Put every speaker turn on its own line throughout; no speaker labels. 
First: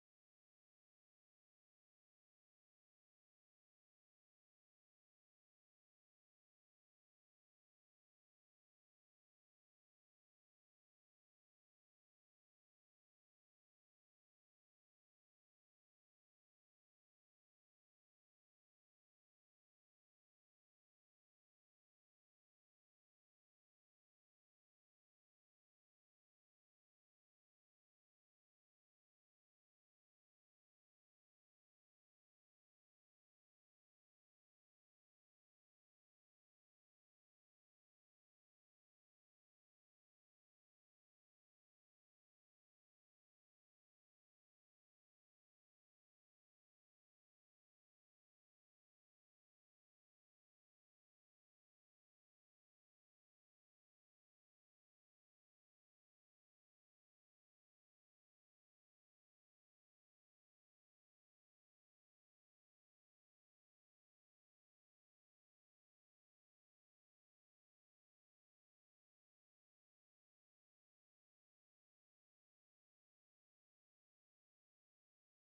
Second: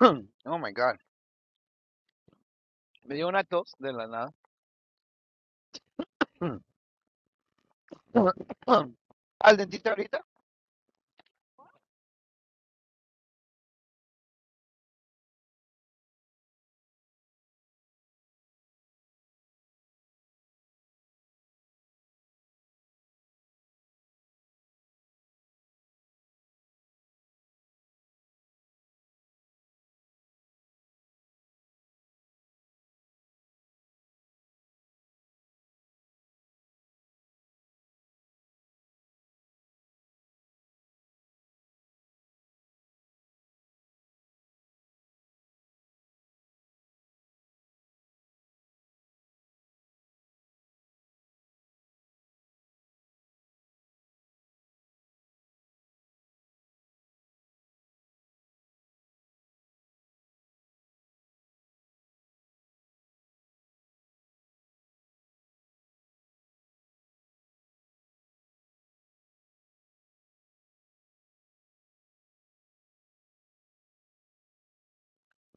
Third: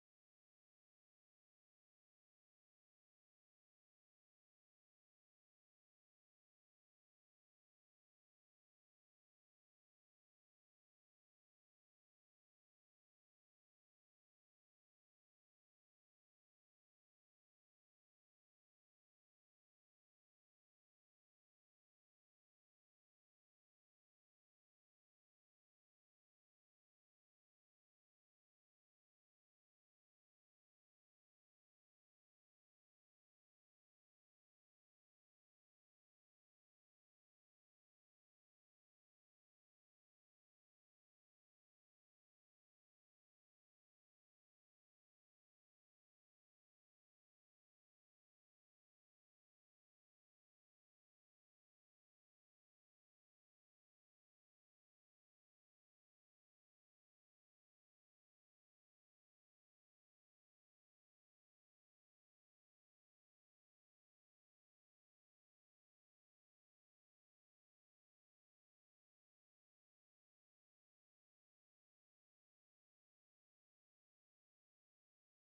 Oh my God. Me dio una tos de la nada. Al dentista ahorita.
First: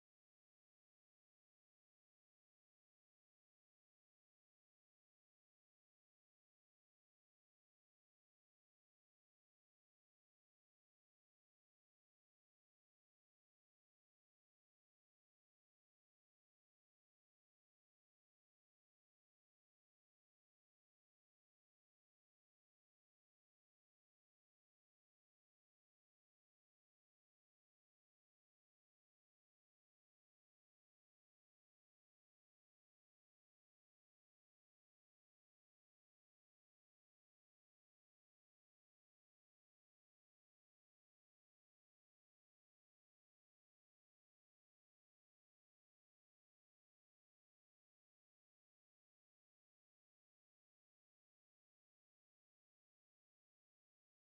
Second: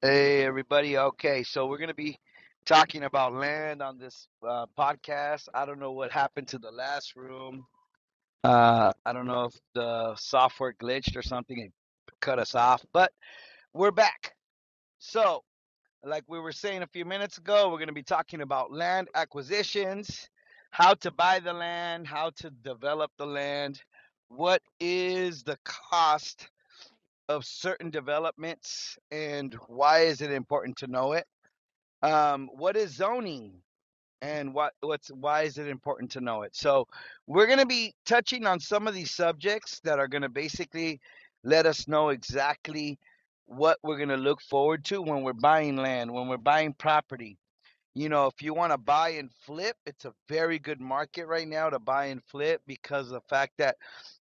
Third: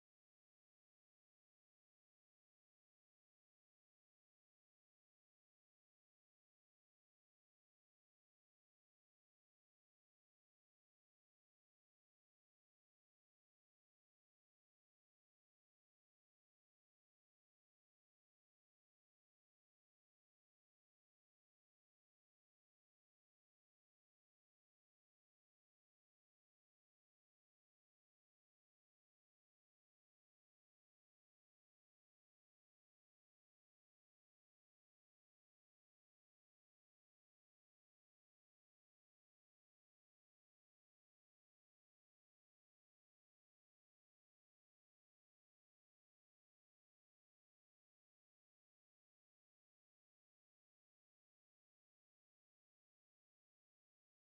Hey, everybody. Okay, so we're going to be talking about land on this uh, podcast. I don't know what happened to the last room. Uh, I don't know if the software glitched or something and cut us off, but we're back. So. Like we were saying a few minutes ago, we're going to be talking about land acquisitions, how to buy the land, how to develop the land, what is the cost of certain developments, and why is it important to know it? Um, what is zoning? and what what's why is it important to know it so we're going to be touching on some of these subjects that are going to basically let us know exactly what we're going to look forward to when we're buying land when we're buying property you know if you want to buy and flip it's a very good market right now to buy and flip because of the fact that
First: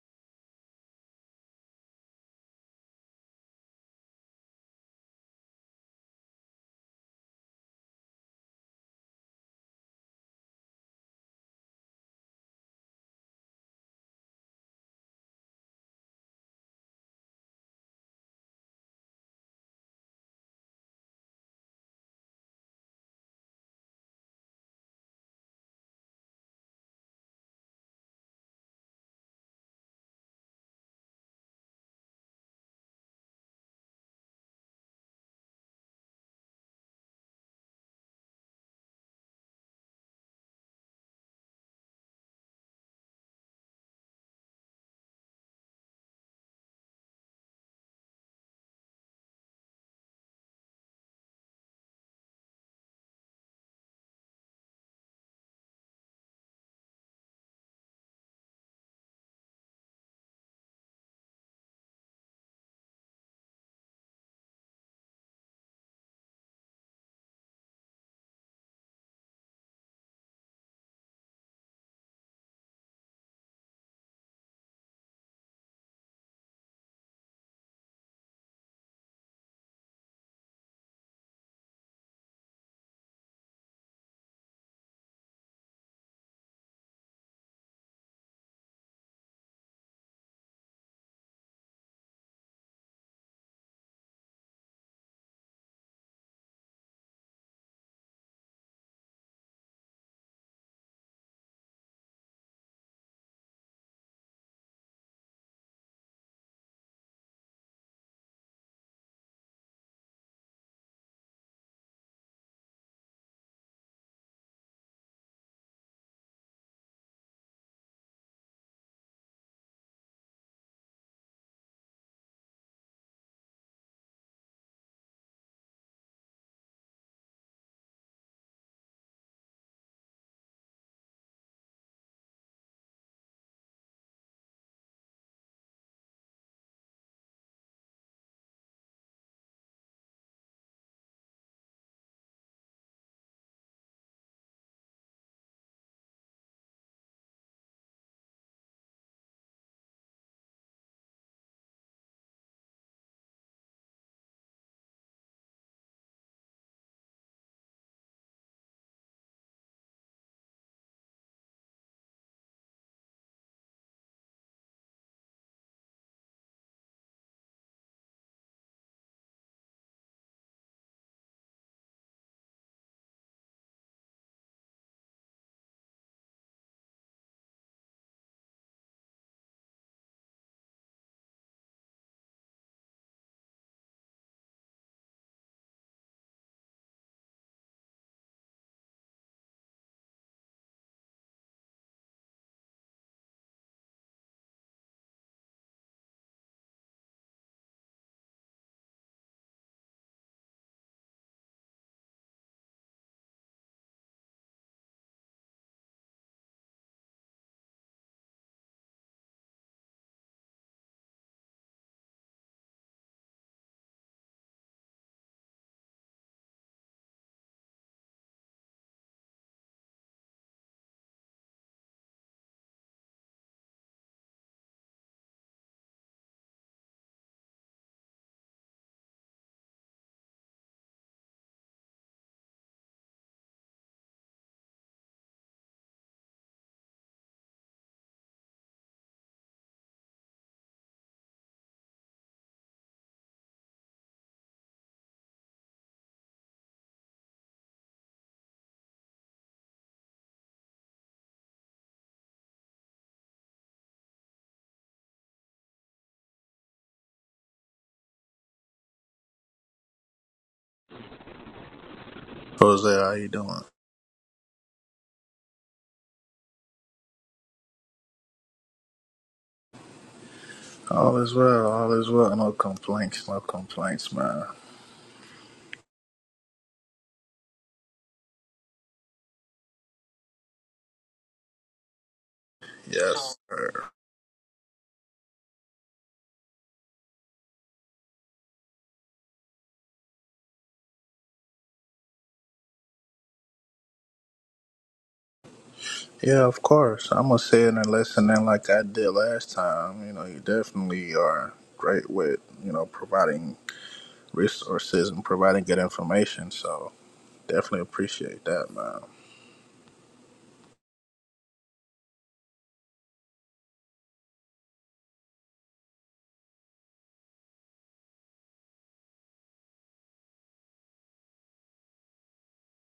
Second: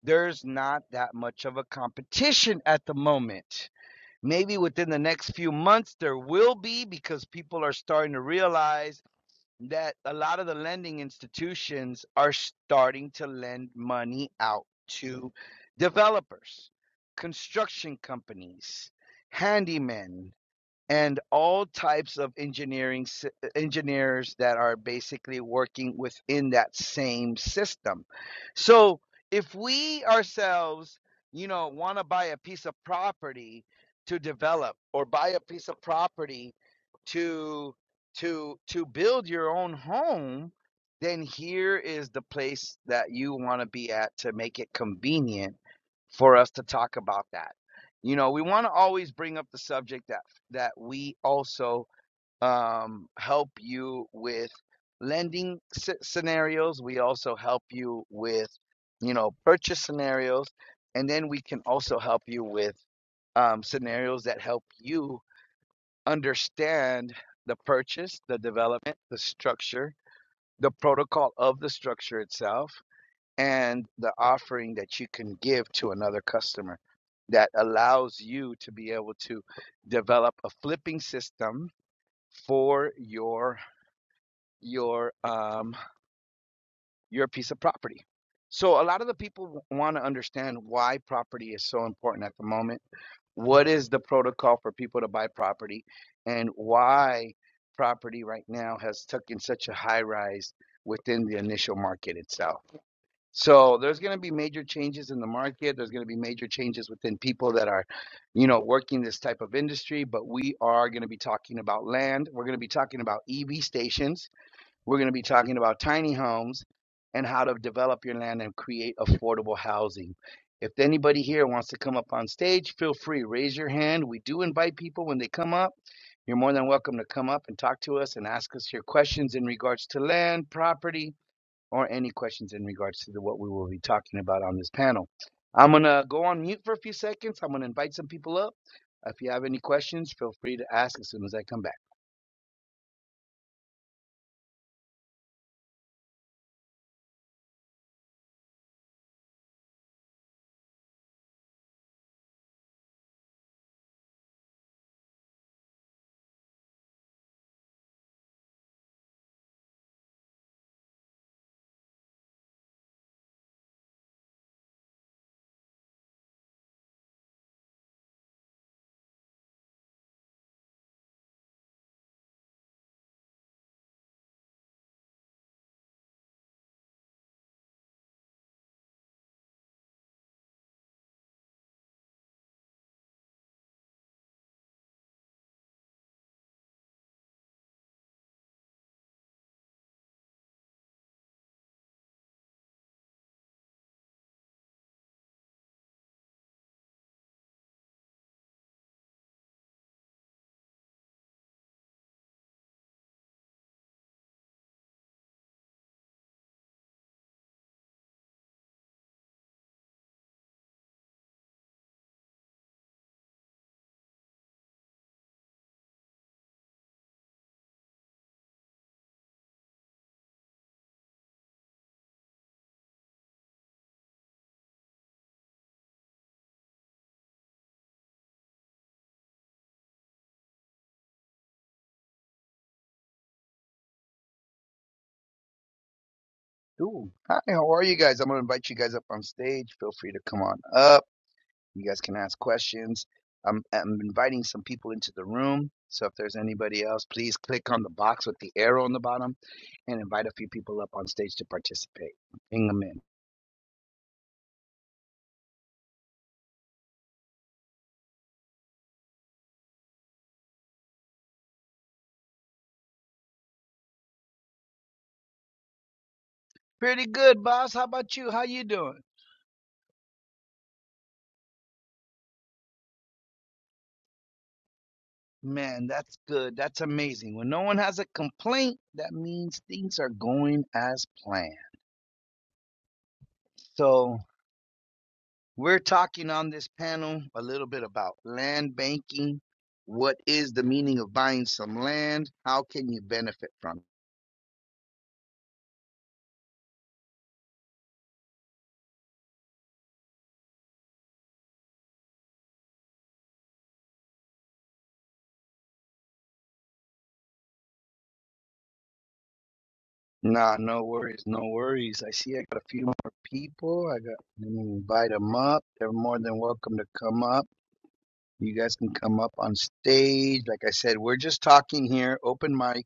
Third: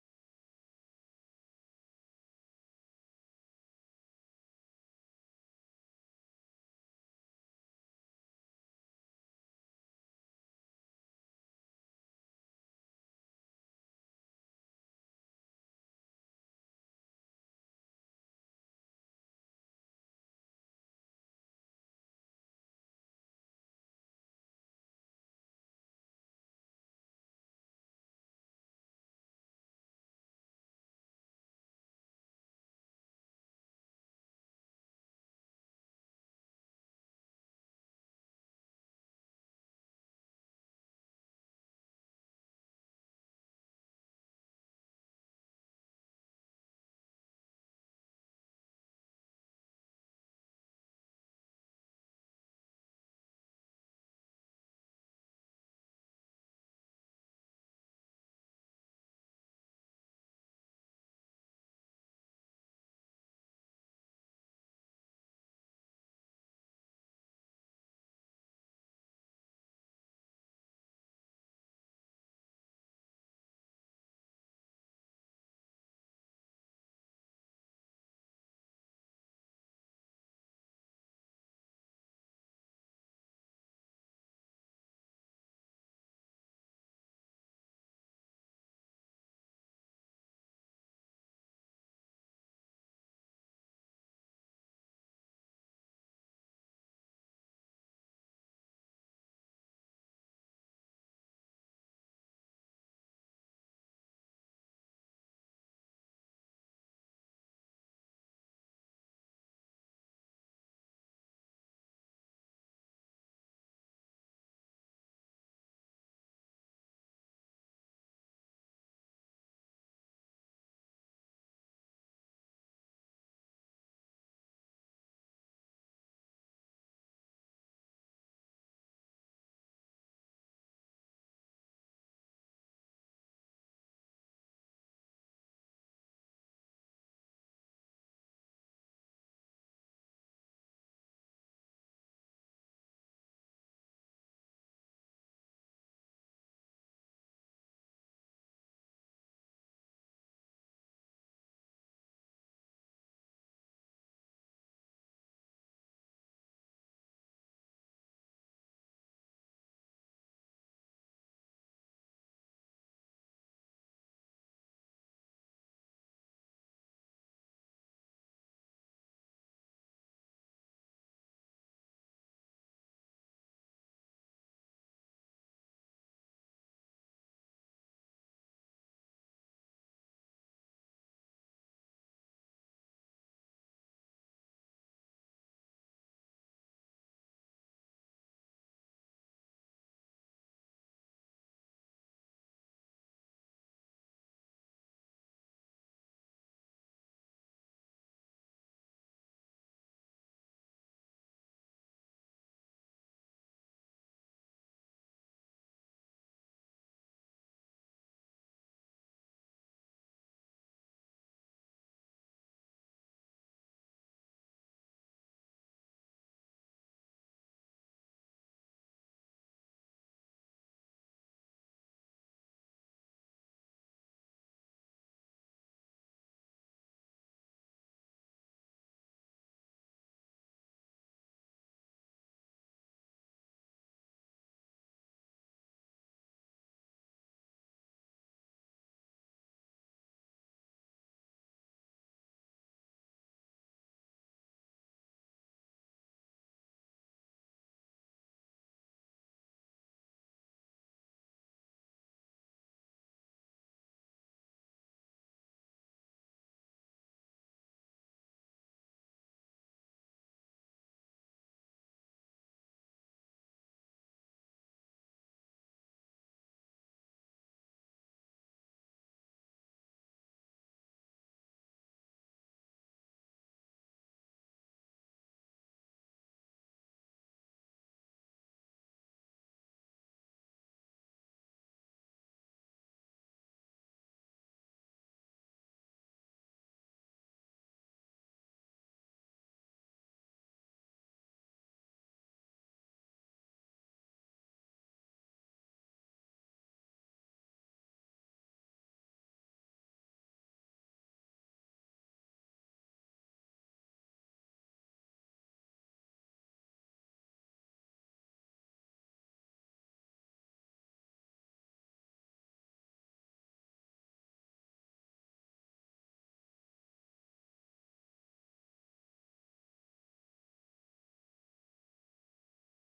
there's not that much of a competition at the moment maybe within the next few months there will be because people are starting to realize that a lot of the lending institutions are starting to lend money out to developers, construction companies, handymen, and all types of engineering engineers that are basically working within that same system. So if we ourselves, you know, want to buy a piece of property to develop or buy a piece of property to to to build your own home, then here is the place that you want to be at to make it convenient for us to talk about that. You know, we want to always bring up the subject that that we also um, help you with lending sce- scenarios. We also help you with you know purchase scenarios, and then we can also help you with um, scenarios that help you understand the purchase, the development, the structure, the protocol of the structure itself and the offering that you can give to another customer that allows you to be able to develop a flipping system for your your um your piece of property. So a lot of the people want to understand why property is so important at the moment. What is the protocol for people to buy property and why property right now has taken such a high rise within the initial market itself? So there's going to be major changes in the market. There's going to be major changes within people that are, you know, working this type of industry. But we are going to be talking about land. We're going to be talking about EV stations. We're going to be talking about tiny homes and how to develop your land and create affordable housing. If anybody here wants to come up on stage, feel free, raise your hand. We do invite people when they come up. You're more than welcome to come up and talk to us and ask us your questions in regards to land, property, or any questions in regards to the, what we will be talking about on this panel. I'm going to go on mute for a few seconds. I'm going to invite some people up. If you have any questions, feel free to ask as soon as I come back. Ooh, hi, how are you guys? I'm going to invite you guys up on stage. Feel free to come on up. You guys can ask questions. I'm, I'm inviting some people into the room. So if there's anybody else, please click on the box with the arrow on the bottom and invite a few people up on stage to participate. Bring them in.
Jose, how you doing?
Pretty good, boss. How about you? How you doing?
All is well, all is well. No complaints, no complaints, man.
Man, that's good. That's amazing. When no one has a complaint, that means things are going as planned.
Yes, sir.
So, we're talking on this panel a little bit about land banking. What is the meaning of buying some land? How can you benefit from it?
Yeah, of course. I'm gonna say it and listen in like I did last time. You know, you definitely are great with, you know, providing resources and providing good information. So definitely appreciate that, man.
Nah, no worries, no worries. I see I got a few more people. I got let me invite them up. They're more than welcome to come up. You guys can come up on stage. Like I said, we're just talking here, open mic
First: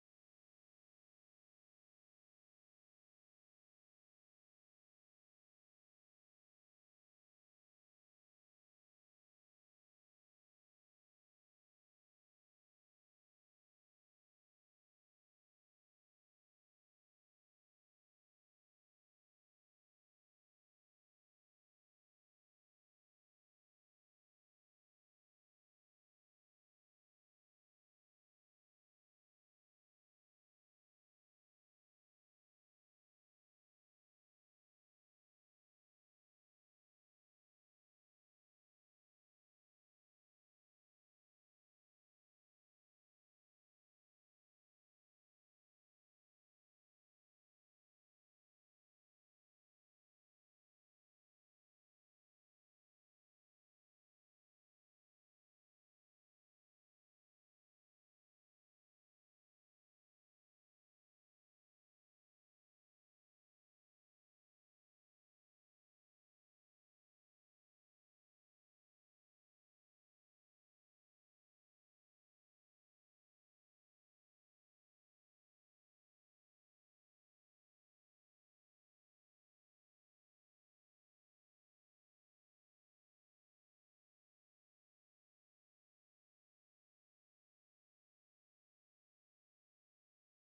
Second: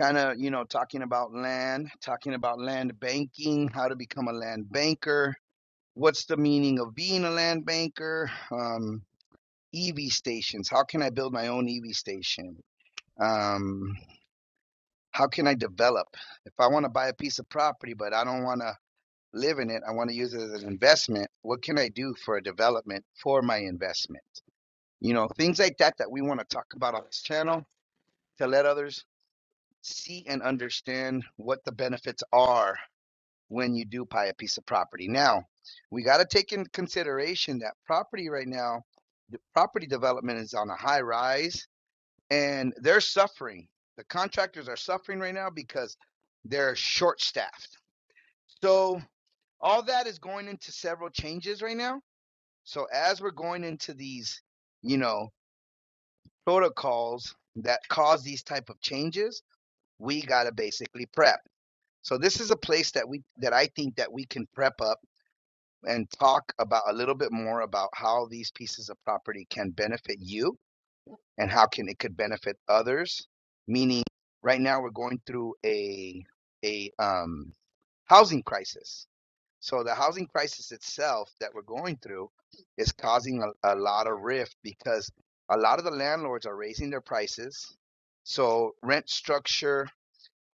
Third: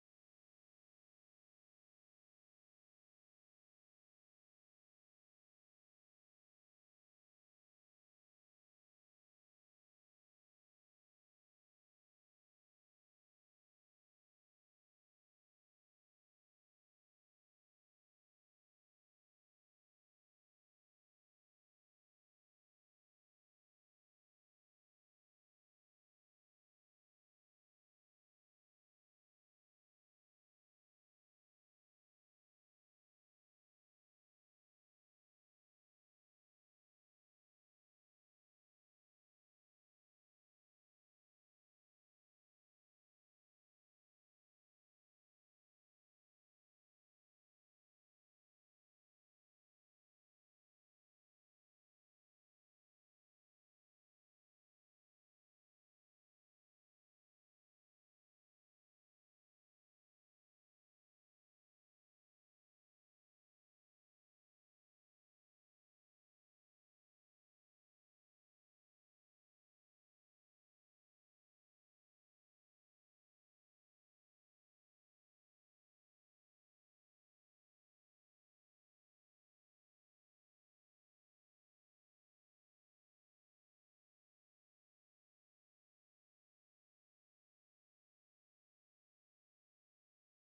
kind of you know talking about land talking about land banking how to become a land banker what's the meaning of being a land banker um, ev stations how can i build my own ev station um, how can i develop if i want to buy a piece of property but i don't want to live in it i want to use it as an investment what can i do for a development for my investment you know things like that that we want to talk about on this channel to let others see and understand what the benefits are when you do buy a piece of property. Now, we got to take into consideration that property right now, the property development is on a high rise and they're suffering. The contractors are suffering right now because they're short staffed. So, all that is going into several changes right now. So, as we're going into these, you know, protocols that cause these type of changes, we got to basically prep. So, this is a place that we that I think that we can prep up and talk about a little bit more about how these pieces of property can benefit you and how can it could benefit others meaning right now we're going through a a um, housing crisis so the housing crisis itself that we're going through is causing a, a lot of rift because a lot of the landlords are raising their prices so rent structure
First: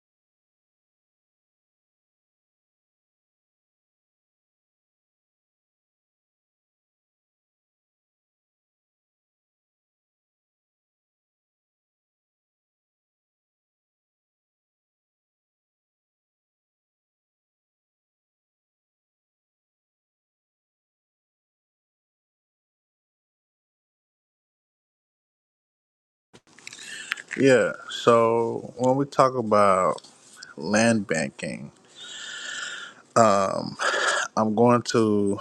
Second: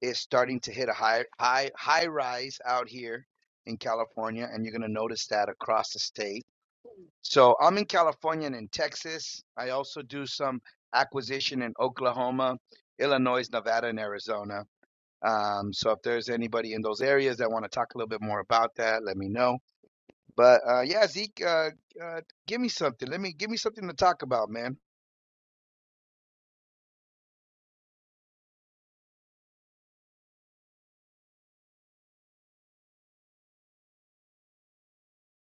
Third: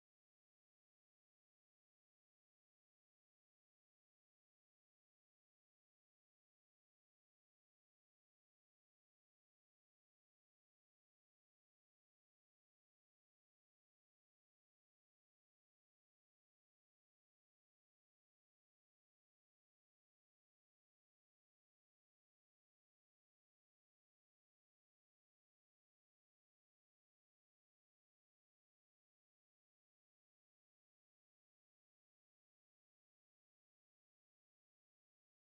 is starting to hit a high high high rise out here in California and you're going to notice that across the state so I'm in California and in Texas. I also do some acquisition in Oklahoma, Illinois, Nevada, and Arizona. Um, so if there's anybody in those areas that want to talk a little bit more about that, let me know. But uh, yeah, Zeke, uh, uh, give me something. Let me give me something to talk about, man.
Yeah, so when we talk about land banking, um, I'm going to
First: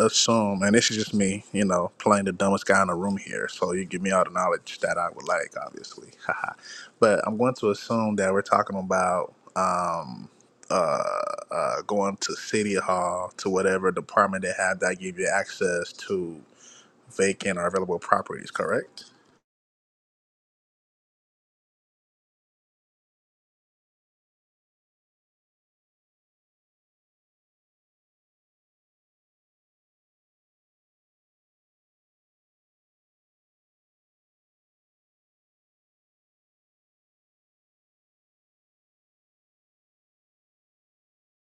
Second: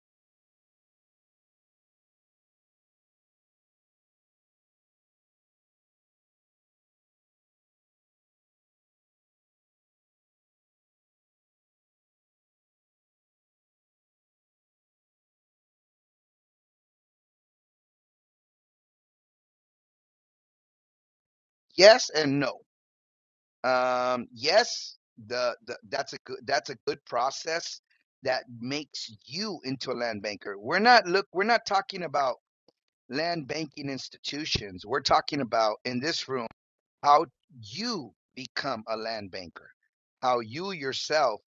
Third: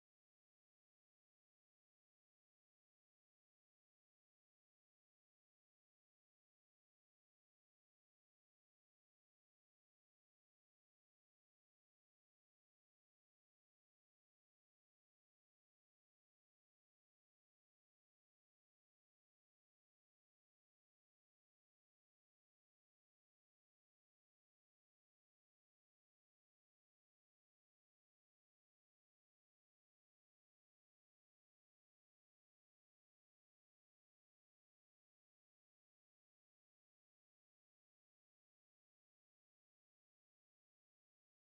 assume, and this is just me, you know, playing the dumbest guy in the room here. So you give me all the knowledge that I would like, obviously. Haha. but I'm going to assume that we're talking about um, uh, uh, going to City Hall, to whatever department they have that give you access to vacant or available properties, correct?
Yes and no. Um, yes, the, the that's a good that's a good process that makes you into a land banker. We're not look. We're not talking about land banking institutions. We're talking about in this room how you become a land banker, how you yourself,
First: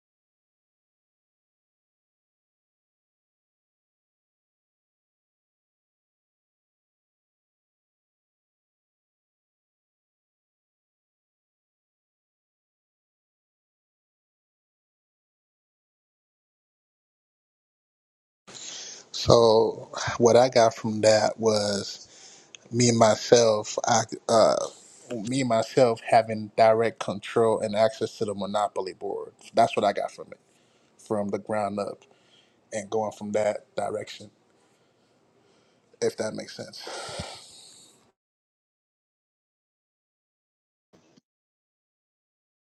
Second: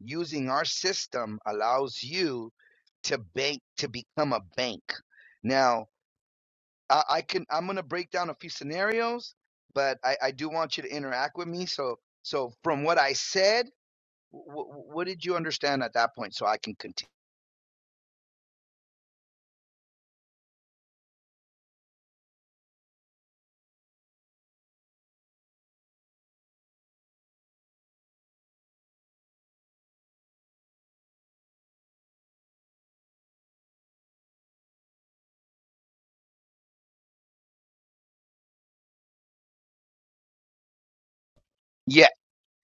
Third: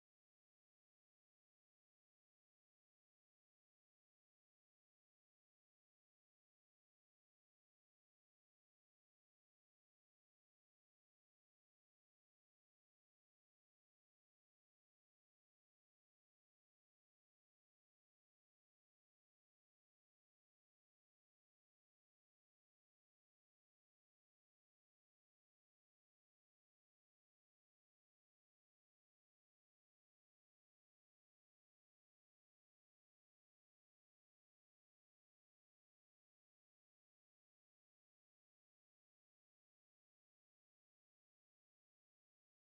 using our system, allows you to bank to become a bank. Now, I, I can I'm gonna break down a few scenarios, but I, I do want you to interact with me. So so from what I said, w- what did you understand at that point? So I can continue.
So what I got from that was me and myself, I, uh, me and myself having direct control and access to the monopoly board. That's what I got from it, from the ground up, and going from that direction, if that makes sense.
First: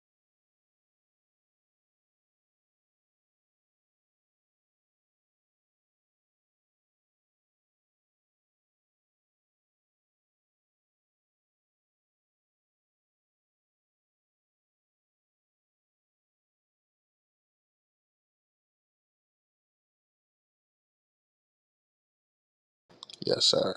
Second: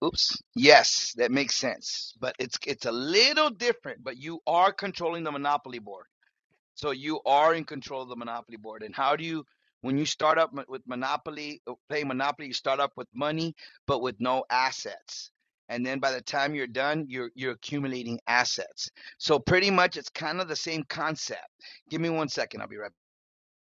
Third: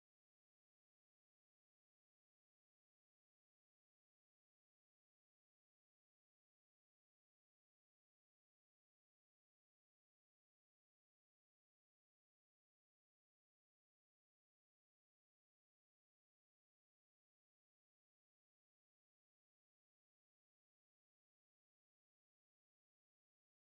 Oops. Yes, that makes sense. But it's it's a little different, but you are controlling the monopoly board. So you are in control of the monopoly board. And how do you when you start up mo- with monopoly, uh, play monopoly, you start up with money but with no assets. And then by the time you're done, you're you're accumulating assets. So pretty much it's kind of the same concept. Give me one second, I'll be right
Yes, sir.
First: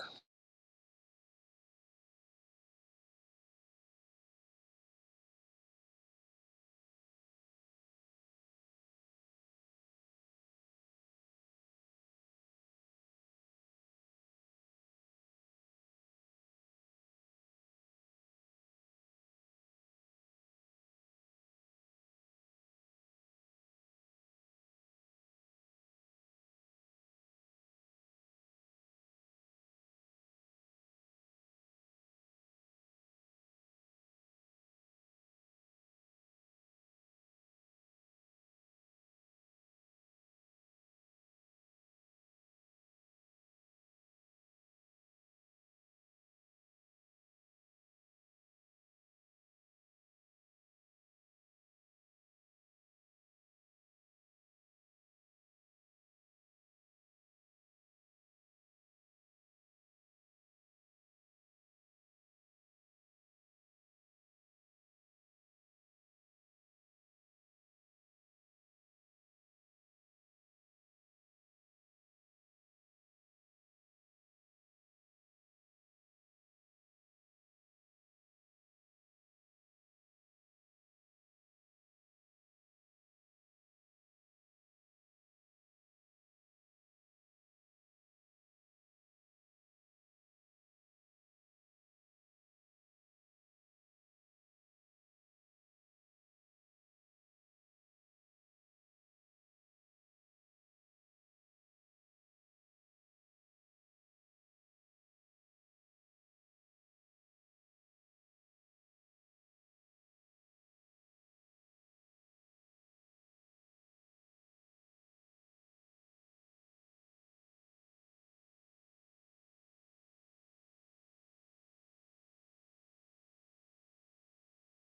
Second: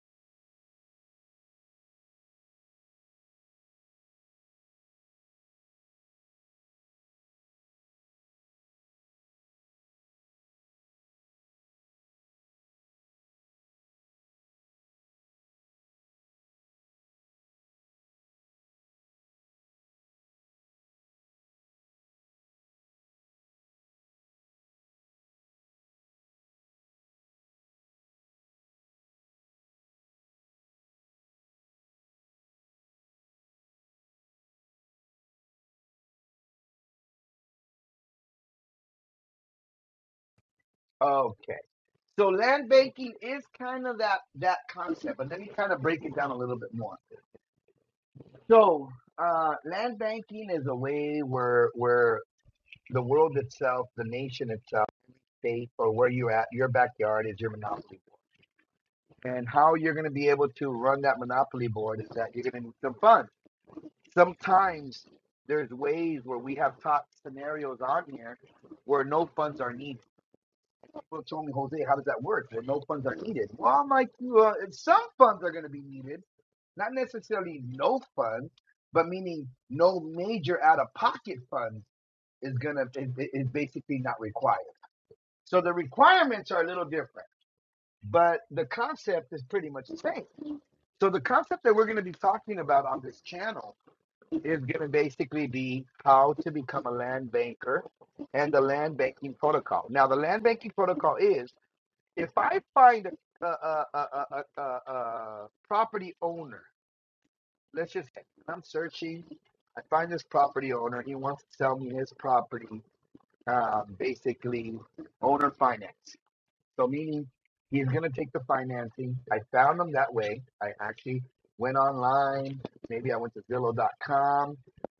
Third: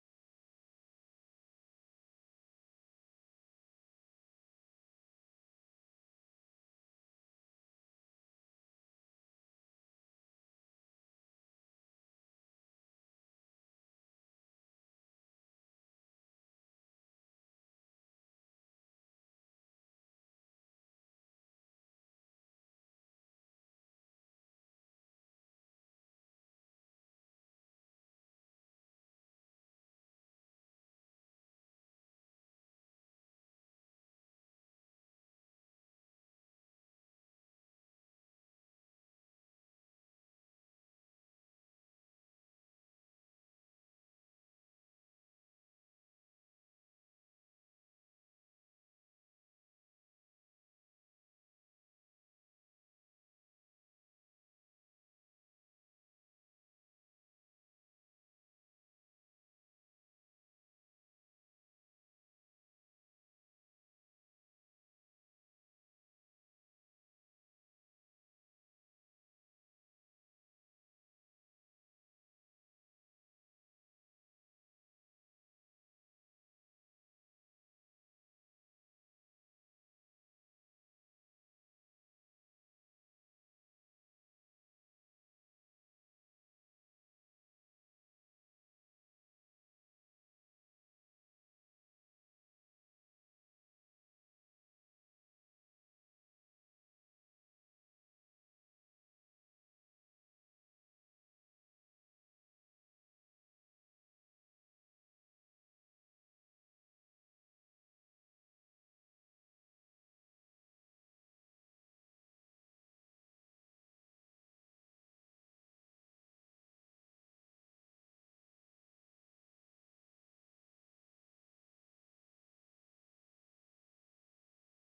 back. Okay. So land banking is kind of that that concept, but let me kind of break it down a little bit more. So, uh, land banking is a way where where the world itself, the nation itself, state, or where you're at, your backyard is your monopoly board. And how you're going to be able to run that monopoly board is that you're going to need some funds. Sometimes there's ways where we have taught scenarios on here where no funds are needed. People told me, Jose, how does that work? Well, no funds are needed. Well, I'm like, well, some funds are going to be needed not necessarily no funds, but meaning no major out of pocket funds is gonna is, is basically not required. So the requirements are a little different, but the concept is pretty much the same. So the concept that we're going to be talking about on this channel is going to basically be how to become a land banker and the land banking protocol. Now the land banking protocol is if I find a, a, a, a, a, a a property owner let's just say I'm searching. I find this property owner. He wants to sell me his property, um, basically owner finance. So meaning he's gonna take the financing. I found him that way. I actually went online. Maybe I went to Zillow.com.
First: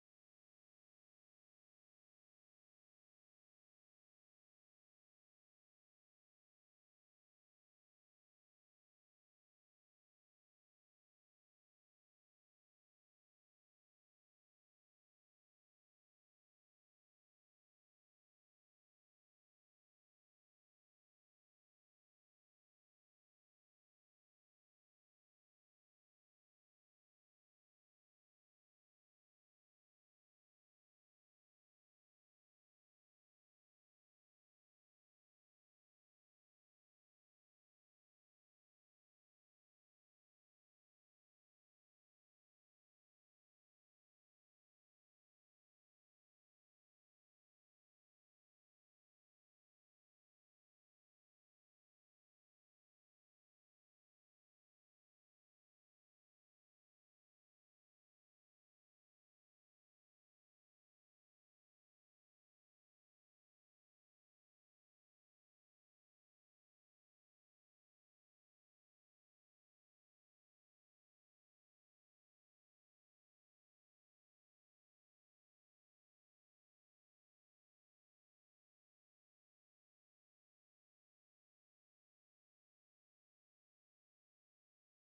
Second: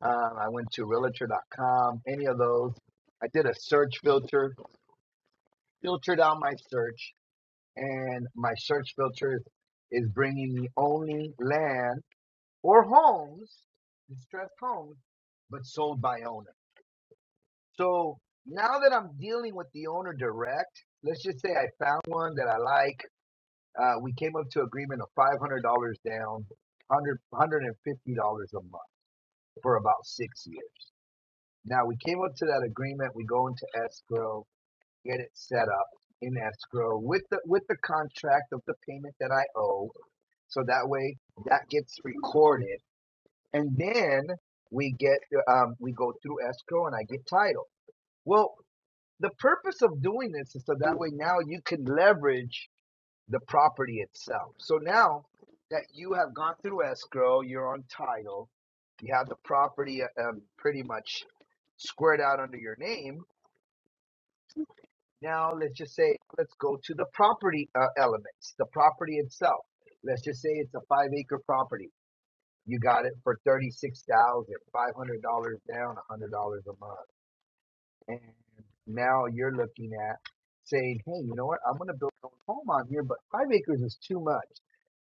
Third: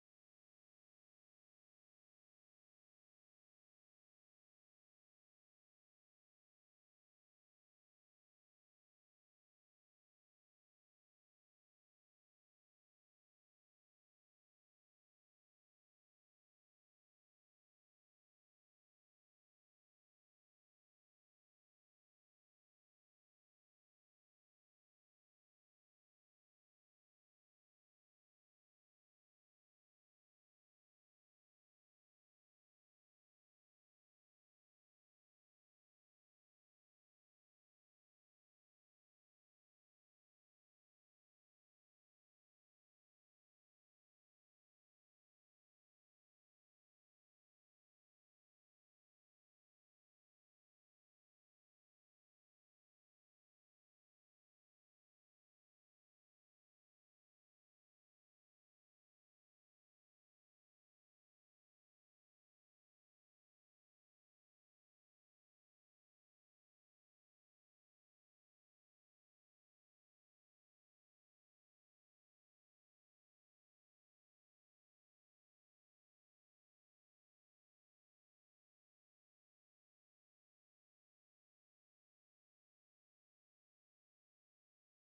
Um, I went to Realtor.com. Any of those. I did a search filter, filtered out my search, and my search filter is bringing me only land or homes, distressed homes, but sold by owner. So now that I'm dealing with the owner direct, let's just say I found one that I like. Uh, we came up to agreement of $500 down, 100, $150 a month for about six years. Now we came up to that agreement. We go into escrow, get it set up in escrow with the with the contract of the payment that I owe. So that way that gets recorded and then we get um, we go through escrow and I get title. Well, the purpose of doing this is so that way now you can leverage the property itself. So now that you have gone through escrow, you're on title, you have the property uh, um, pretty much squared out under your name. Now let's just say let's go to the property uh, elements, the property itself. Let's just say it's a five acre property You got it for thirty-six thousand five hundred dollars down, a hundred dollars a month, and now you're looking at saying, "Hey, you know what? I'm going to build my own home on here, but five acres is too much."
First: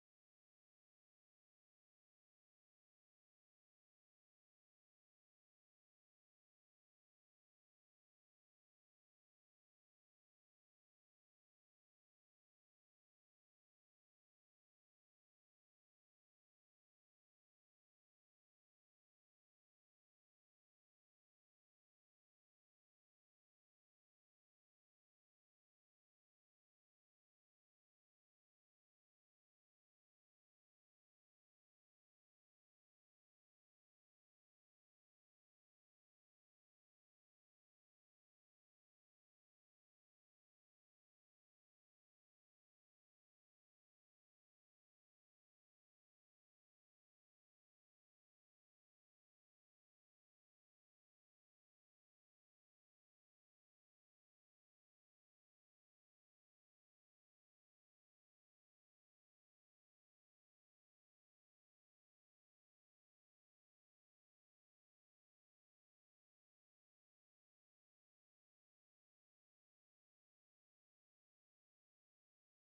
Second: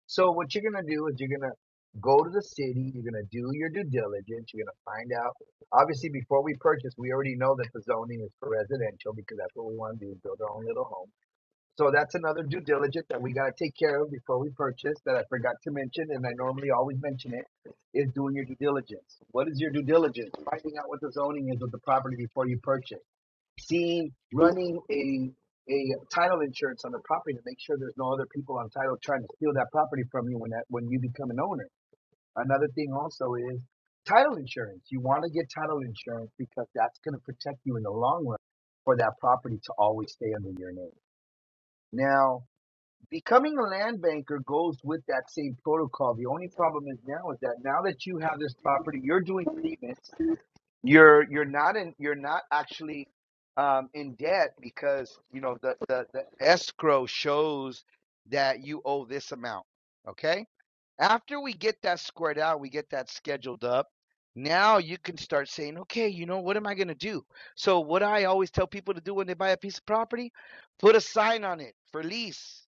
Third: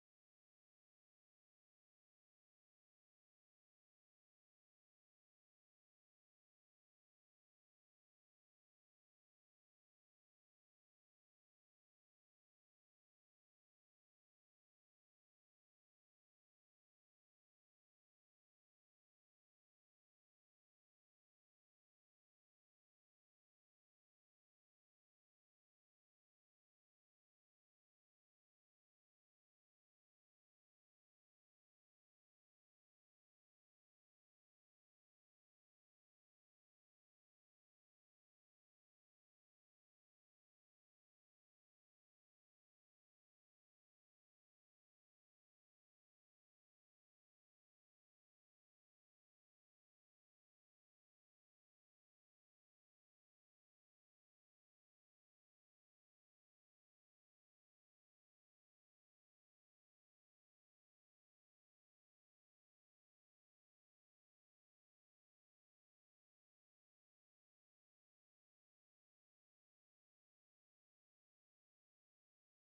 So what you're going to do is you're going to go to the city. You're going to do your due diligence. You're going to find out. Obviously, before we purchase, we already know that the zoning is for residential because that's what we want to do: build our own little home so that's another due diligence that we got to take care of before we purchase that I forgot to mention, and I normally always mention it, is doing your due diligence. What is your due diligence? Finding out what the zoning is of the property before you purchase. Seeing, running a a title insurance on the property to make sure there's no other people on title trying to steal that property from you when that when you become an owner. Another thing also is title insurance. You want to get title insurance because that's going to protect you in the long run for that property to always stay under your name. Now, Becoming a land banker goes with that same protocol. The only problem is now is that now that you have this property, you're doing payments. You're you're not in you're not actually um, in debt because you know the, the the escrow shows that you owe this amount. Okay. After we get that squared out, we get that scheduled up. Now you can start saying, okay, you know what am I going to do? So what I always tell people to do when they buy a piece of property, put a sign on it for lease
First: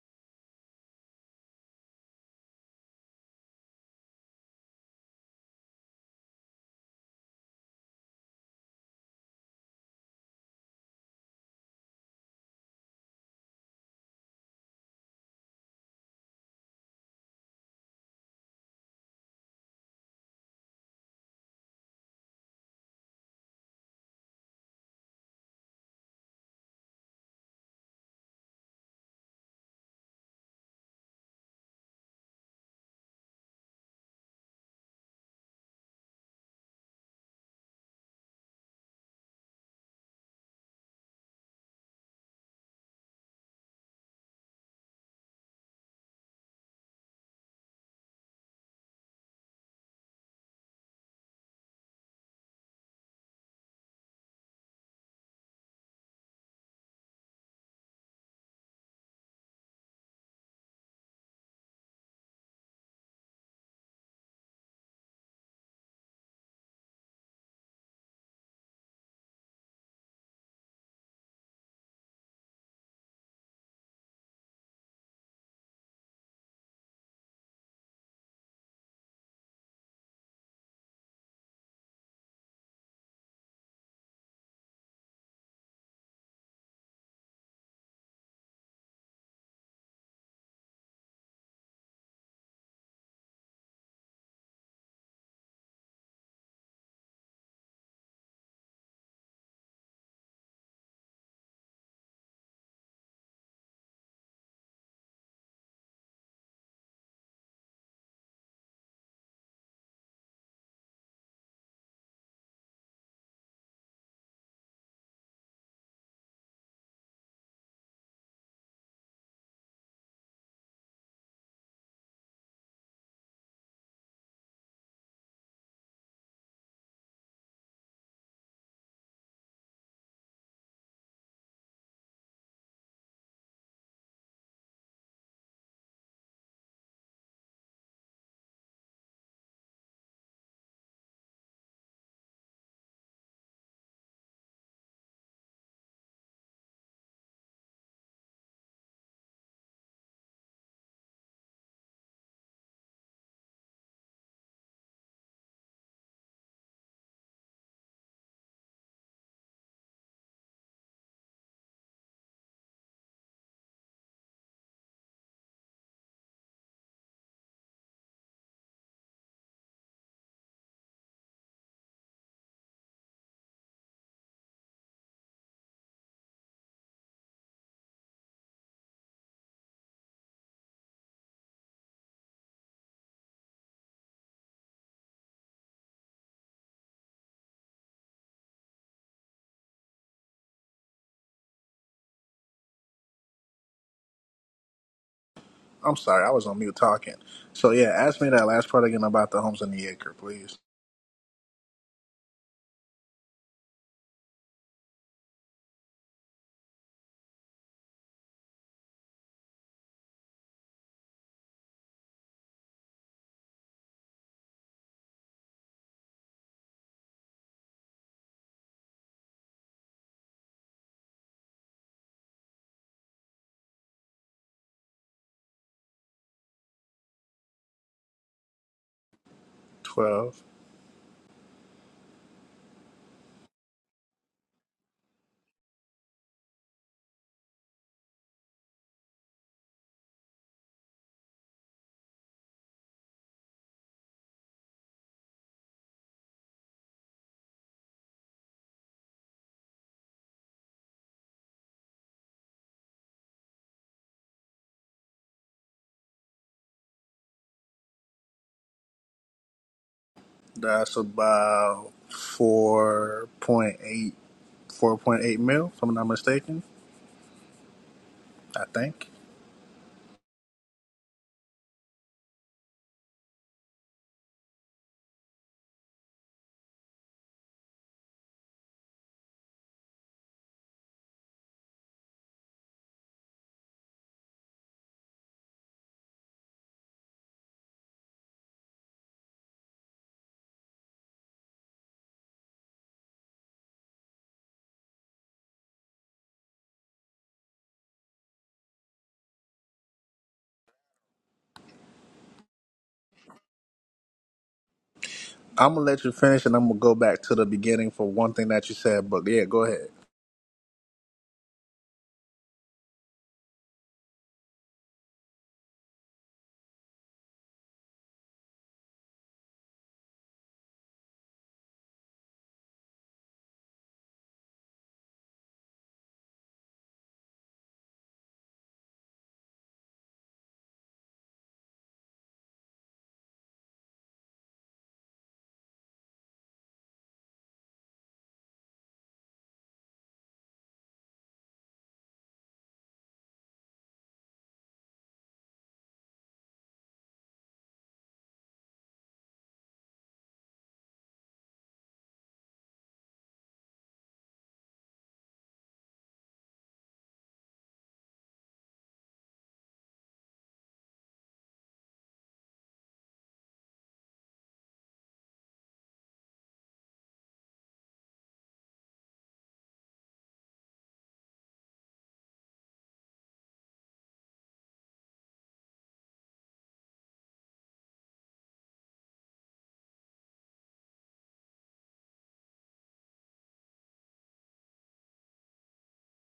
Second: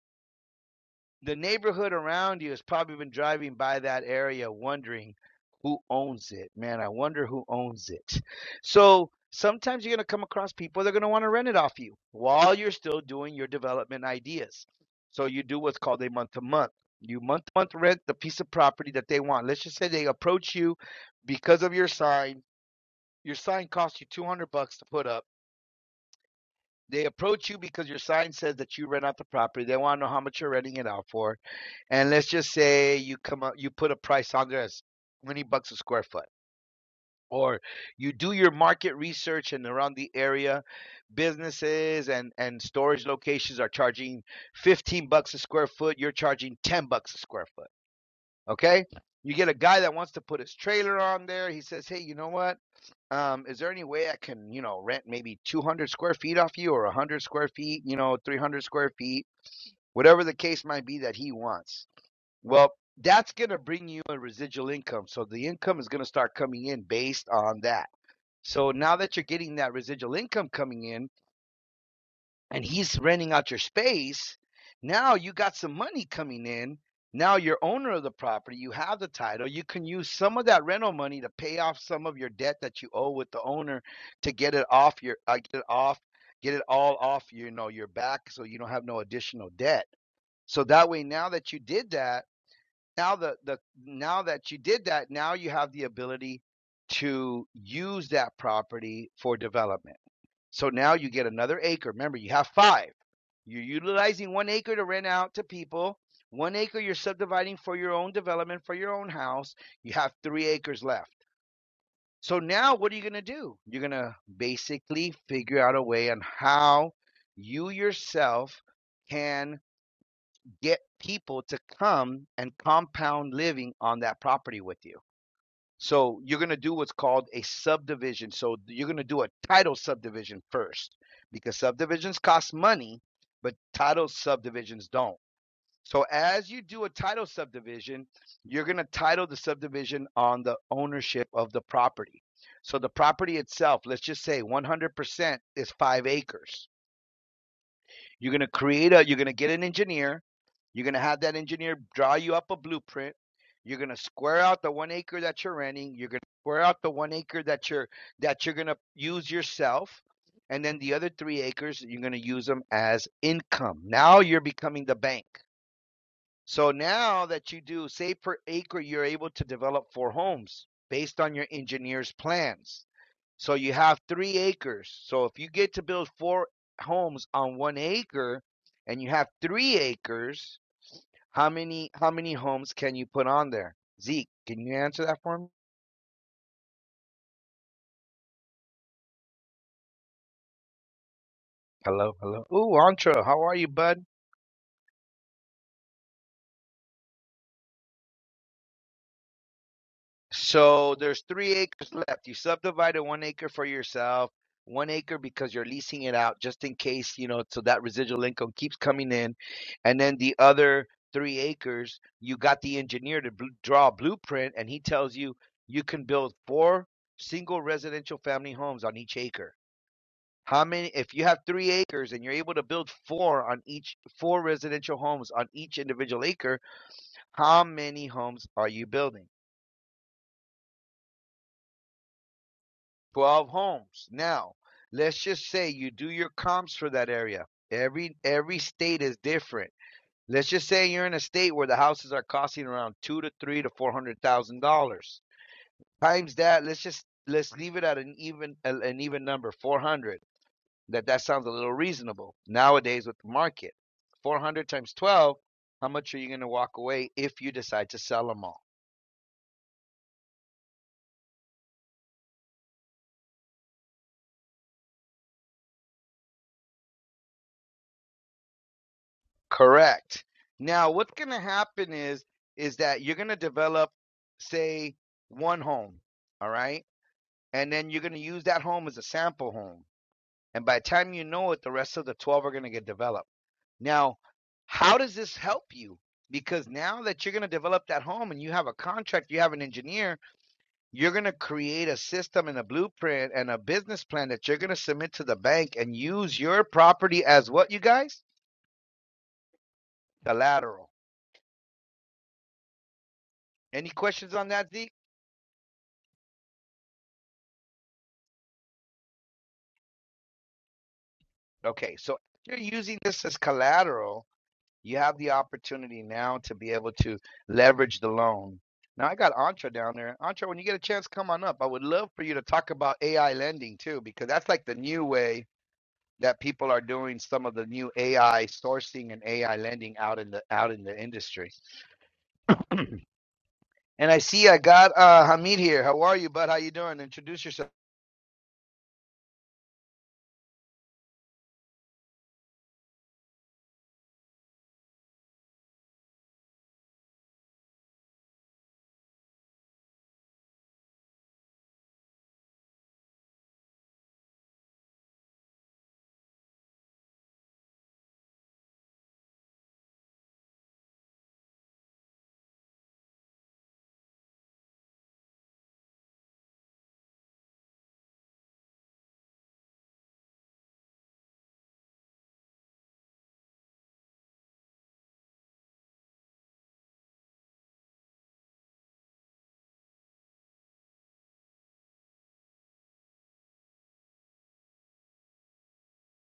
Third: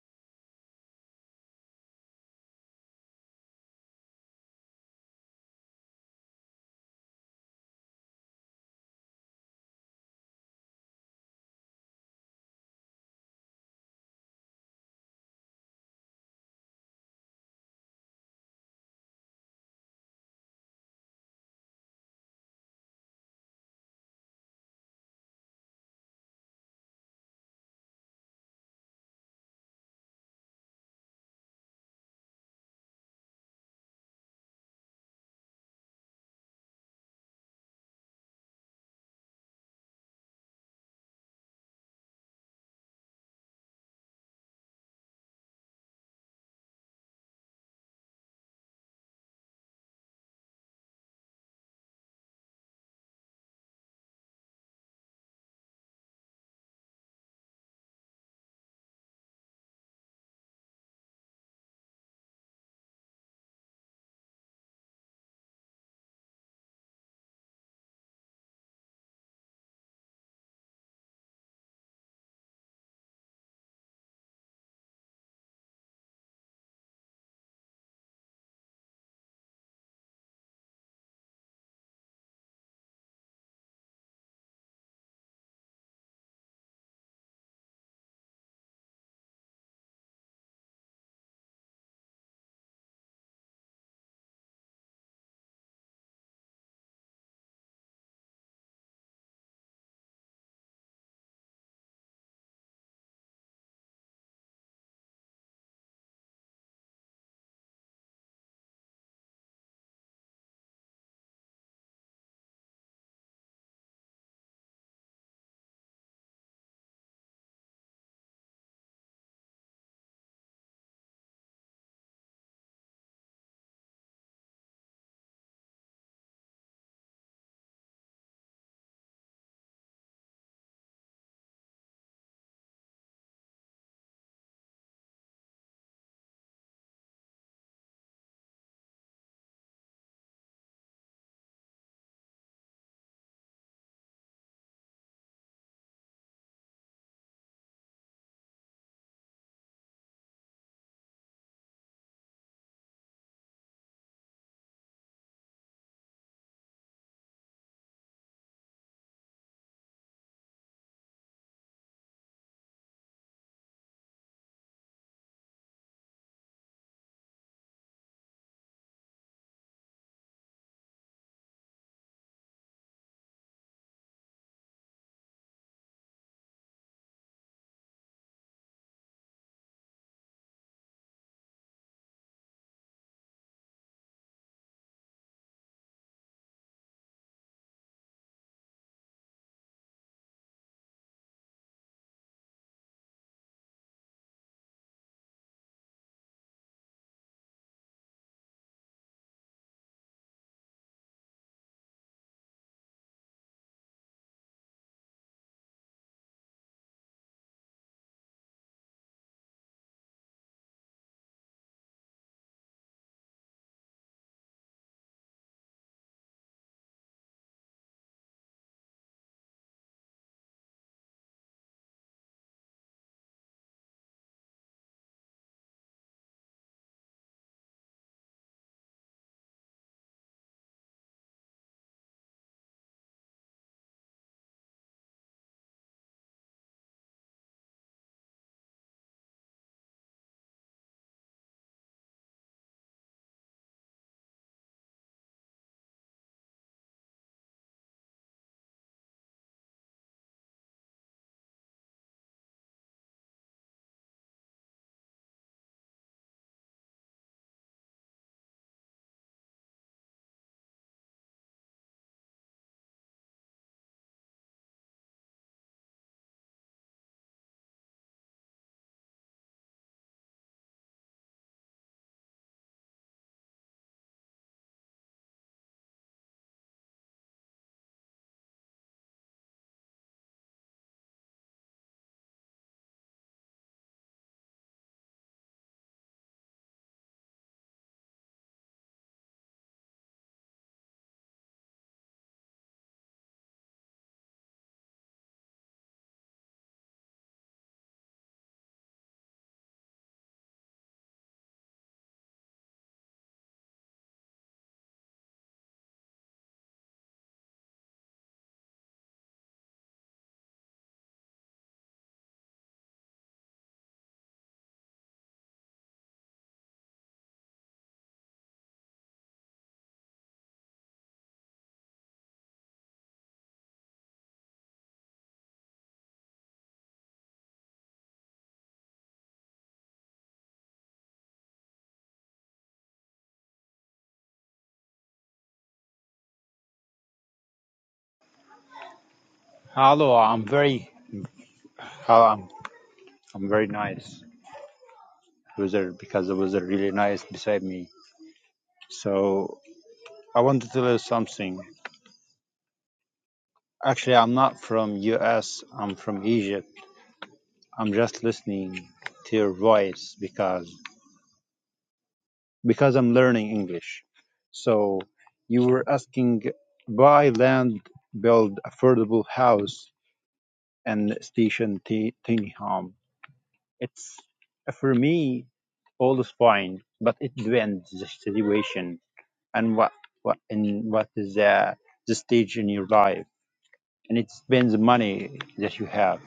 the neighborhood around you has probably been driving by that area wondering who owns it. Man, I wonder who owns it. So sometimes you're going to come across people that are going to want to rent it off you while you're still doing your development ideas. So you do what's called a month to month. You month to month rent the piece of property that they want. Let's just say they approach you because of your sign. Your sign costs you 200 bucks to put up they approach you because your sign says that you rent out the property. They want to know how much you're renting it out for. And let's just say you come up, you put a price on there as 20 bucks a square foot. Or you do your market research and around the area, businesses and, and storage locations are charging 15 bucks a square foot. You're charging 10 bucks a square foot. Okay. You get a guy that wants to put his trailer on there. He says, Hey, you know what? um, is there any way I can, you know, rent maybe 200 square feet off you or 100 square feet, you know, 300 square feet, whatever the case might be that he wants? Well, that's going to bring you a residual income. So the income is going to start coming in based on that. So now that you're getting that residual income coming in, and he's renting out your space. Now you got some money coming in. Now you're owner of the property. You have the title. You can use some of that rental money to pay off some of your debt that you owe with the owner to get it off your uh, get it off get it all off you know your back so you don't have no additional debt. So that way now that you did that, now the the now that you did that, now you have the ability to use that property for development so now you get another acre. Remember, you have five. You're utilizing one acre to rent out to people. One acre you're subdividing for your own development, for your own house. You have three acres left. So now what are you going to do? You're going to basically figure out a way on how you yourself can get people to come and compound living on that property with you. So you're going to do what's called a subdivision. So you're going to do a title subdivision first because subdivisions cost money, but title subdivisions don't. So as you do a title subdivision, you're going to title the subdivision on the ownership of the property. So the property itself, let's just say 100% is 5 acres. You're going to create a, you're going to get an engineer. You're going to have that engineer draw you up a blueprint. You're going to square out the one acre that you're renting. You're going to square out the one acre that you're, that you're going to use yourself. And then the other three acres, you're going to use them as income. Now you're becoming the bank. So now that you do, say per acre, you're able to develop four homes based on your engineer's plans. So you have three acres. So if you get to build four homes on one acre and you have three acres, how many how many homes can you put on there? Zeke, can you answer that for me? Hello, hello. Ooh, Antra, how are you, bud?
I'm sorry, I was on mute talking. So yeah, ask me that last part again about the homes in the acre, please.
So there's three acres left. You subdivided one acre for yourself, one acre because you're leasing it out just in case, you know, so that residual income keeps coming in. And then the other three acres, you got the engineer to bl- draw a blueprint and he tells you you can build four single residential family homes on each acre. How many, if you have three acres and you're able to build four on each, four residential homes on each individual acre, how many homes are you building?
Twelve.
12 homes. Now, let's just say you do your comps for that area. Every every state is different. Let's just say you're in a state where the houses are costing around two to three to four hundred thousand dollars. Times that, let's just let's leave it at an even an even number, four hundred. That that sounds a little reasonable nowadays with the market. Four hundred times twelve. How much are you going to walk away if you decide to sell them all?
That's about four point eight, four point eight mil, if I'm not mistaken. I think.
Correct. Now, what's going to happen is is that you're going to develop, say, one home, all right, and then you're going to use that home as a sample home, and by the time you know it, the rest of the twelve are going to get developed. Now, how does this help you? Because now that you're going to develop that home and you have a contract, you have an engineer, you're going to create a system and a blueprint and a business plan that you're going to submit to the bank and use your property as what you guys collateral. Any questions on that, Z?
I'm gonna let you finish, and I'm gonna go back to the beginning for one thing that you said. But yeah, go ahead.
Okay, so if you're using this as collateral, you have the opportunity now to be able to leverage the loan. Now I got Antra down there. Antra, when you get a chance, come on up. I would love for you to talk about AI lending too, because that's like the new way that people are doing some of the new AI sourcing and AI lending out in the out in the industry. And I see I got uh, Hamid here. How are you, bud? How you doing? Introduce yourself.
Hello, I'm very, uh, I'm, I'm very nice wizard because it was a really nice beside me. So I want to tell you something. Actually, I'm not from U.S. I'm from Egypt. I'm just listening to your voice because because I'm learning English. So you were asking buy land, build affordable house and station t- tiny home. It's for me all is fine, but it depends the situation and what what and what is the the stage in your life, and it depends the money that you have.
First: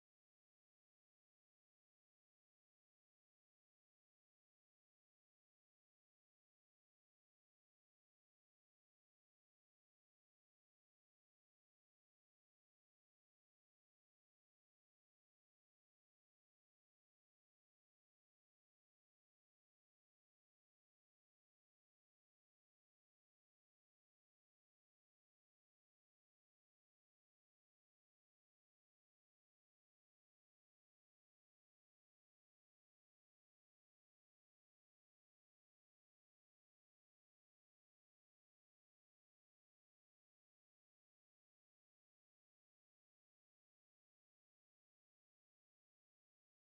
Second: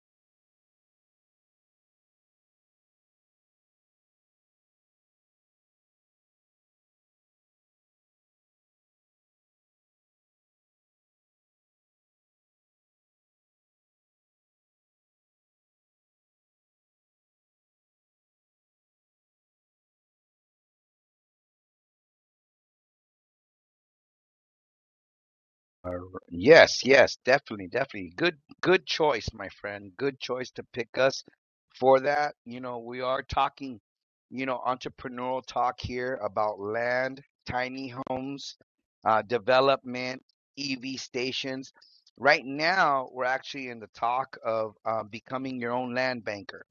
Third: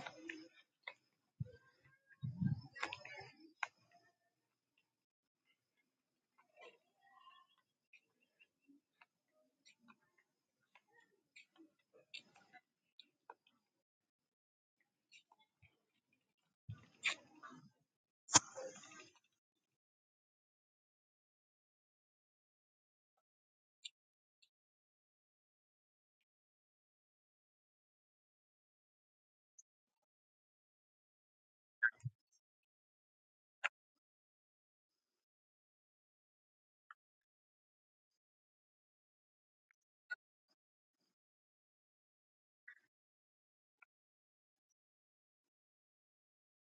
All Yes, yes, definitely, definitely. Good, good choice, my friend. Good choice to pick us for that. You know, we are talking, you know, entrepreneurial talk here about land, tiny homes, uh, development, EV stations. Right now, we're actually in the talk of um, becoming your own land banker.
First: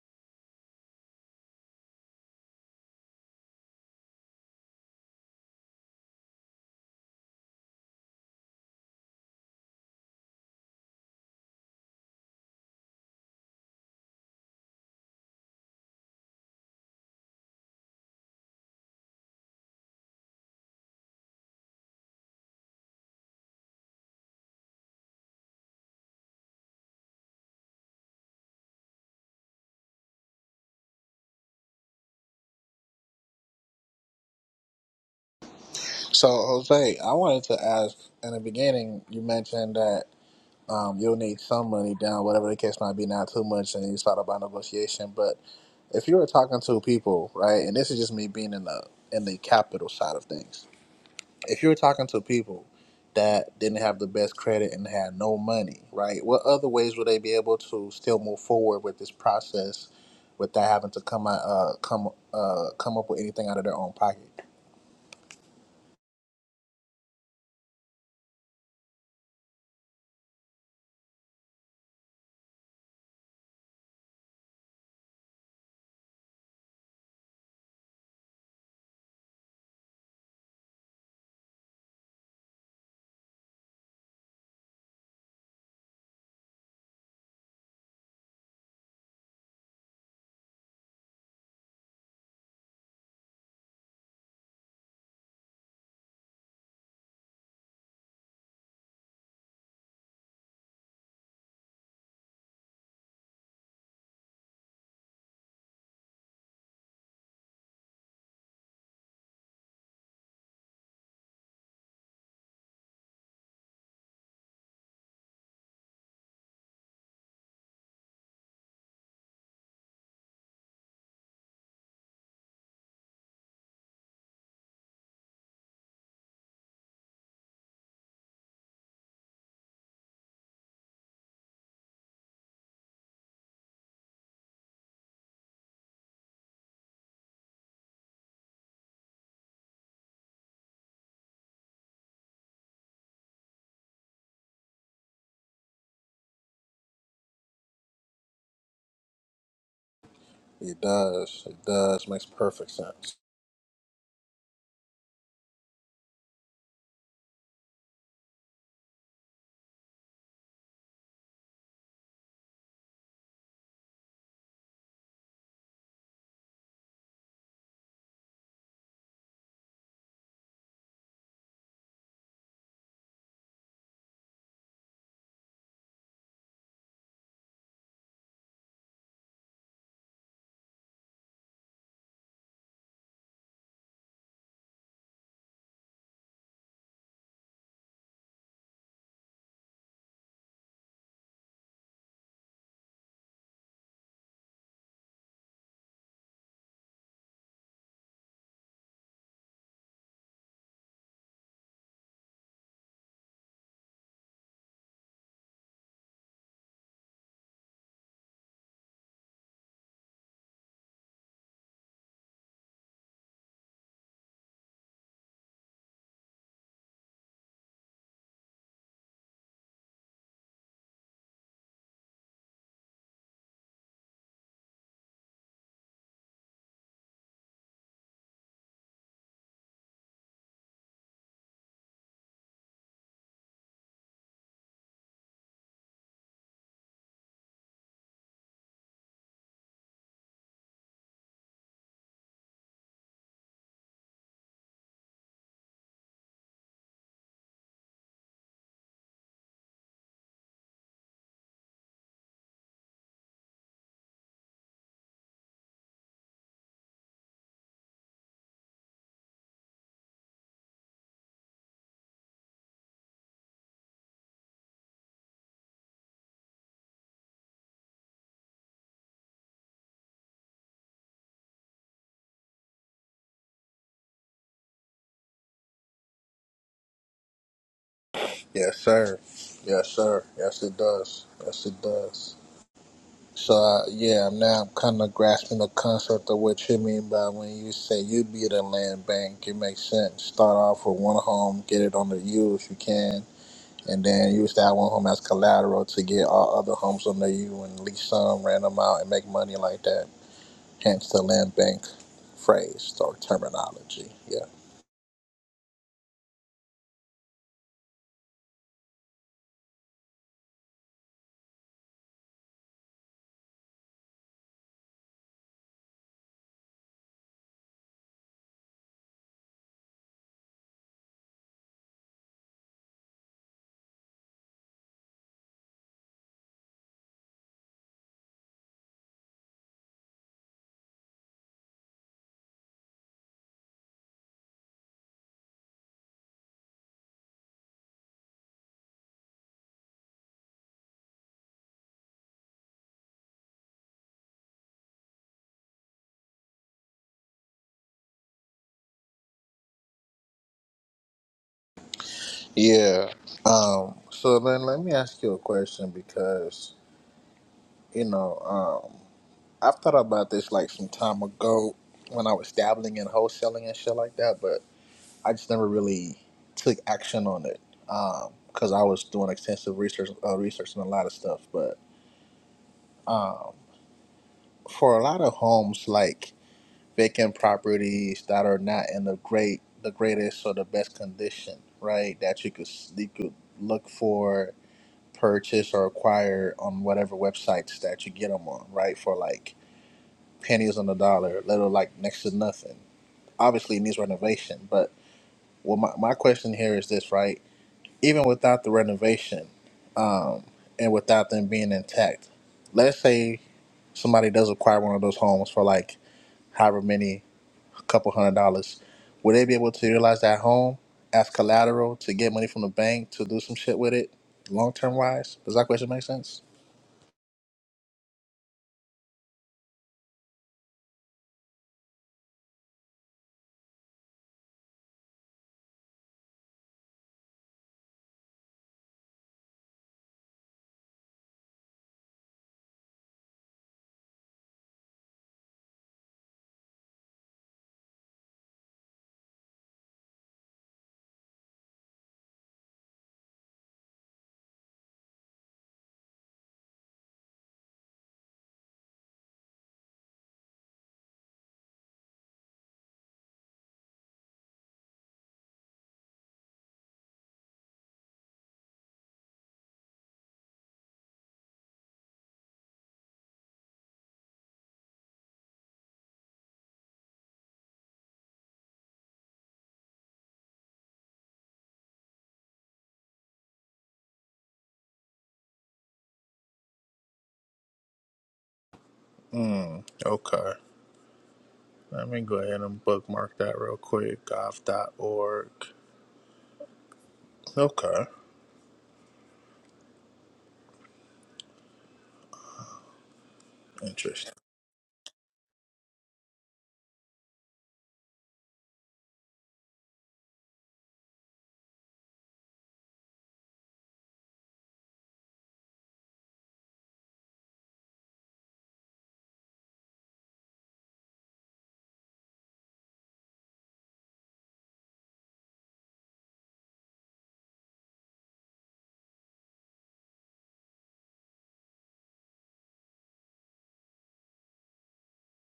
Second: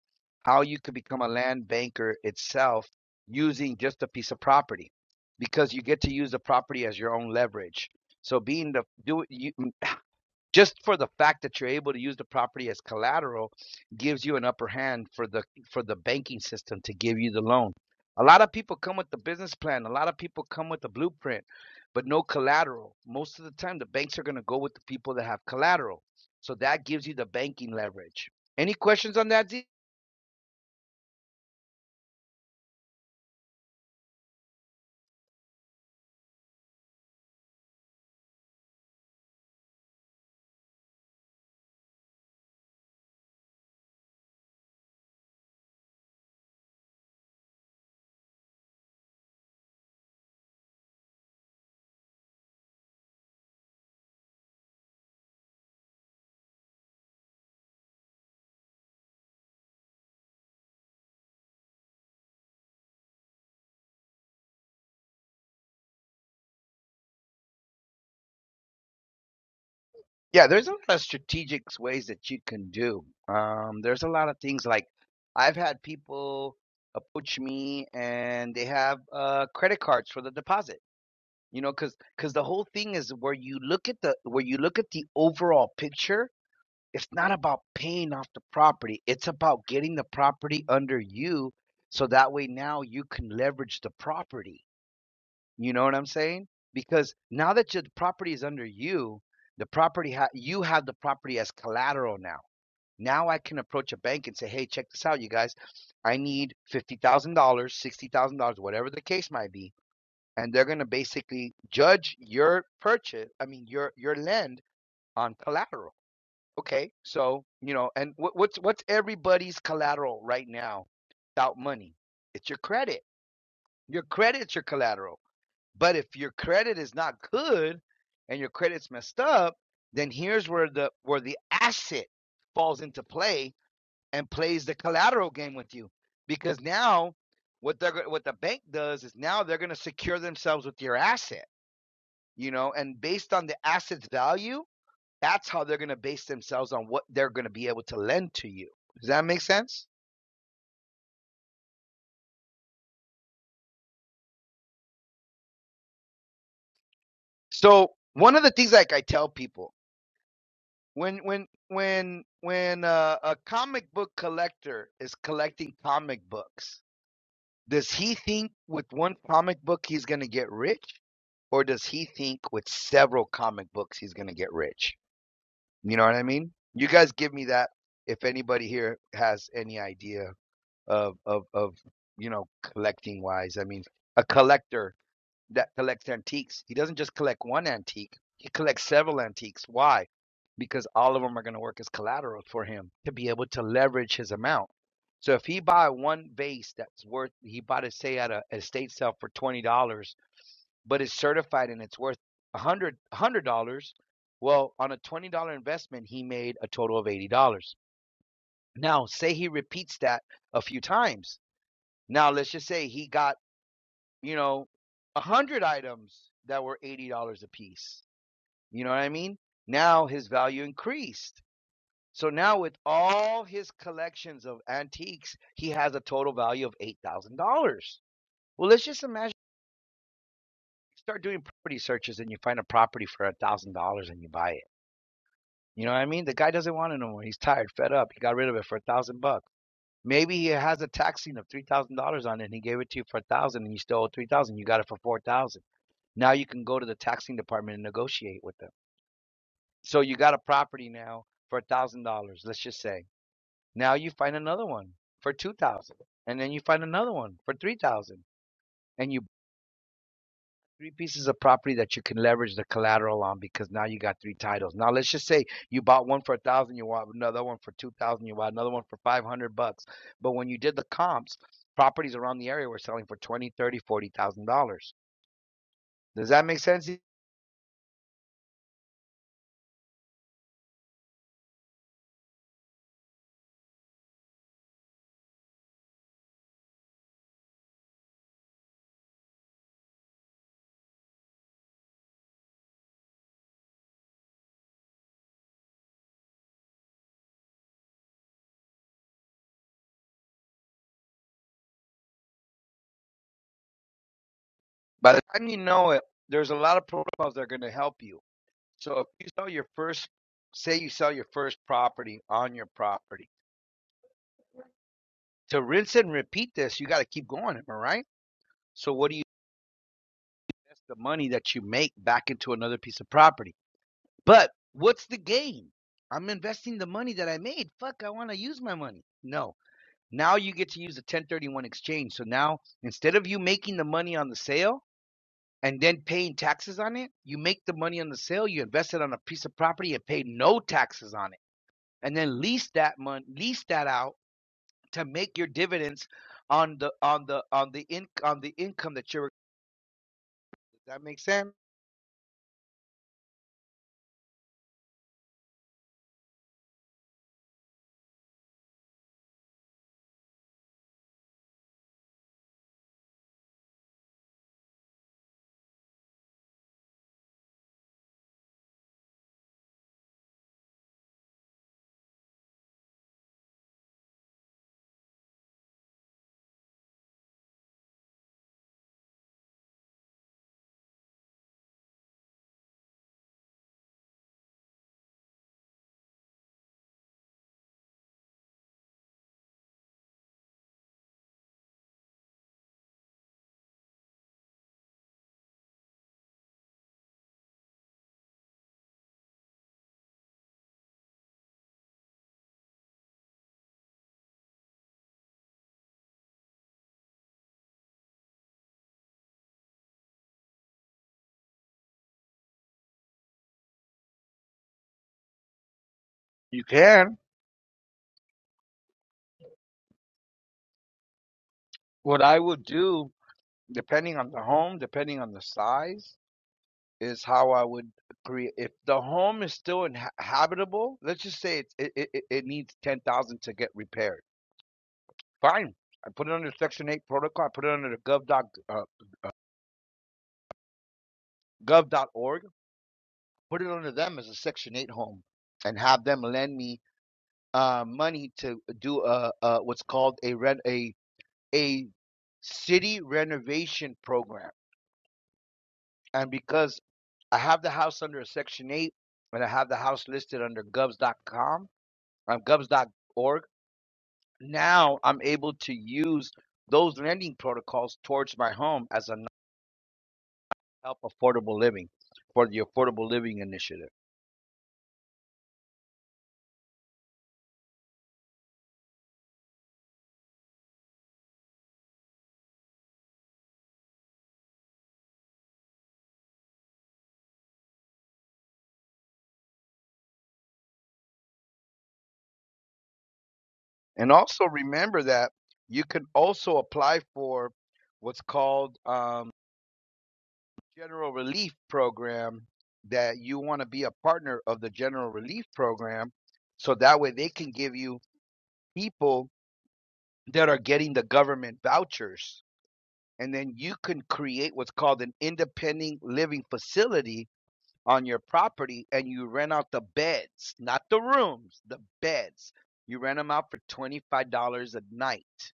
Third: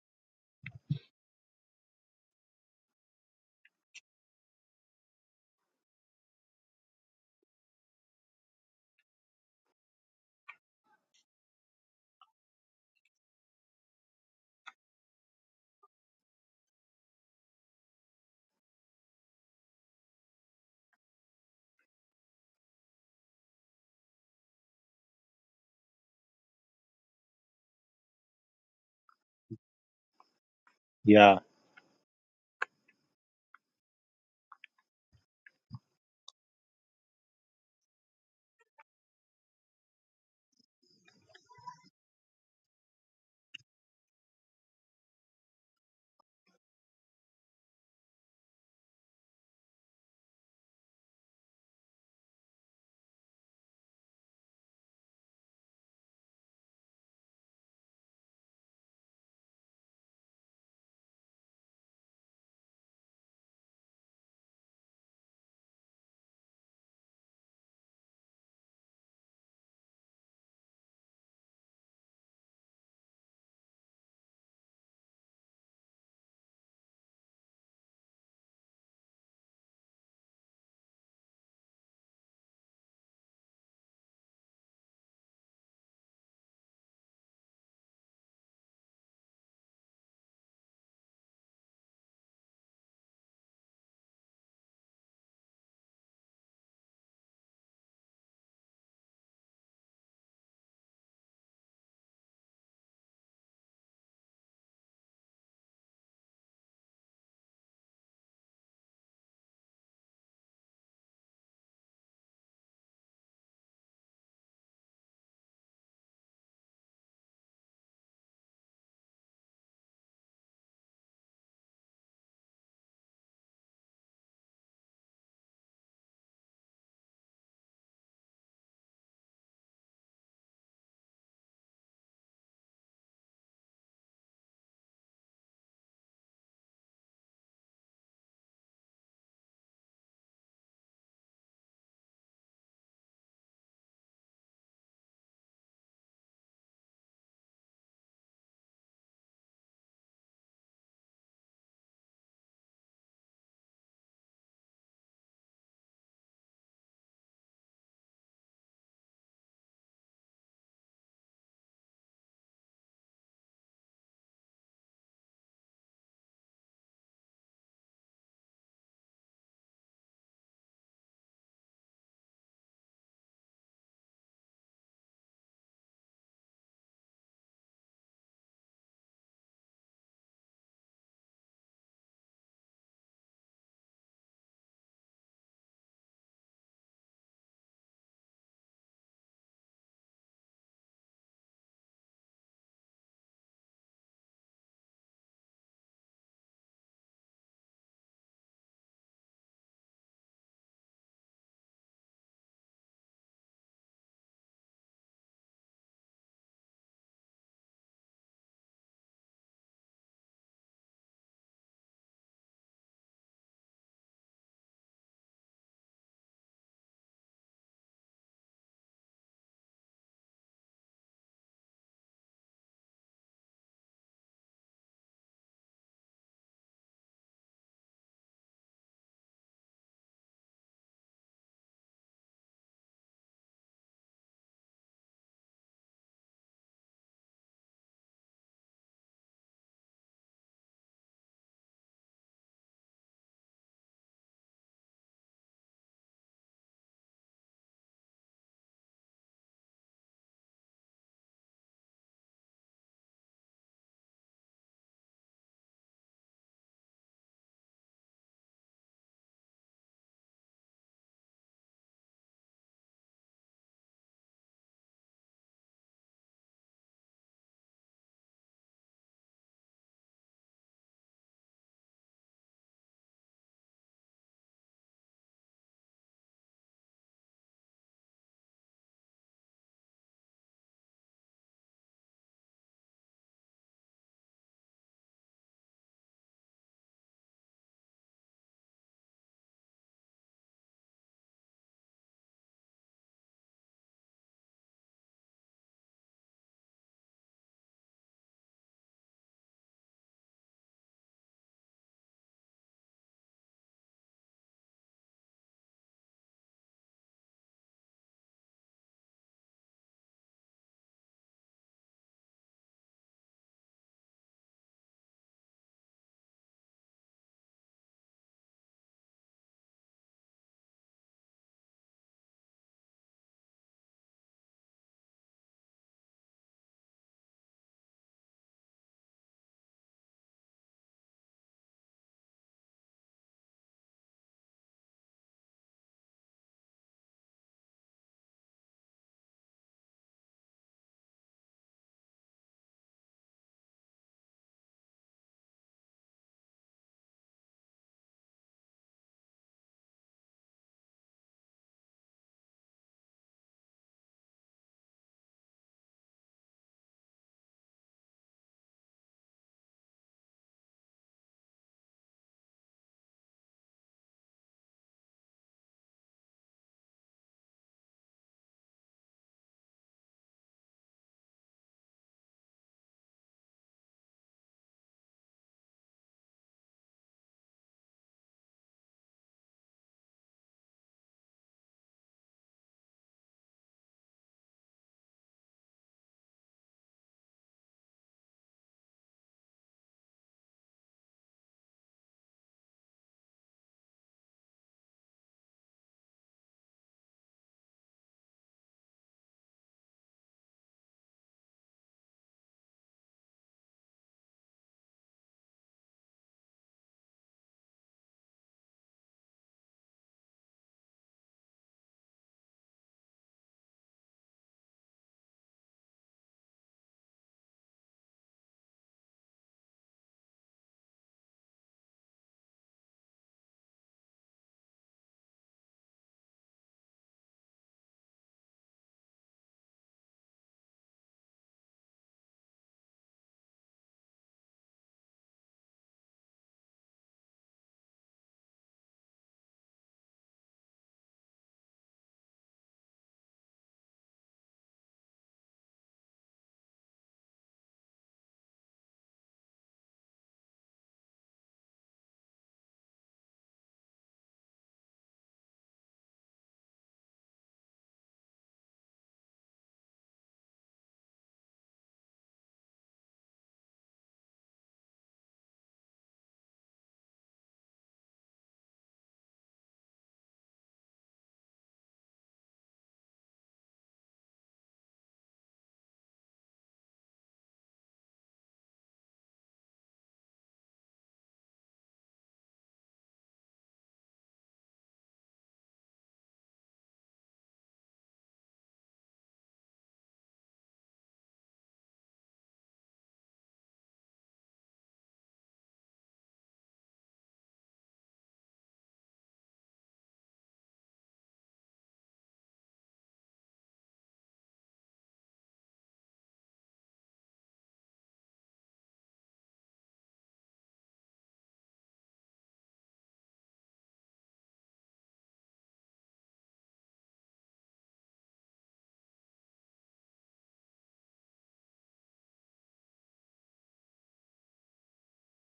How you could become a land banker itself using just a piece of property, because you get to use the property as your own leverage so being the do you just for the fact that you're able to use the property as collateral gives you an upper hand for the for the banking system to give you the loan. A lot of people come with the business plan, a lot of people come with the blueprint, but no collateral. Most of the time the banks are going to go with the people that have collateral. So that gives you the banking leverage. Any questions on that, Z?
So Jose, I wanted to ask. In the beginning, you mentioned that um, you'll need some money down, whatever the case might be, not too much, and you start about negotiation. But if you were talking to people, right, and this is just me being in the in the capital side of things, if you're talking to people that didn't have the best credit and had no money, right? What other ways would they be able to still move forward with this process without having to come out, uh, come uh, come up with anything out of their own pocket?
Yeah, there's a lot of strategic ways that you can do. Um, there's a lot of things like I've had people approach me and they have uh, credit cards for the deposit. You know, because because the whole thing is where you look at the where you look at the overall picture. It's not about paying off the property. It's about getting the property under you, so that way now you can leverage the property. You know what I'm saying? Because now that your property is under you, the property ha- you have the property as collateral now. Now I can approach a bank and say, "Hey, check this out, you guys. I need fifty thousand dollars, sixty thousand dollars, whatever the case might be," and they're gonna basically judge your purchase. I mean, your your lend on collateral. Okay, so you know, and what, what's what's everybody's collateral right now? Without money, it's your credit. Your credit's your collateral. But if your credit is not good and your credit's messed up, then here's where the where the asset falls into play and plays the collateral game with you. Because now what they're what the bank does is now they're going to secure themselves with your asset, you know, and based on the asset's value, that's how they're going to base themselves on what they're going to be able to lend to you. Does that make sense?
It does. It does. Makes perfect sense.
So, one of the things like I tell people When when when when uh, a comic book collector is collecting comic books, does he think with one comic book he's going to get rich, or does he think with several comic books he's going to get rich? You know what I mean? You guys give me that if anybody here has any idea of of of you know collecting wise. I mean, a collector that collects antiques. He doesn't just collect one antique, he collects several antiques. Why? Because all of them are going to work as collateral for him to be able to leverage his amount. So if he buy one vase that's worth, he bought it, say, at a estate sale for $20, but it's certified and it's worth a hundred dollars, one hundred dollars well, on a $20 investment, he made a total of $80. Now, say he repeats that a few times. Now, let's just say he got you know, a hundred items that were eighty dollars a piece. You know what I mean? Now his value increased. So now with all his collections of antiques, he has a total value of eight thousand dollars. Well, let's just imagine you start doing property searches and you find a property for a thousand dollars and you buy it. You know what I mean? The guy doesn't want it no more. He's tired, fed up. He got rid of it for a thousand bucks. Maybe he has a tax lien of three thousand dollars on it and he gave it to you for a thousand and you stole three thousand. You got it for four thousand. Now you can go to the taxing department and negotiate with them. So you got a property now for a thousand dollars, let's just say. Now you find another one for two thousand, dollars, and then you find another one for three thousand, dollars, and you buy three pieces of property that you can leverage the collateral on because now you got three titles. Now let's just say you bought one for a thousand, dollars, you bought another one for two thousand, dollars, you bought another one for five hundred bucks. But when you did the comps, properties around the area were selling for twenty, thousand dollars, thirty, thousand dollars, forty thousand dollars. Does that make sense?
Yes, sir. Yes, sir. Yes, it does. Yes, it does. So uh, yeah, now I'm kind of grasping the concept of what you mean by when you say you be the land bank. It makes sense. Start off with one home, get it under you if you can, and then use that one home as collateral to get all other homes under you and lease some, rent them out, and make money like that. Hence the land bank phrase or terminology. Yeah,
By the time you know it, there's a lot of protocols that are going to help you. So if you sell your first, say you sell your first property on your property, to rinse and repeat this, you got to keep going, am I right? So what do you invest the money that you make back into another piece of property? But what's the gain? I'm investing the money that I made. Fuck, I want to use my money. No. Now you get to use the 1031 exchange. So now instead of you making the money on the sale, and then paying taxes on it. You make the money on the sale, you invest it on a piece of property and pay no taxes on it, and then lease that money, lease that out to make your dividends on the on the on the in on the income that you're. Does that make sense?
yeah. Um, so then let me ask you a question because you know. um. I've thought about this like some time ago when I was dabbling in wholesaling and shit like that, but I just never really took action on it because I was doing extensive research, uh, research and a lot of stuff. But um, for a lot of homes, like vacant properties that are not in the great, the greatest or the best condition, right? That you could you could look for, purchase or acquire on whatever websites that you get them on, right? For like pennies on the dollar, little like next to nothing obviously it needs renovation. But well, my, my question here is this, right? Even without the renovation, um, and without them being intact, let's say somebody does acquire one of those homes for like however many, a couple hundred dollars, would they be able to utilize that home as collateral to get money from the bank to do some shit with it, long term wise? Does that question make sense?
You can. What I would do, depending on the home, depending on the size, is how I would create. If the home is still in, habitable, let's just say it, it it it needs ten thousand to get repaired. Fine. I put it under Section 8 protocol. I put it under the gov.gov gov.org, put it under them as a Section 8 home, and have them lend me uh, money to do a, a what's called a rent a a city renovation program. And because I have the house under a Section 8, and I have the house listed under govs.com, um, govs.org, now I'm able to use those lending protocols towards my home as a help affordable living for the affordable living initiative.
Hmm. okay. Let me go ahead and bookmark that real quick. Gov. dot Org. Okay.
And
Interesting.
also remember that you can also apply for what's called um, general relief program that you want to be a partner of the general relief program so that way they can give you people that are getting the government vouchers and then you can create what's called an independent living facility on your property and you rent out the beds not the rooms the beds you rent them out for $25 a night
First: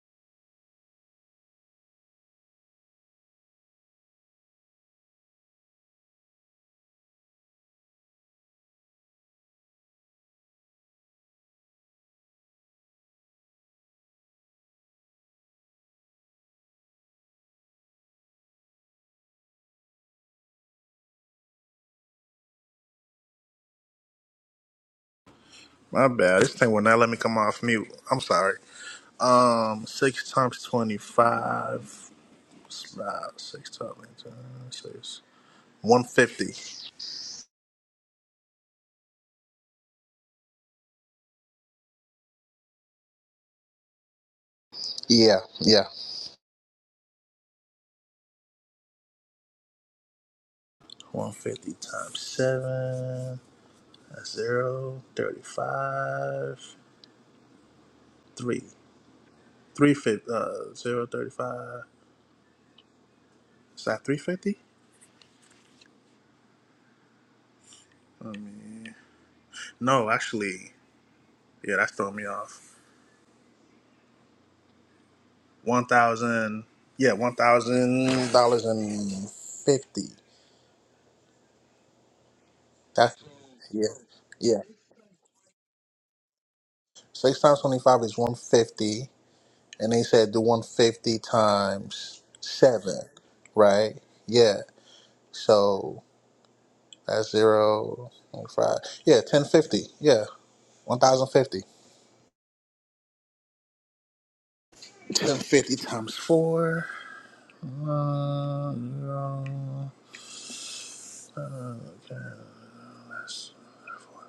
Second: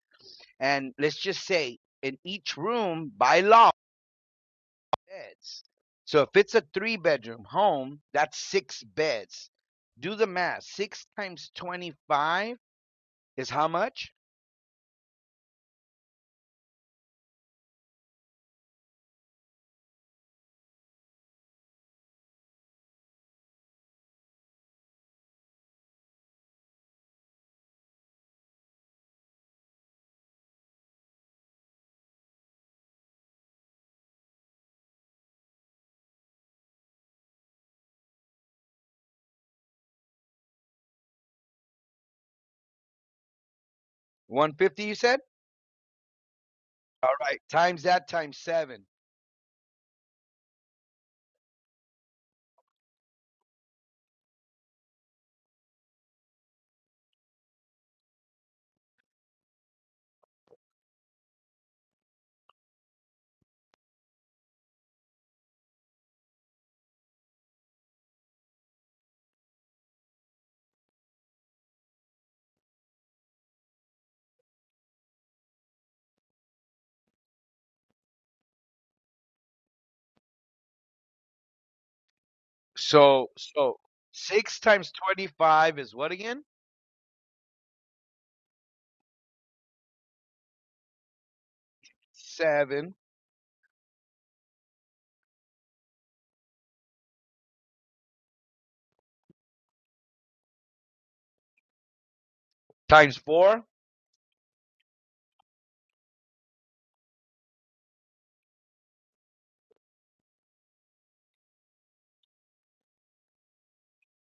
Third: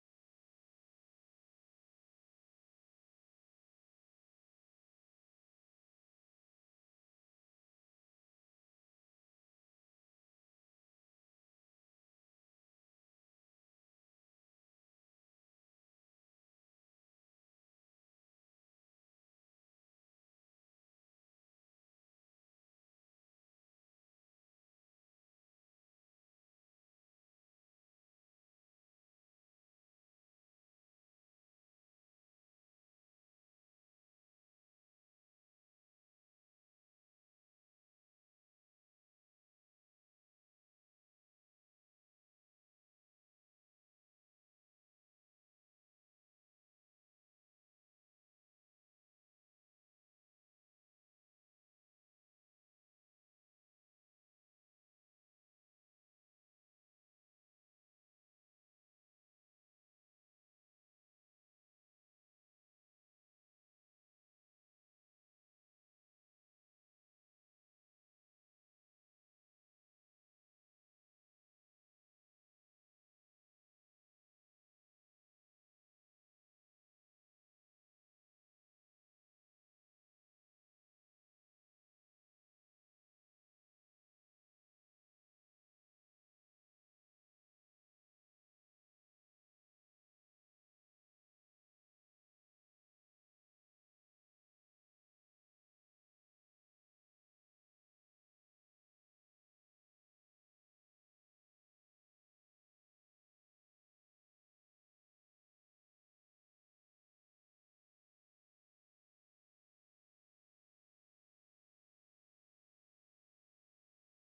and let's just say in each room by law beds. So if it's a three bedroom home, that's six beds. Do the math. Six times twenty five is how much?
My bad. This thing will not let me come off mute. I'm sorry. Um, six times twenty-five. it's About six times six. One fifty.
One hundred fifty you said?
Yeah, yeah.
All right. Times that times seven.
One fifty times seven. That's zero. Thirty-five. Three. Three fifty. Uh, zero thirty-five. Is that three fifty? I mean, No, actually, yeah, that's throwing me off. One thousand. Yeah, one thousand dollars and fifty. That's
So so
yeah,
six
yeah.
times twenty five is what again?
Six times twenty-five is one fifty, and they said do one fifty times
Seven.
seven, right? Yeah. So that's zero and five. Yeah, ten fifty. Yeah, one thousand fifty.
Times four.
Ten fifty times four. Uh, zero, uh, that's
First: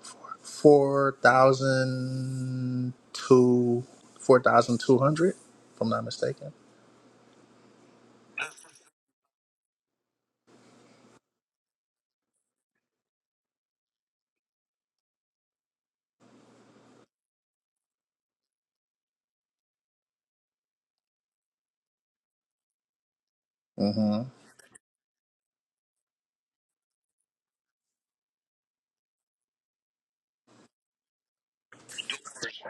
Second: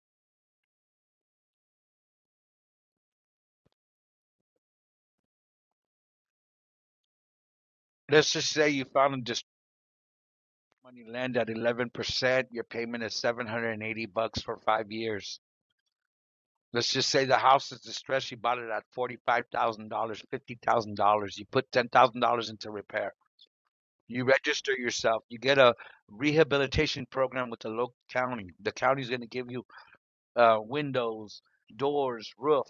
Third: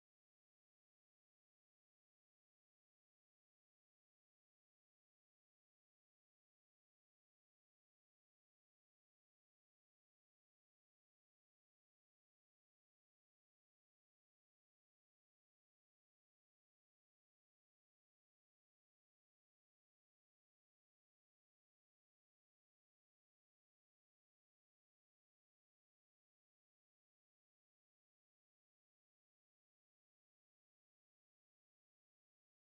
Four Four thousand two, four thousand two hundred, if I'm not mistaken.
Let's just say you found a distressed money lend at eleven percent. Your payment is seven hundred and eighty bucks for five years. Let's just say the house is distressed. You bought it at forty-five thousand dollars, fifty thousand dollars. You put ten thousand dollars into repair.
hmm
You register yourself. You get a rehabilitation program with the local county. The county is going to give you uh, windows, doors, roof,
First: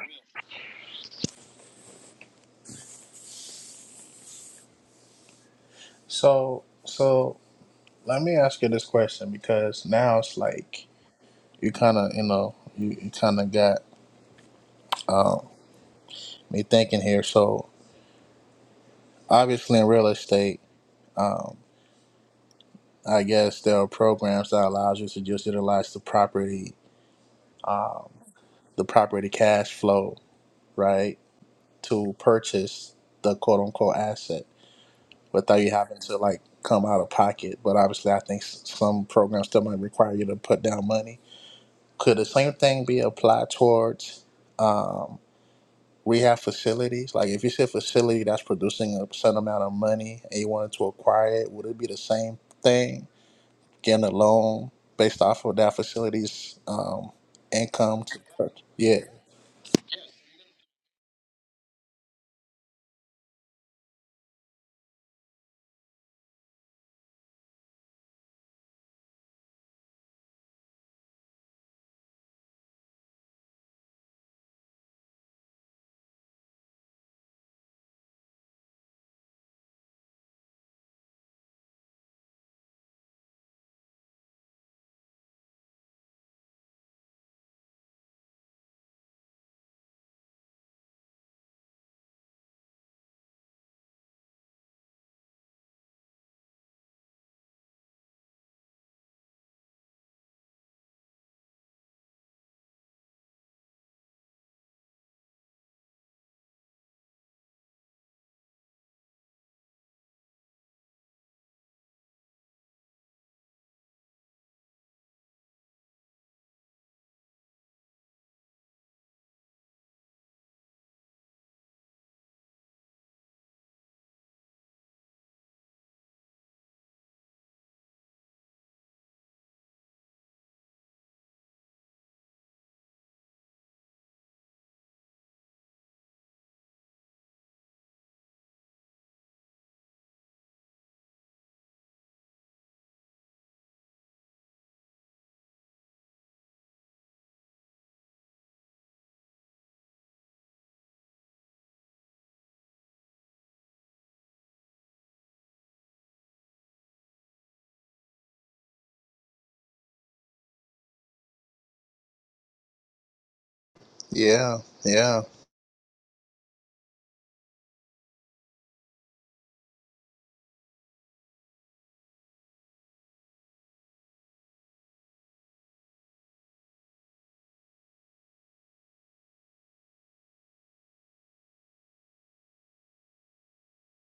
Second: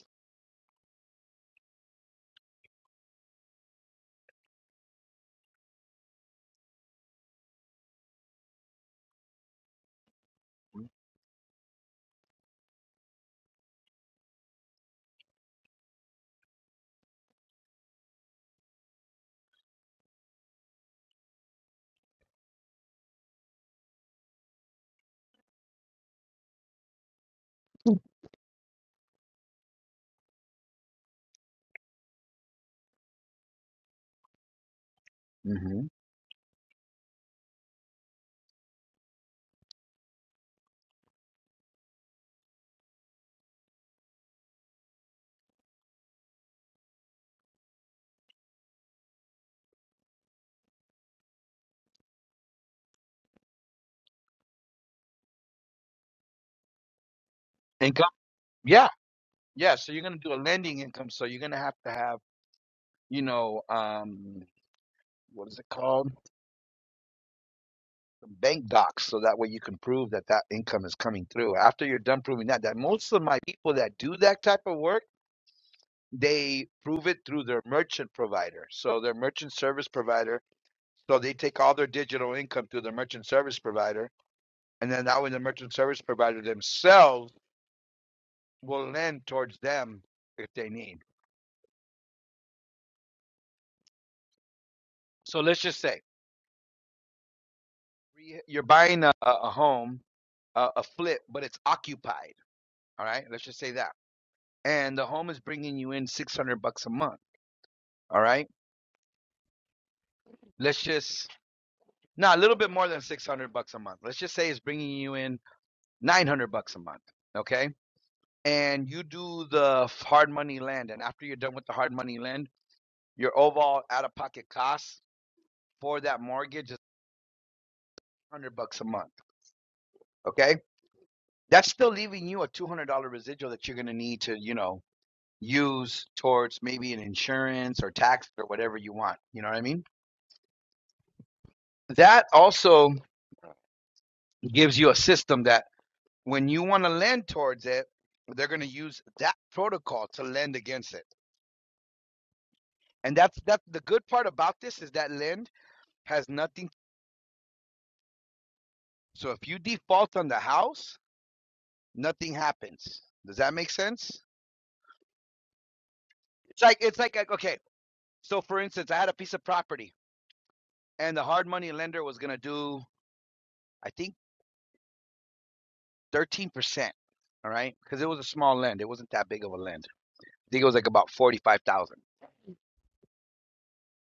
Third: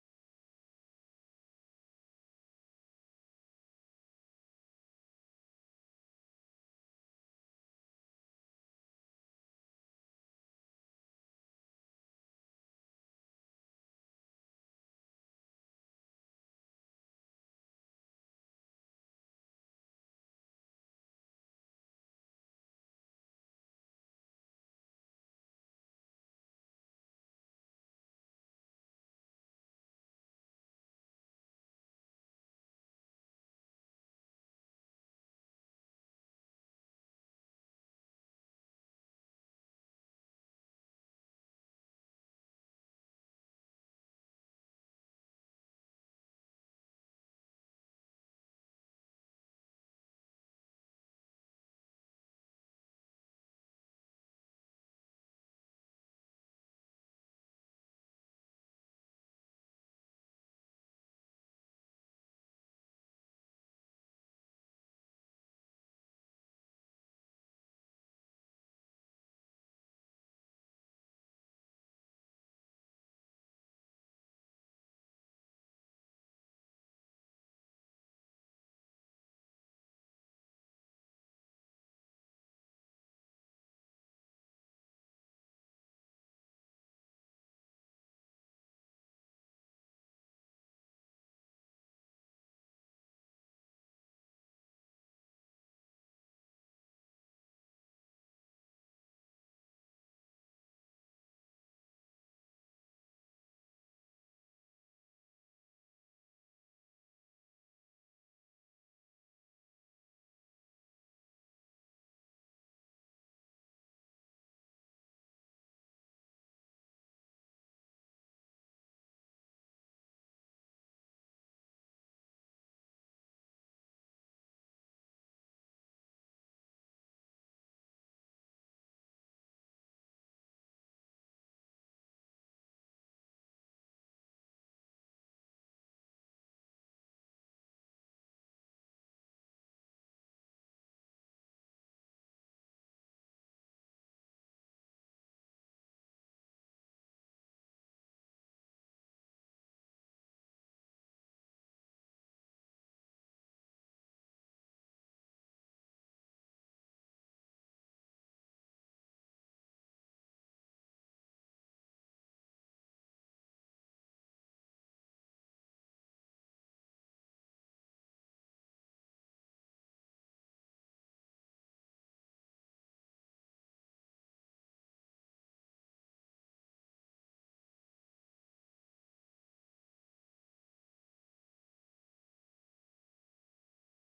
So, so let me ask you this question because now it's like you kind of, you know, you, you kind of got um, me thinking here. So, obviously, in real estate, um, I guess there are programs that allows you to just utilize the property, um, the property cash flow, right, to purchase the quote unquote asset without you
hmm
having to like come out of pocket. But obviously, I think s- some programs still might require you to put down money Could the same thing be applied towards rehab facilities? Like if you see a facility that's producing a certain amount of money and you wanted to acquire it, would it be the same thing? Getting a loan based off of that facility's um, income?
income.
To,
Yeah,
yeah,
yeah. So you're going to do a lending income. So you're going to have to have, you know, um, what is it called? Bank docs. So that way you can prove that that income is coming through. After you're done proving that, that most of my people that do that type of work they prove it through their merchant provider. So their merchant service provider, so they take all their digital income through their merchant service provider, and then that way the merchant service provider themselves will lend towards them if they need. So let's just say you're buying a, a home, a, a flip, but it's occupied. All right, let's just say that, and the home is bringing you in six hundred bucks a month. All right, let's just now a little bit more than six hundred bucks a month. Let's just say it's bringing you in nine hundred bucks a month. Okay, and you do the hard money lend, and after you're done with the hard money lend, your overall out of pocket cost for that mortgage is one hundred bucks a month. Okay, that's still leaving you a two hundred dollar residual that you're gonna need to, you know, use towards maybe an insurance or tax or whatever you want. You know what I mean? That also gives you a system that when you want to lend towards it, they're gonna use that protocol to lend against it. And that's that. the good part about this is that lend has nothing So if you default on the house, nothing happens. Does that make sense?
yeah, yeah.
It's like it's like like, okay. So for instance, I had a piece of property and the hard money lender was going to do I think 13%, all right? Cuz it was a small lend. It wasn't that big of a lend. I think it was like about 45,000.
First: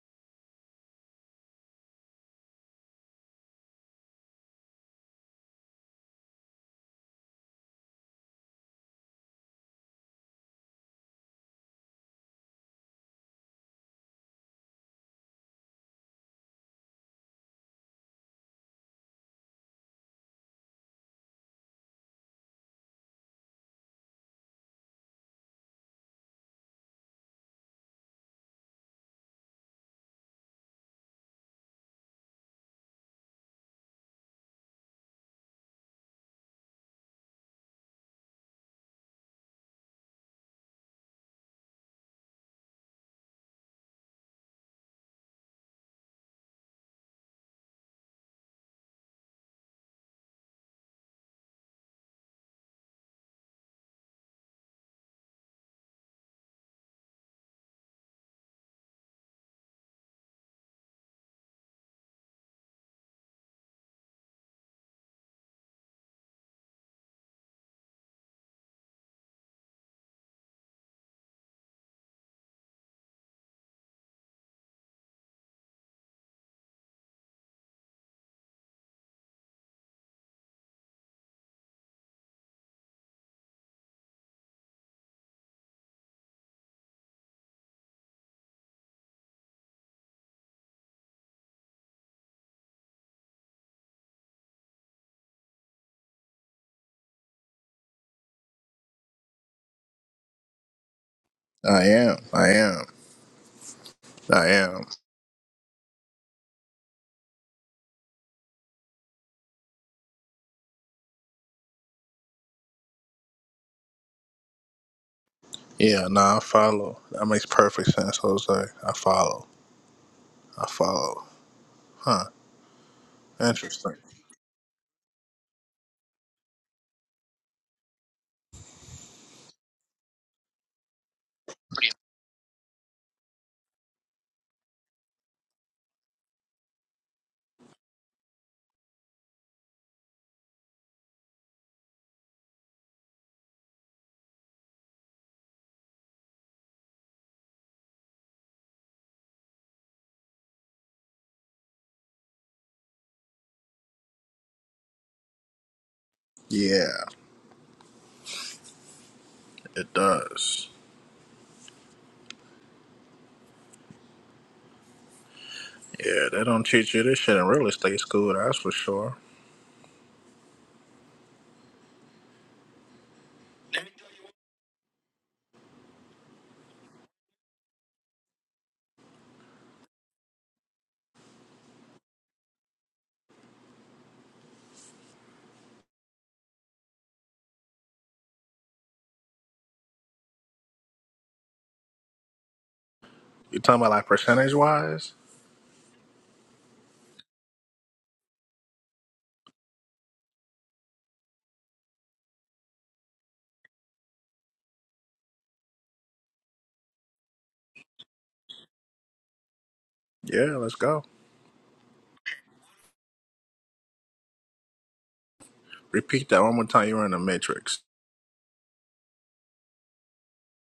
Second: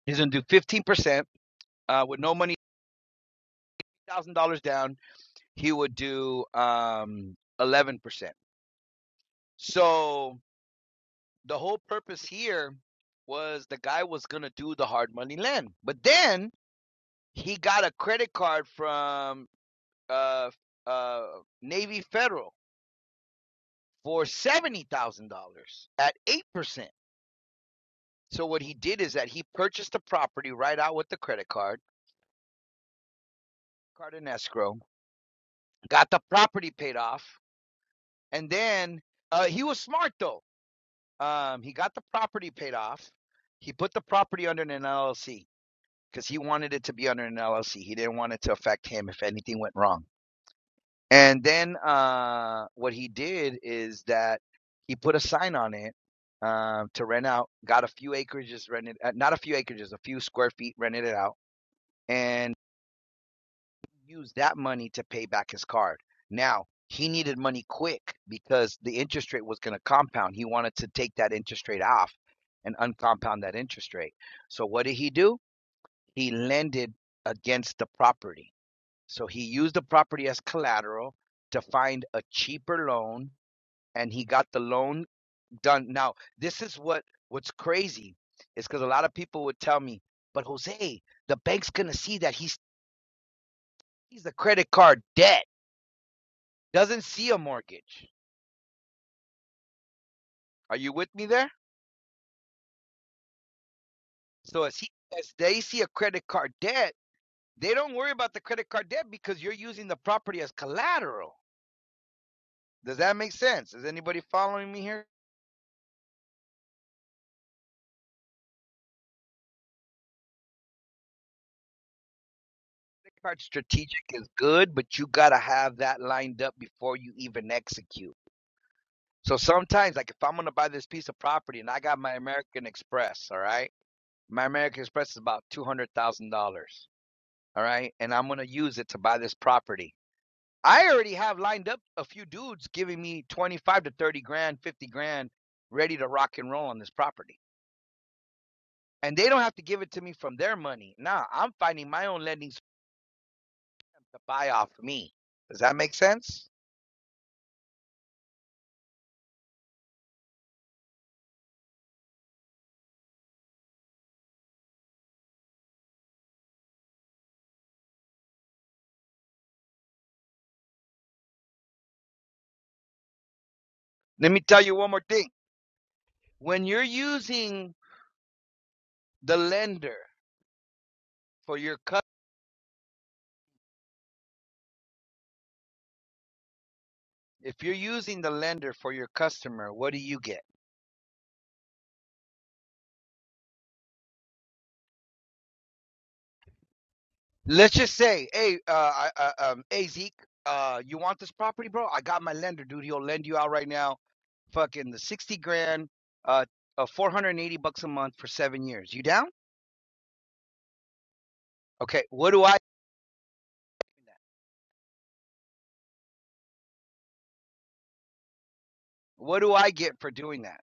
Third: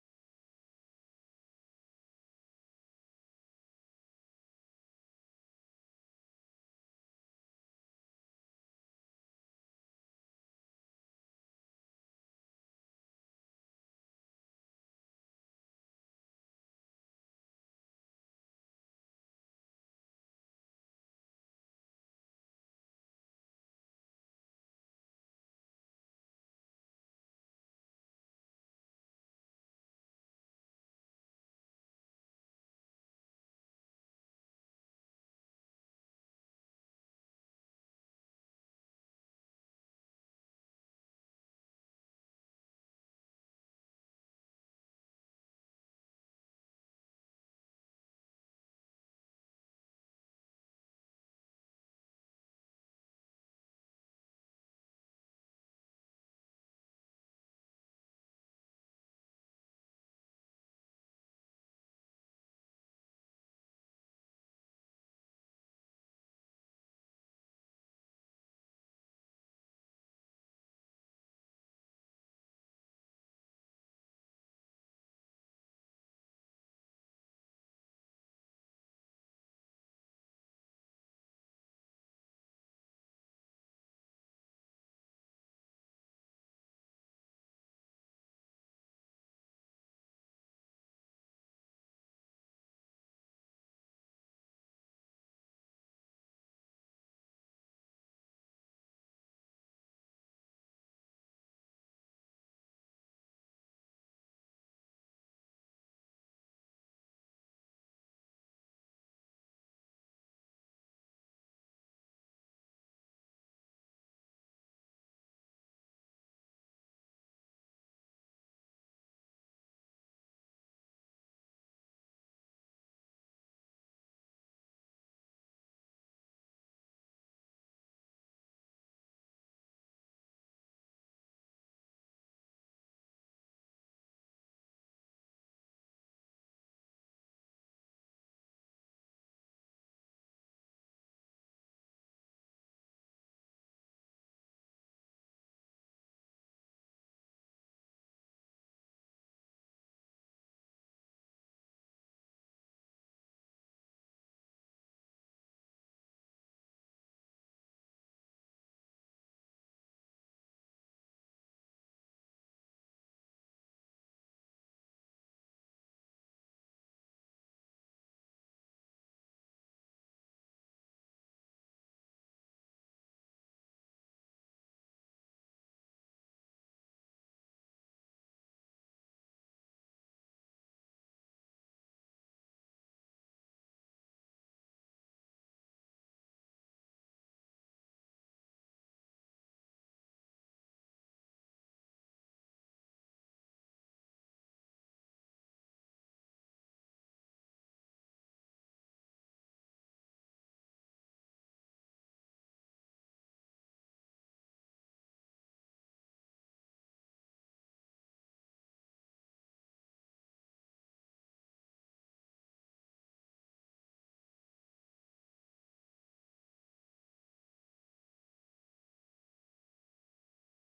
He's going to do 15% uh with no money, $1,000 down, he would do um 11%. So the whole purpose here was the guy was going to do the hard money lend. But then He got a credit card from uh uh Navy Federal for seventy thousand dollars at eight percent. So what he did is that he purchased the property right out with the credit card, card in escrow, got the property paid off, and then uh, he was smart though. Um, he got the property paid off. He put the property under an LLC because he wanted it to be under an LLC. He didn't want it to affect him if anything went wrong. And then uh, what he did is that he put a sign on it um, to rent out. Got a few acreages rented, uh, not a few acreages, a few square feet rented it out, and used that money to pay back his card. Now he needed money quick because the interest rate was going to compound. He wanted to take that interest rate off and uncompound that interest rate. So what did he do? He lended against the property. So he used the property as collateral to find a cheaper loan and he got the loan done. Now, this is what what's crazy is because a lot of people would tell me, but Jose, the bank's gonna see that he's he's a credit card debt, doesn't see a mortgage. Are you with me there?
I am. I am. I
So as
am.
he as they see a credit card debt, they don't worry about the credit card debt because you're using the property as collateral. Does that make sense? Is anybody following me here?
Yeah, no, I follow. That makes perfect sense, Jose. I follow. I follow. Huh.
Credit card
Interesting.
strategic is good, but you gotta have that lined up before you even execute So sometimes, like if I'm gonna buy this piece of property and I got my American Express, all right, my American Express is about two hundred thousand dollars, all right, and I'm gonna use it to buy this property. I already have lined up a few dudes giving me twenty five to thirty grand, fifty grand, ready to rock and roll on this property, and they don't have to give it to me from their money. Nah, I'm finding my own lending to buy off me. Does that make sense?
Yeah, it does. Yeah, they don't teach you this shit in real estate school, that's for sure.
Let me tell you one more thing. When you're using the lender for your customer, If you're using the lender for your customer, what do you get?
You talking about like percentage wise?
Let's just say, hey, uh, uh, um, hey Zeke, uh, you want this property, bro? I got my lender, dude. He'll lend you out right now. Fucking the sixty grand, uh, uh four hundred and eighty bucks a month for seven years. You down?
Yeah, let's go.
Okay. What do I?
Repeat that one more time. You were in the matrix.
What do I get for doing that?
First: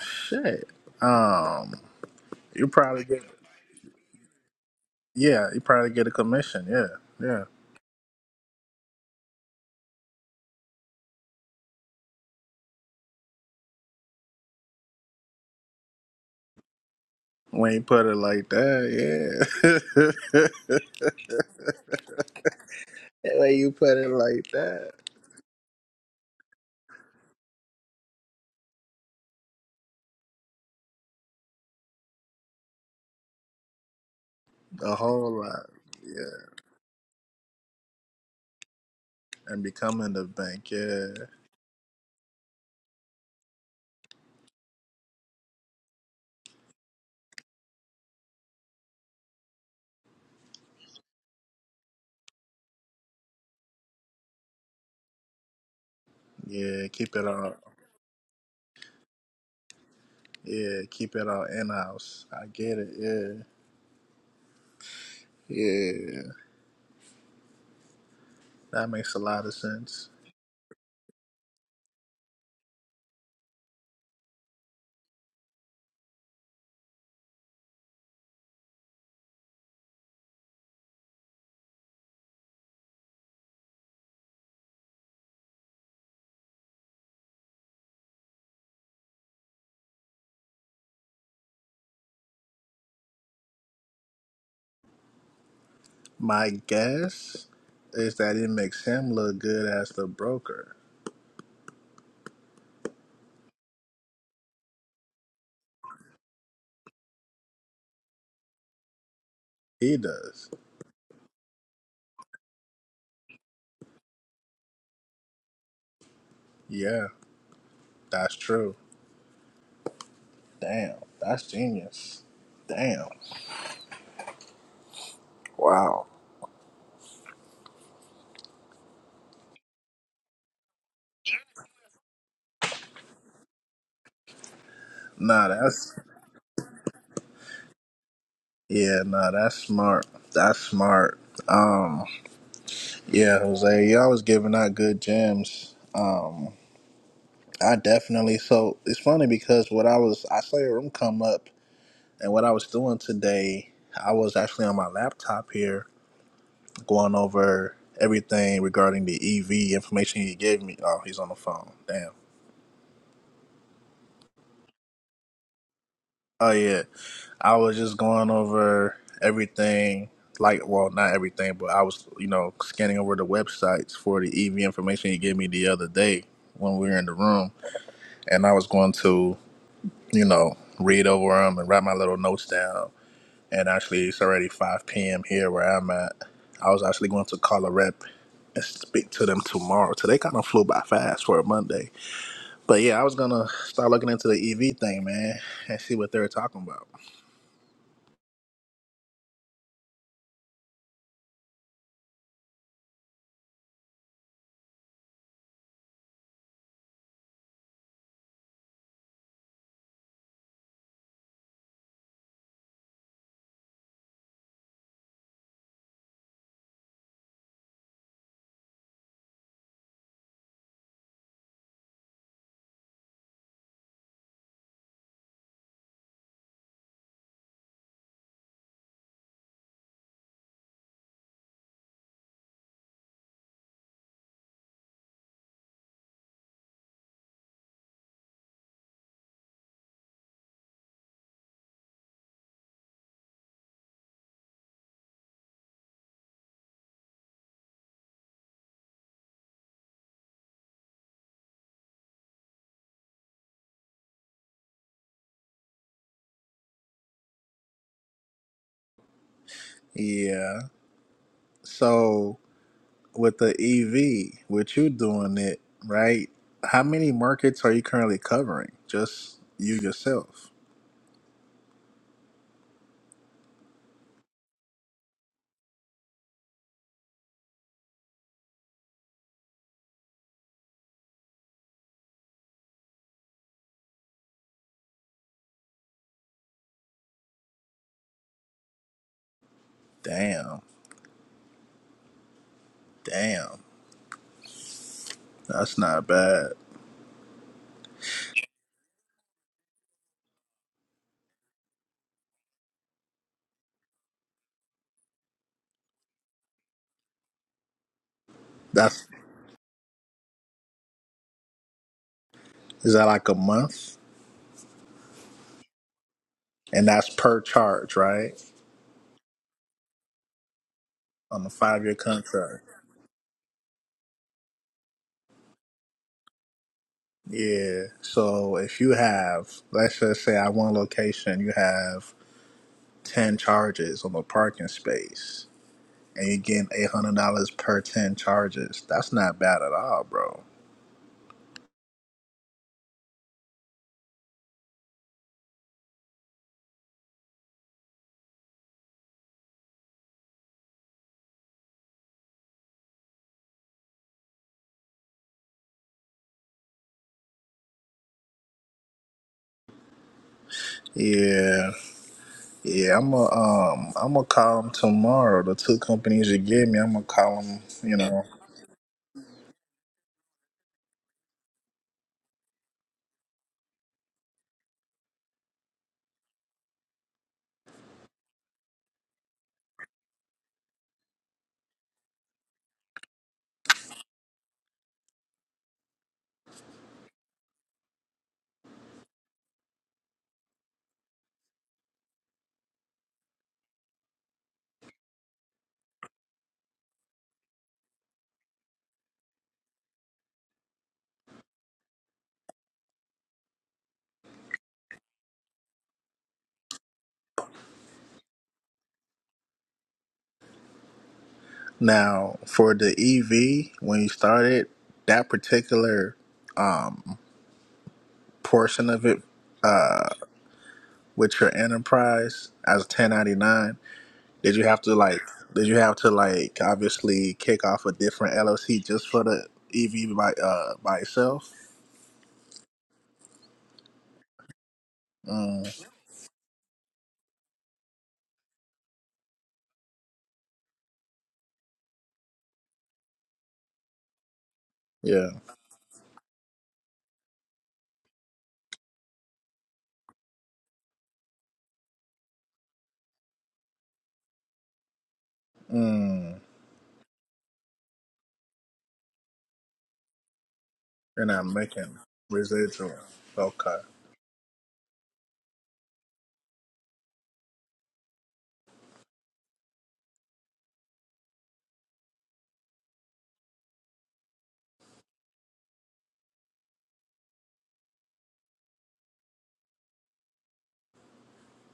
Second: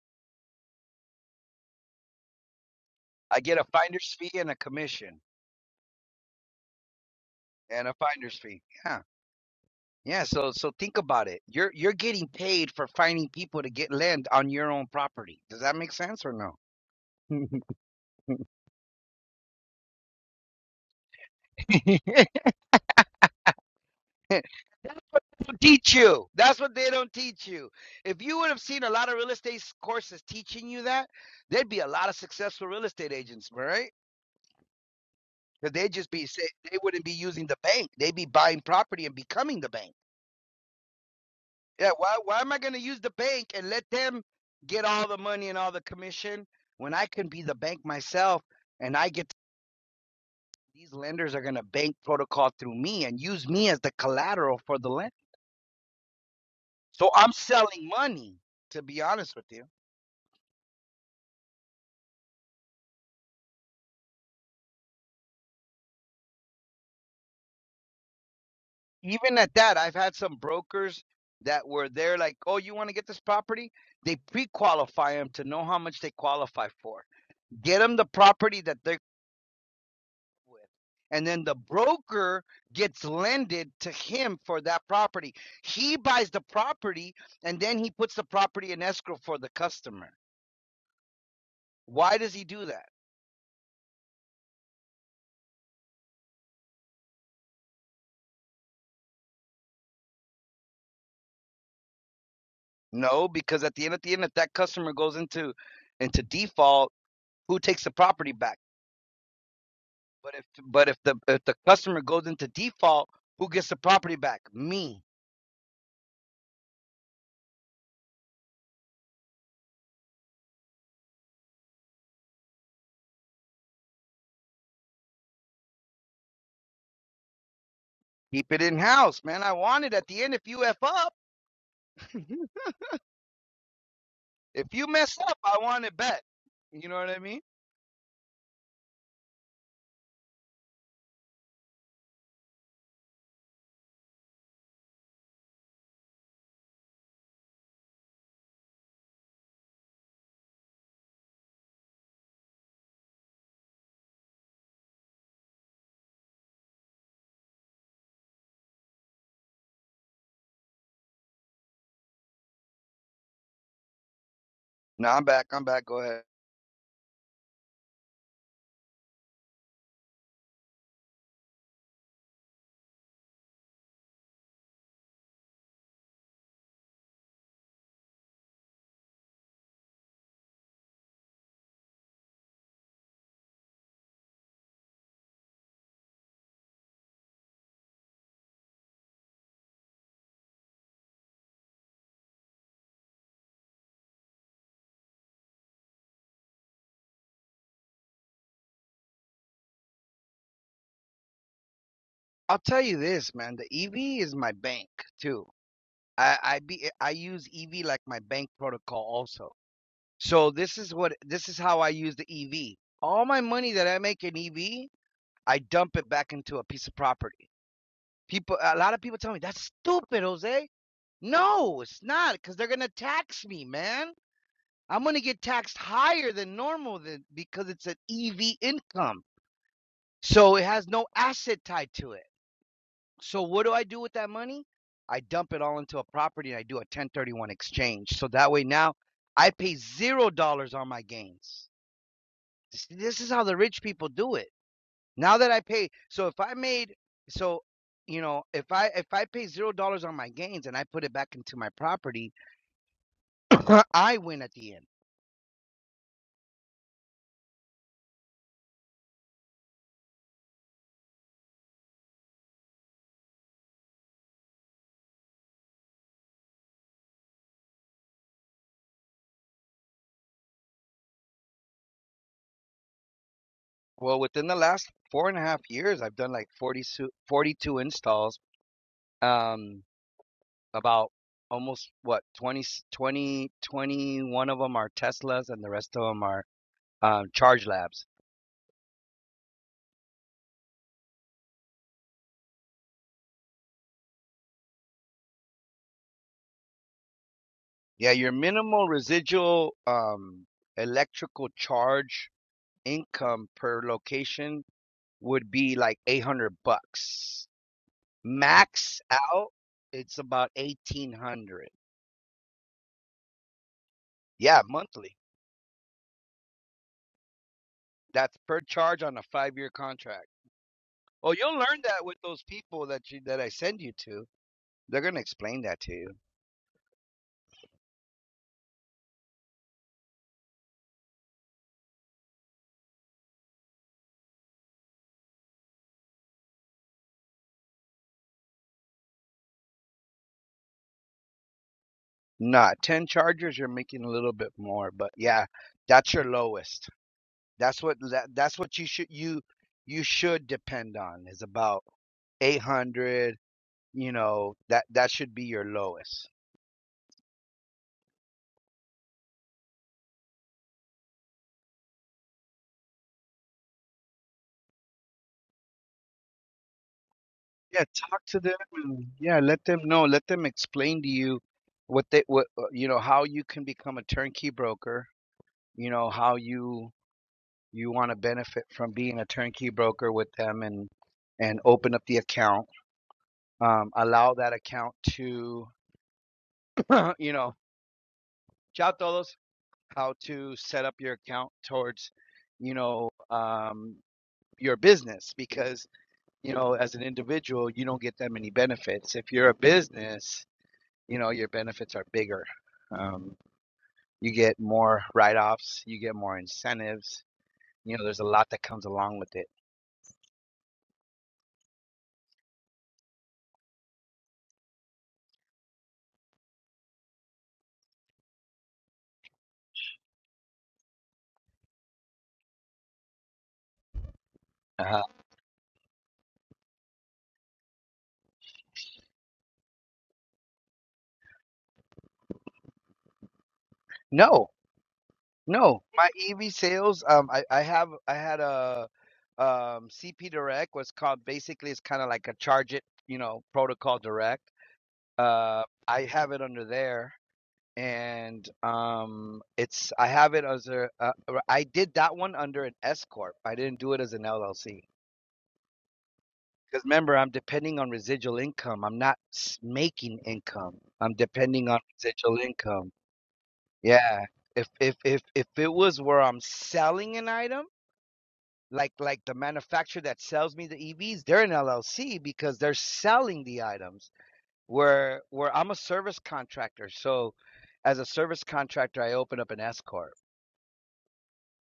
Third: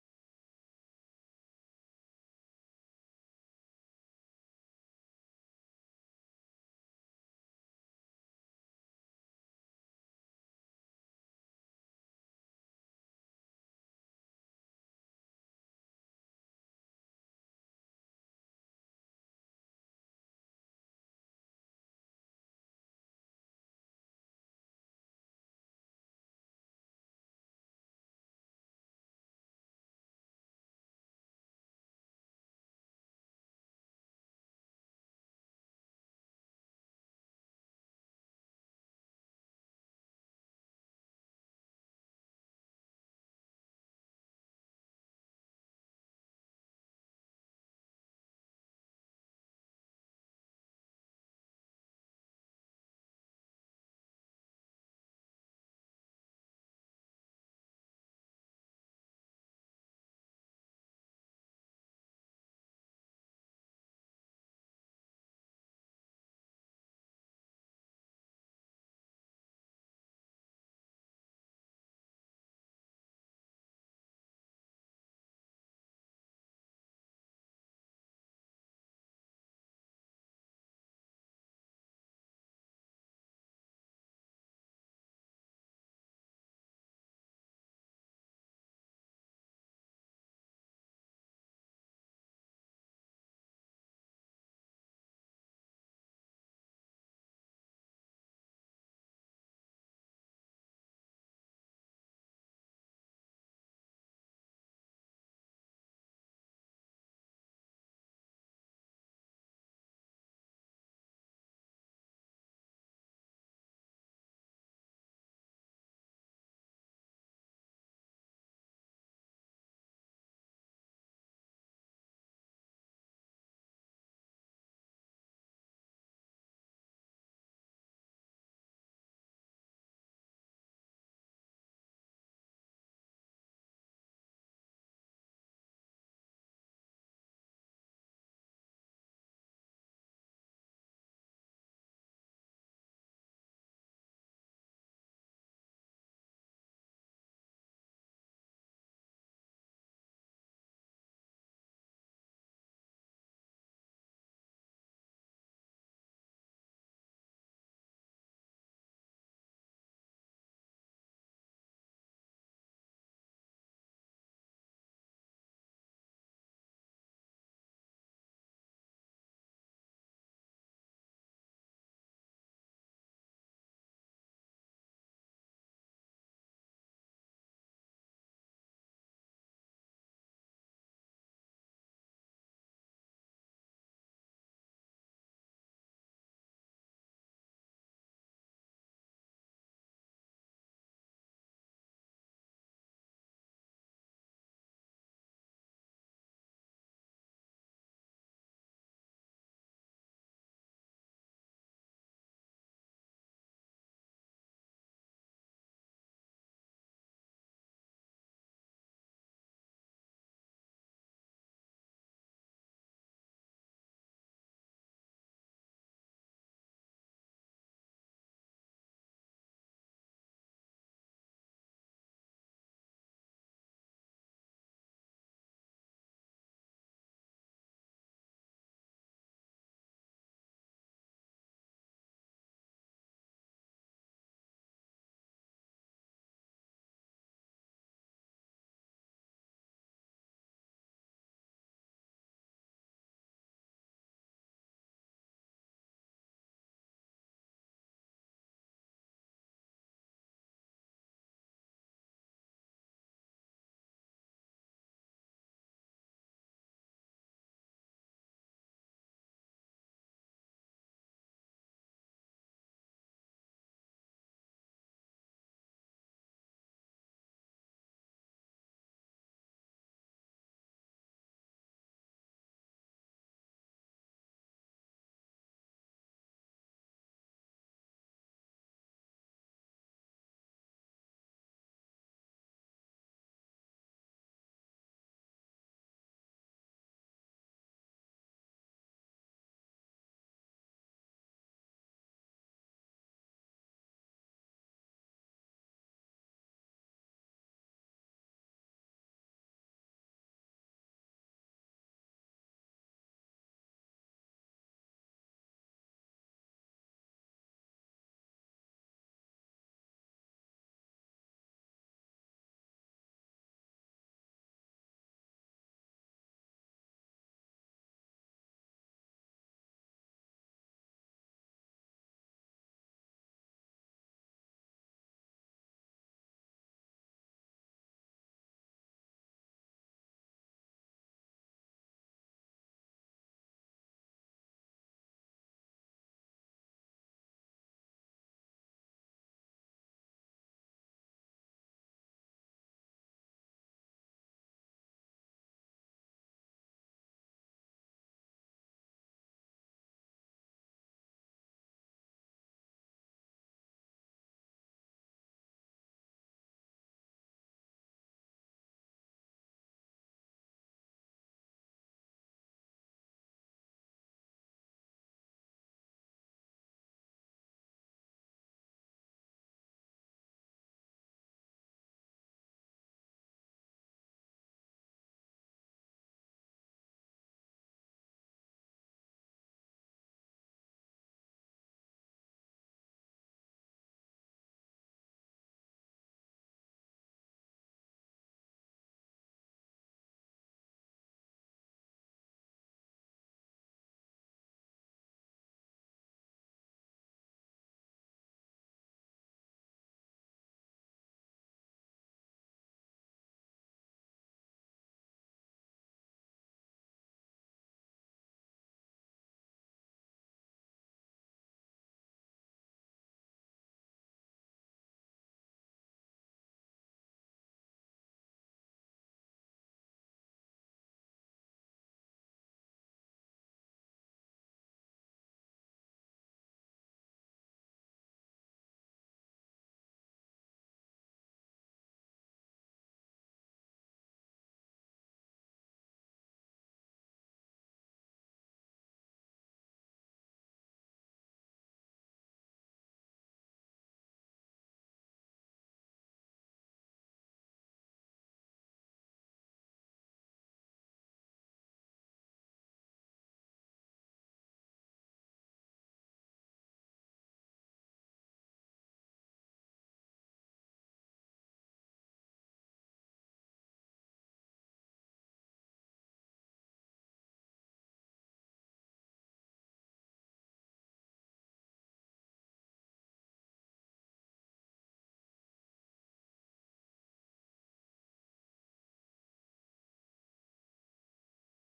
Shit. Um, you probably get
I get a finder's fee and a commission
yeah, you probably get a commission. Yeah, yeah.
and a finder's fee. Yeah. Yeah, so so think about it. You're you're getting paid for finding people to get land on your own property. Does that make sense or no?
When you put it like that, yeah. when you put it like
Don't
that,
teach you. That's what they don't teach you. If you would have seen a lot of real estate s- courses teaching you that, there'd be a lot of successful real estate agents, right?
a whole lot.
Because they'd just be
Yeah,
say, they wouldn't be using the bank. They'd be buying property and becoming
and
the bank.
becoming the bank. Yeah,
Yeah, why why am I going to use the bank and let them get all the money and all the commission when I can be the bank myself and I get these lenders are going to bank protocol through me and use me as the collateral for the lend.
yeah.
So
Keep it
I'm
all.
selling money to be honest with you.
Yeah, keep it all in house. I get it. Yeah. Yeah, That makes a
even
lot of
at that, I've
sense.
had some brokers that were there, like, oh, you want to get this property? They pre qualify them to know how much they qualify for, get them the property that they're with. And then the broker gets lended to him for that property. He buys the property and then he puts the property in escrow for the customer. Why does he do that?
My guess is that it makes him look good as the broker.
No, because at the end at the end, if that customer goes into into default, who takes the property back?
He
But if
does.
but if the if the customer goes into default, who gets the property back? Me.
Yeah, that's true. Damn, that's genius. Damn. Wow.
Keep it in house, man. I want it at the end. If you f up, if you mess up,
Nah,
I want
that's
it back. You know what I mean?
yeah, nah, that's smart. That's smart. Um, yeah, Jose, y'all was giving out good gems. Um, I definitely so it's funny because what I was I saw your room come up and what I was doing today, I was actually on my laptop here going over everything regarding the EV information he gave me. Oh, he's on the phone. Damn.
No, I'm back. I'm back. Go ahead.
Oh yeah, I was just going over everything. Like, well, not everything, but I was, you know, scanning over the websites for the EV information he gave me the other day when we were in the room, and I was going to, you know, read over them and write my little notes down. And actually, it's already 5 p.m. here where I'm at. I was actually going to call a rep and speak to them tomorrow. Today kind of flew by fast for a Monday But yeah, I was gonna start looking into the EV thing, man, and see what they were talking about.
I'll tell you this, man. The EV is my bank too. I I be I use EV like my bank protocol also. So this is what this is how I use the EV. All my money that I make in EV, I dump it back into a piece of property. People, a lot of people tell me that's stupid, Jose. No, it's not because they're gonna tax me, man. I'm gonna get taxed higher than normal than because it's an EV income. So it has no asset tied to it. So what do I do with that money? I dump it all into a property and I do a 1031 exchange. So that way now I pay zero dollars on my gains. This is how the rich people do it. Now that I pay, so if I made, so you know, if I if I pay zero dollars on my gains and I put it back into my property, I win at the end.
Yeah. So with the EV, with you doing it, right? How many markets are you currently covering? Just you yourself.
Well, within the last four and a half years, I've done like 40, su- 42 installs, um, about almost what 20, 20, twenty-one of them are Teslas and the rest of them are um, charge labs.
Damn. Damn. That's not bad.
Yeah, your minimal residual um, electrical charge income per location would be like 800 bucks. Max
That's
out, it's about 1800.
is that like a month?
Yeah, monthly.
And that's per charge,
That's
right?
per charge on a five year contract. Well,
On a
you'll learn
five year
that with those
contract.
people that you that I send you to. They're gonna explain that to you.
Yeah. So if you have, let's just say, at one location, you have ten charges on the parking space, and you're getting eight hundred dollars per ten charges. That's not bad at all, bro.
Not ten chargers. You're making a little bit more, but yeah, that's your lowest. That's what that, that's what you should you you should depend on is about eight hundred. You know that that should be your lowest.
Yeah, yeah. I'm gonna um, I'm gonna call them tomorrow. The two companies you gave me, I'm gonna call them.
Yeah,
You
talk
know,
to them. and- Yeah, let them know. Let them explain to you what they what uh, you know how you can become a turnkey broker. You know how you you want to benefit from being a turnkey broker with them and and open up the account. Um, allow that account to you know chao todos how to set up your account towards you know um, your business because you know as an individual you don't get that many benefits. If you're a business you know your benefits are bigger um, you get more write-offs you get more incentives you know there's a lot that comes along with it
now for the EV, when you started that particular um portion of it uh with your enterprise as 1099 Did you have to
uh-huh.
like? Did you have to like obviously kick off a different LLC just for the EV by uh by itself?
no
Mm,
no my ev sales um, I, I have i had a um, cp direct was called basically it's kind of like a charge it you know protocol direct
yeah.
uh, i have it under there and um it's i have it as a uh, i did that one under an s corp i didn't do it as an llc
Mm,
Because remember, I'm depending on residual income. I'm not s- making income. I'm
and I'm
depending on
making
residual income.
residual. Okay.
Yeah. If if if if it was where I'm selling an item, like like the manufacturer that sells me the EVs, they're an LLC because they're selling the items. Where where I'm a service contractor, so as a service contractor, I open up an S corp.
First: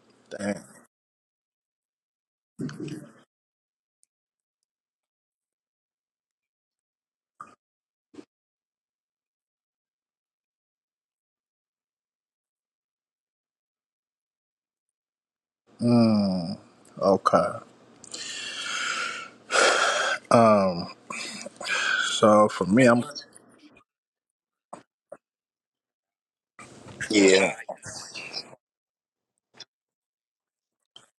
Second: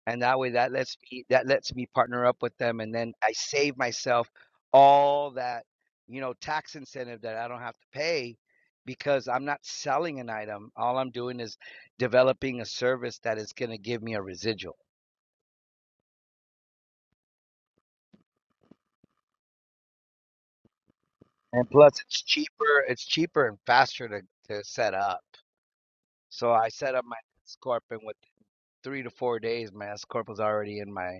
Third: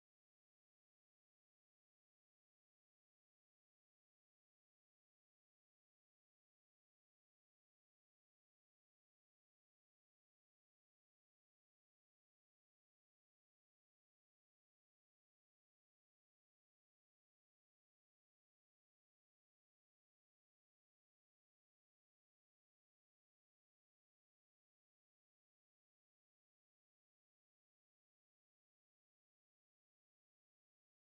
and that way
Damn.
that lets me that lets me partner up with them and then i save myself all that you know tax incentive that i don't have to pay because i'm not selling an item all i'm doing is developing a service that is going to give me a residual
Mm, okay. Um.
and plus it's
So for
cheaper
me, I'm
it's cheaper and faster to, to set up so i set up my
yeah.
s corp and with three to four days my s corp was already in my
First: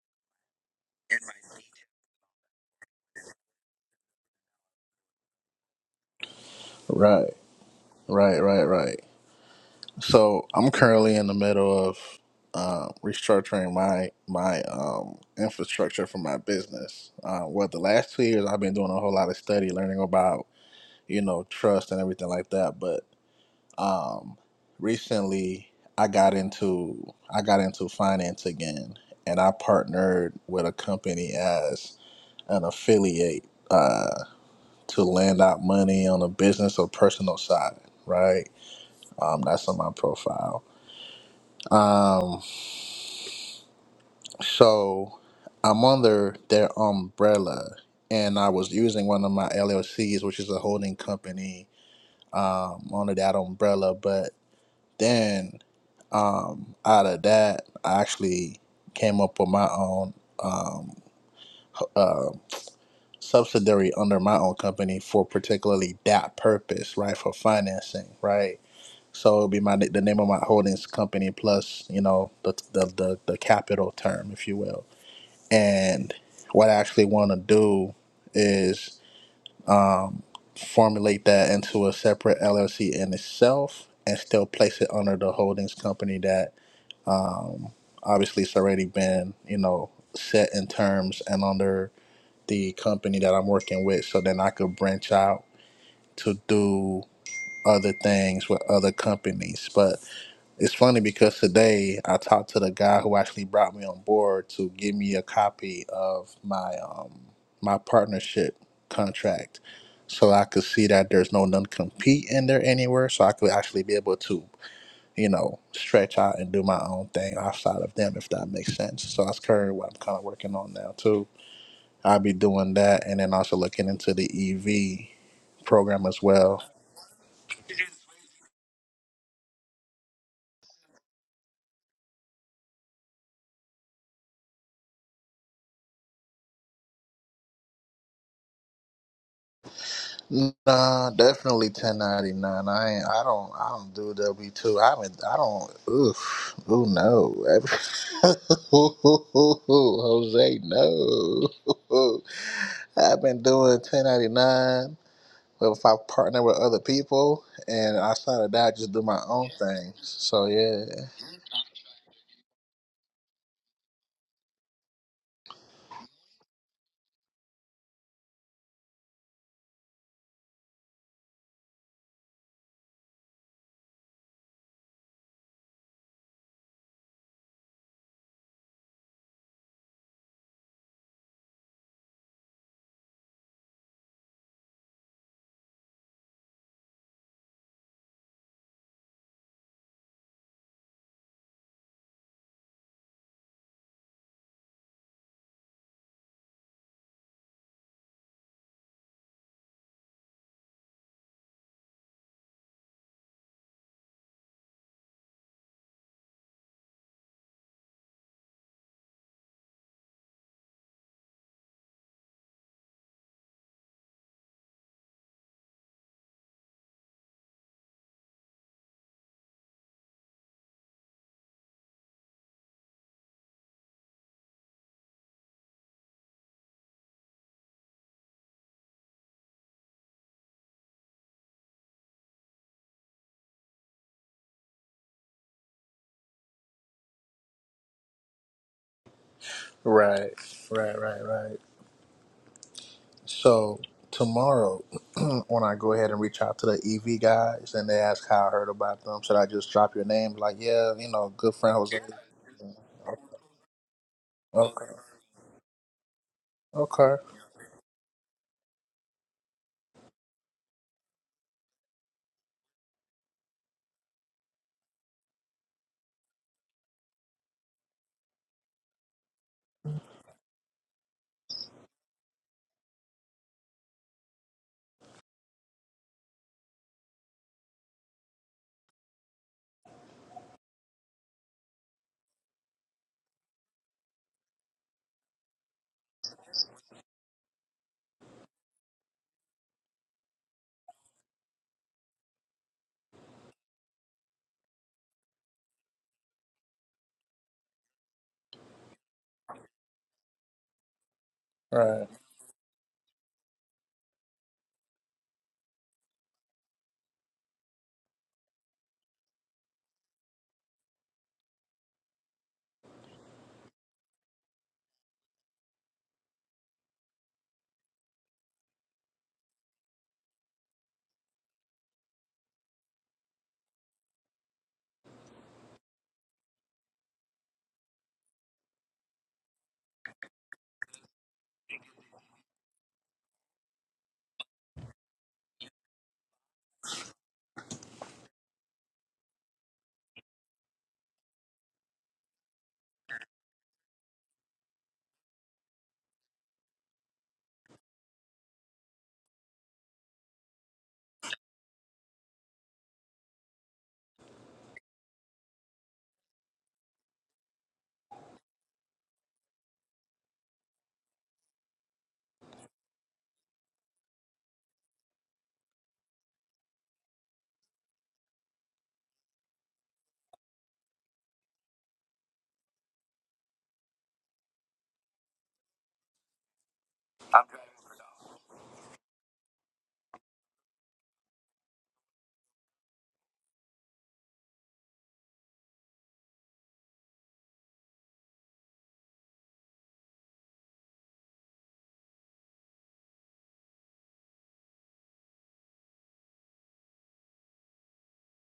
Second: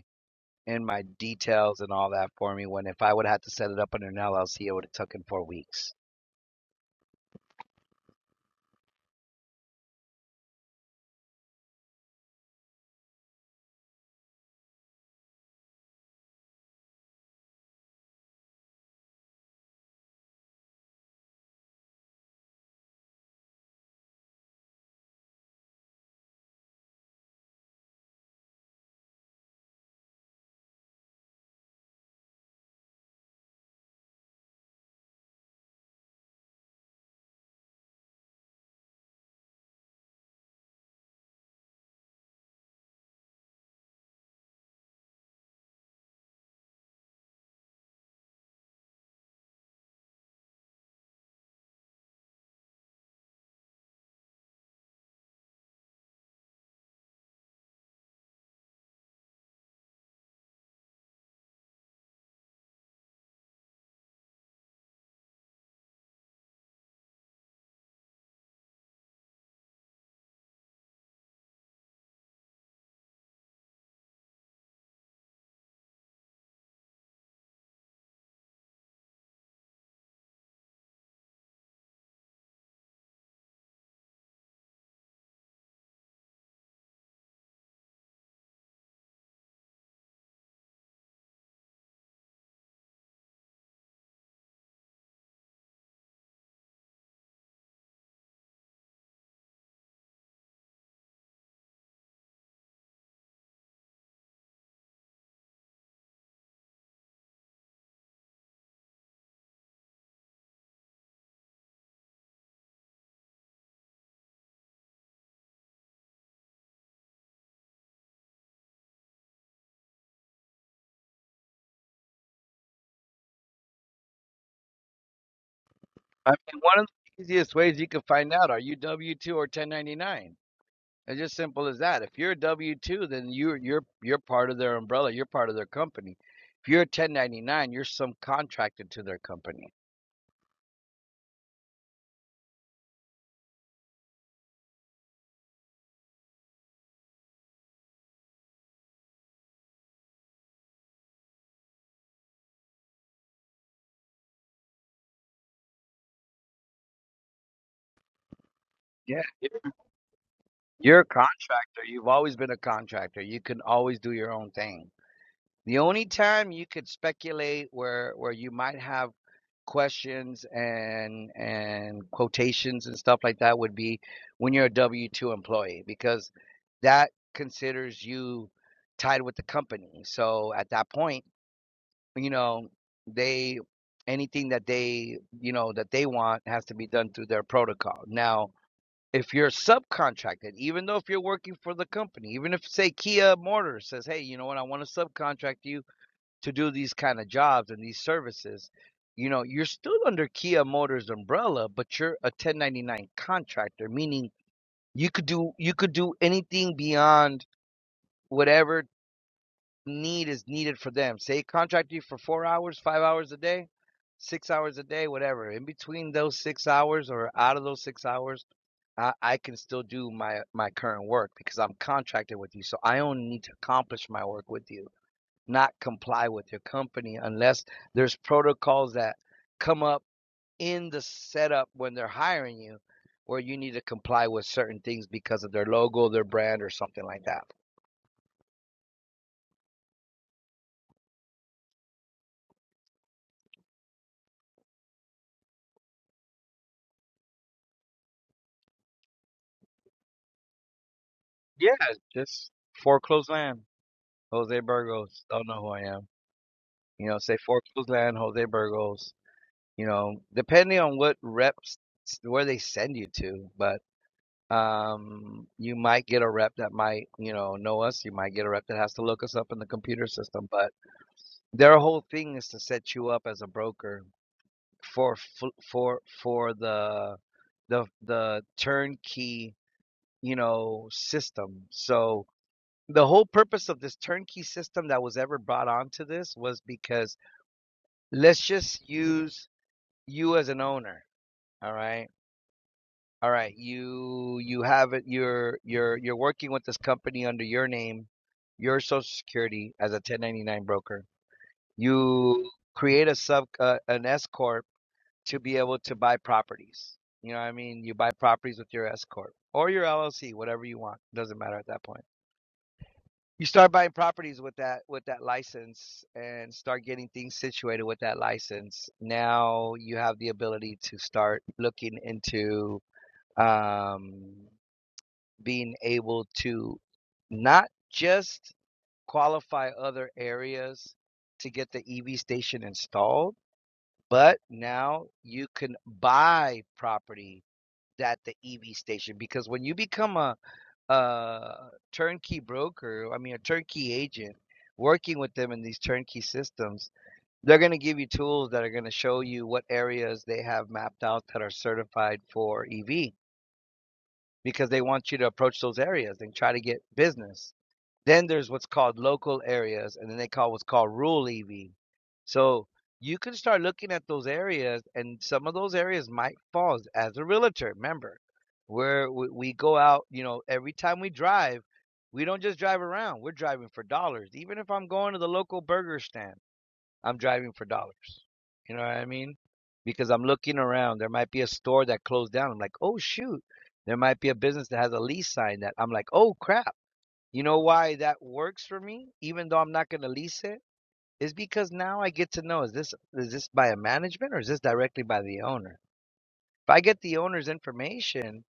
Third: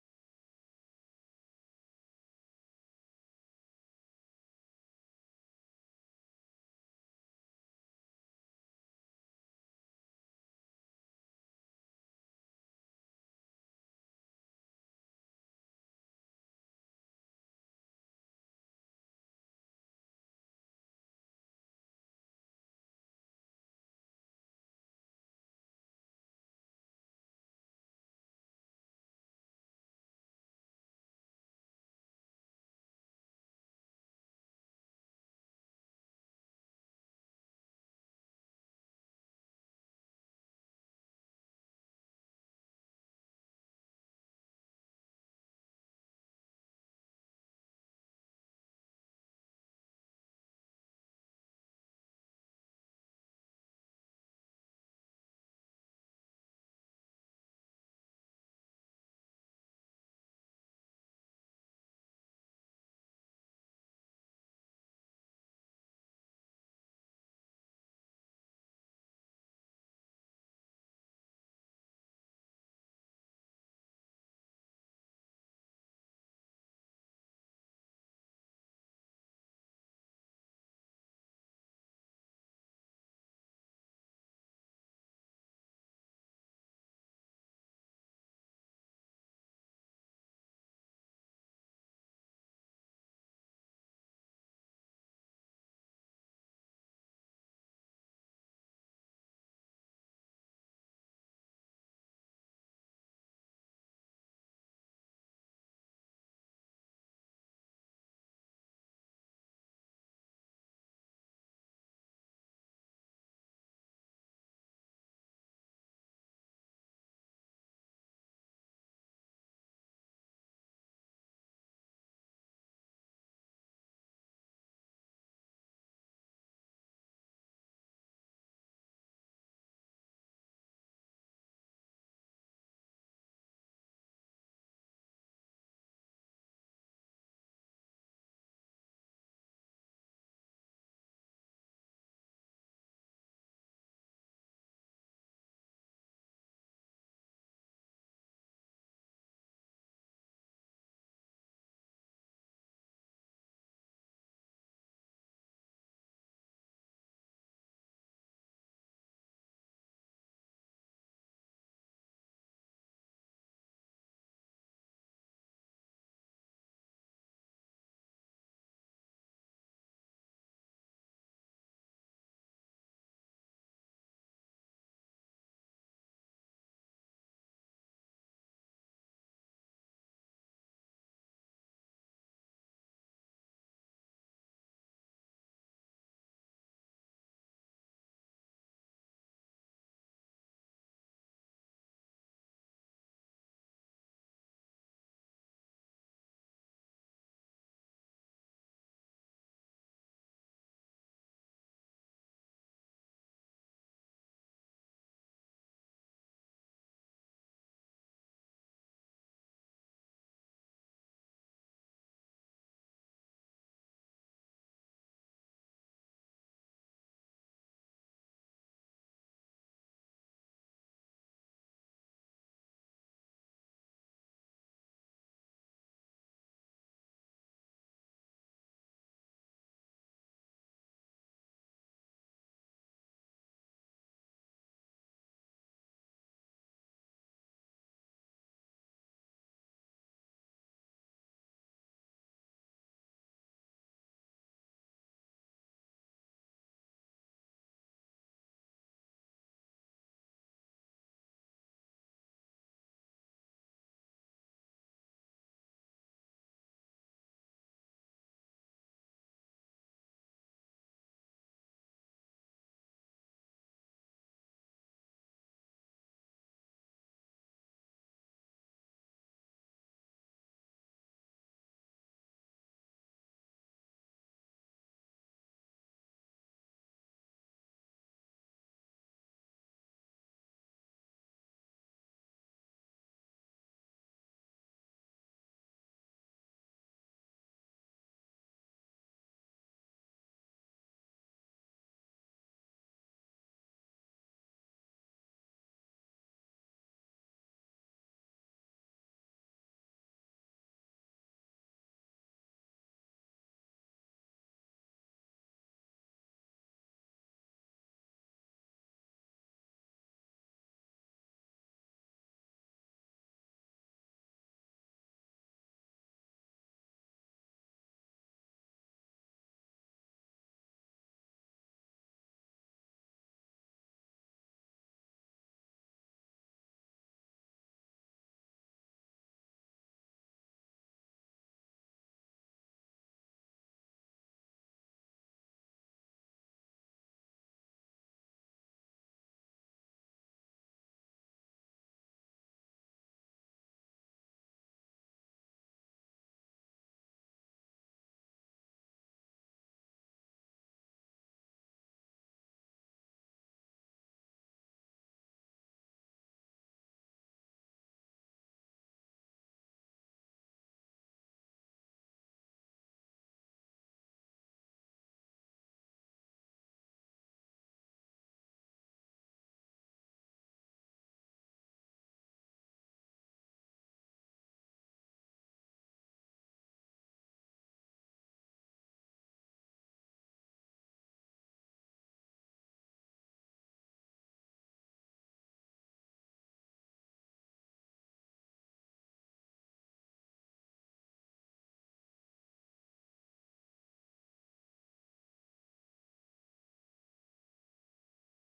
in my details and all that for me when if i would have had to set it up under an llc it would have taken four weeks
Right. Right. Right. Right. So I'm currently in the middle of uh, restructuring my my um, infrastructure for my business. Uh, well, the last two years I've been doing a whole lot of study, learning about you know trust and everything like that. But um, recently I got into I got into finance again, and I partnered with a company as an affiliate uh, to lend out money on a business or personal side. Right, um, that's on my profile. Um, So I'm under their umbrella, and I was using one of my LLCs, which is a holding company, um, under that umbrella. But then um, out of that, I actually came up with my own um, uh, subsidiary under my own company for particularly that purpose, right? For financing, right? So it'll be my the name of my holdings company plus you know the the the, the capital term, if you will And what I actually want to do is um, formulate that into a separate LLC in itself and still place it under the holdings company that um, obviously it's already been, you know, set in terms and under the company that I'm working with. So then I could branch out to do other things with other companies. But it's funny because today I talked to the guy who actually brought me on board to give me a copy of my um my partnership contract, so I could see that there's no non compete in there anywhere, so I could actually be able to you know stretch out and do my own thing outside of them if that makes sense. So that's currently what I'm kind of working on now too. I'll be doing that and then also looking into the EV program as
I
well
mean, one of the easiest ways you can find out are you W two or ten ninety nine. It's just simple as that. If you're a W two, then you're you're you're part of their umbrella. You're part of their company. If you're a ten ninety nine, you're some contracted to their company.
Nah, definitely 1099. I ain't, I don't I don't do W two. I haven't I don't oof. Ooh no. Jose no. I've been doing 1099 but if I partner with other people and outside of that I just do
Yeah,
my own thing. So yeah.
you're a contractor. You've always been a contractor. You can always do your own thing. The only time you could speculate where where you might have questions and and quotations and stuff like that would be when you're a W2 employee because that considers you tied with the company. So at that point, you know, they anything that they, you know, that they want has to be done through their protocol. Now, if you're subcontracted, even though if you're working for the company, even if say Kia Mortar says, "Hey, you know what? I want to subcontract you to do these kind of jobs and these services, you know, you're still under Kia Motors umbrella, but you're a 1099 contractor, meaning you could do you could do anything beyond whatever need is needed for them. Say contract you for 4 hours, 5 hours a day, 6 hours a day, whatever. In between those 6 hours or out of those 6 hours, I, I can still do my my current work because I'm contracted with you. So I only need to accomplish my work with you not comply with your company unless there's protocols that come up in the setup when they're hiring you where you need to comply with certain things because of their logo, their brand, or something like that.
Right. Right, right, right. So tomorrow, when I go ahead and reach out to the EV guys and they ask how I heard about them, should I just drop your name? Like, yeah, you know, good
Yeah,
friend Jose.
just foreclosed land. Jose
Okay.
Burgos. Don't know who I am. You
Okay.
know, say foreclosed land, Jose Burgos. you know, depending on what reps where they send you to, but um you might get a rep that might, you know, know us, you might get a rep that has to look us up in the computer system, but their whole thing is to set you up as a broker for for for the the the turnkey, you know, system. So the whole purpose of this turnkey system that was ever brought onto this was because let's just use you as an owner, all right? All right, you you have it. You're you're you're working with this company under your name, your Social Security as a 1099 broker.
Right.
You create a sub uh, an S corp to be able to buy properties. You know what I mean? You buy properties with your S corp or your LLC, whatever you want. Doesn't matter at that point. You start buying properties with that with that license and start getting things situated with that license. Now you have the ability to start looking into um being able to not just qualify other areas to get the EV station installed, but now you can buy property at the EV station because when you become a, a turnkey broker, I mean a turnkey agent, working with them in these turnkey systems, they're going to give you tools that are going to show you what areas they have mapped out that are certified for EV because they want you to approach those areas and try to get business. Then there's what's called local areas, and then they call what's called rural EV. So you can start looking at those areas, and some of those areas might fall as- a realtor. Remember, where we go out, you know, every time we drive, we don't just drive around, we're driving for dollars. Even if I'm going to the local burger stand, I'm driving for dollars. You know what I mean? Because I'm looking around. There might be a store that closed down. I'm like, oh shoot. There might be a business that has a lease sign that I'm like, oh crap. You know why that works for me, even though I'm not gonna lease it? Is because now I get to know is this is this by a management or is this directly by the owner? If I get the owner's information,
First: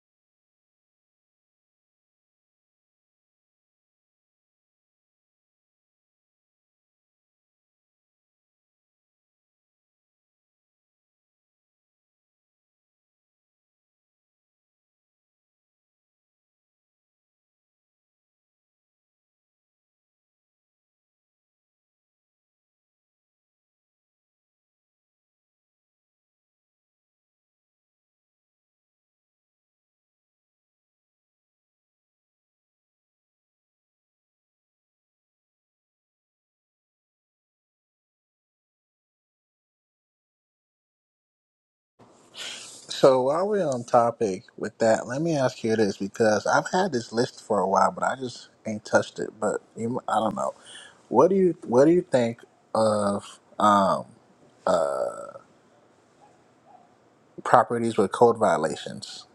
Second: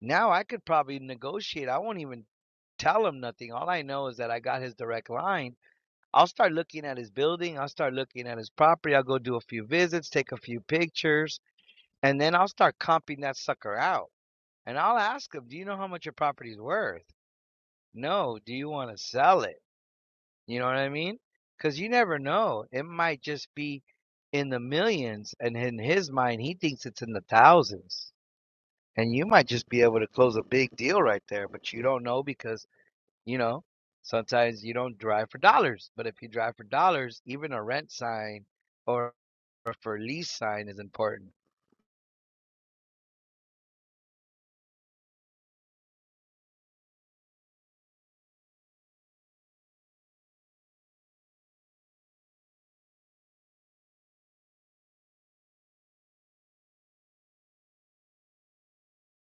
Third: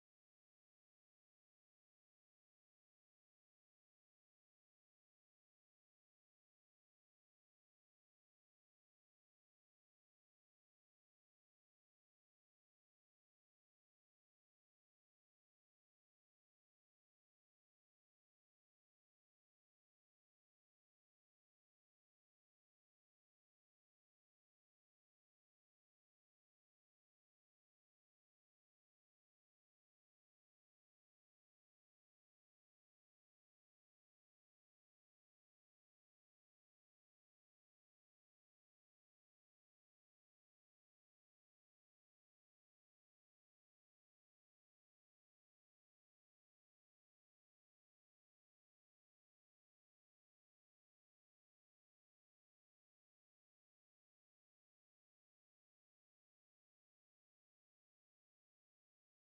now I could probably negotiate. I won't even tell him nothing. All I know is that I got his direct line I'll start looking at his building. I'll start looking at his property. I'll go do a few visits, take a few pictures, and then I'll start comping that sucker out. And I'll ask him, Do you know how much your property's worth? No. Do you want to sell it? You know what I mean? Because you never know. It might just be in the millions. And in his mind, he thinks it's in the thousands. And you might just be able to close a big deal right there, but you don't know because you know, sometimes you don't drive for dollars, but if you drive for dollars, even a rent sign or, or for lease sign is important.
So while we're on topic with that, let me ask you this because I've had this list for a while, but I just ain't touched it. But you, I don't know. What do you What do you think of um, properties with code violations?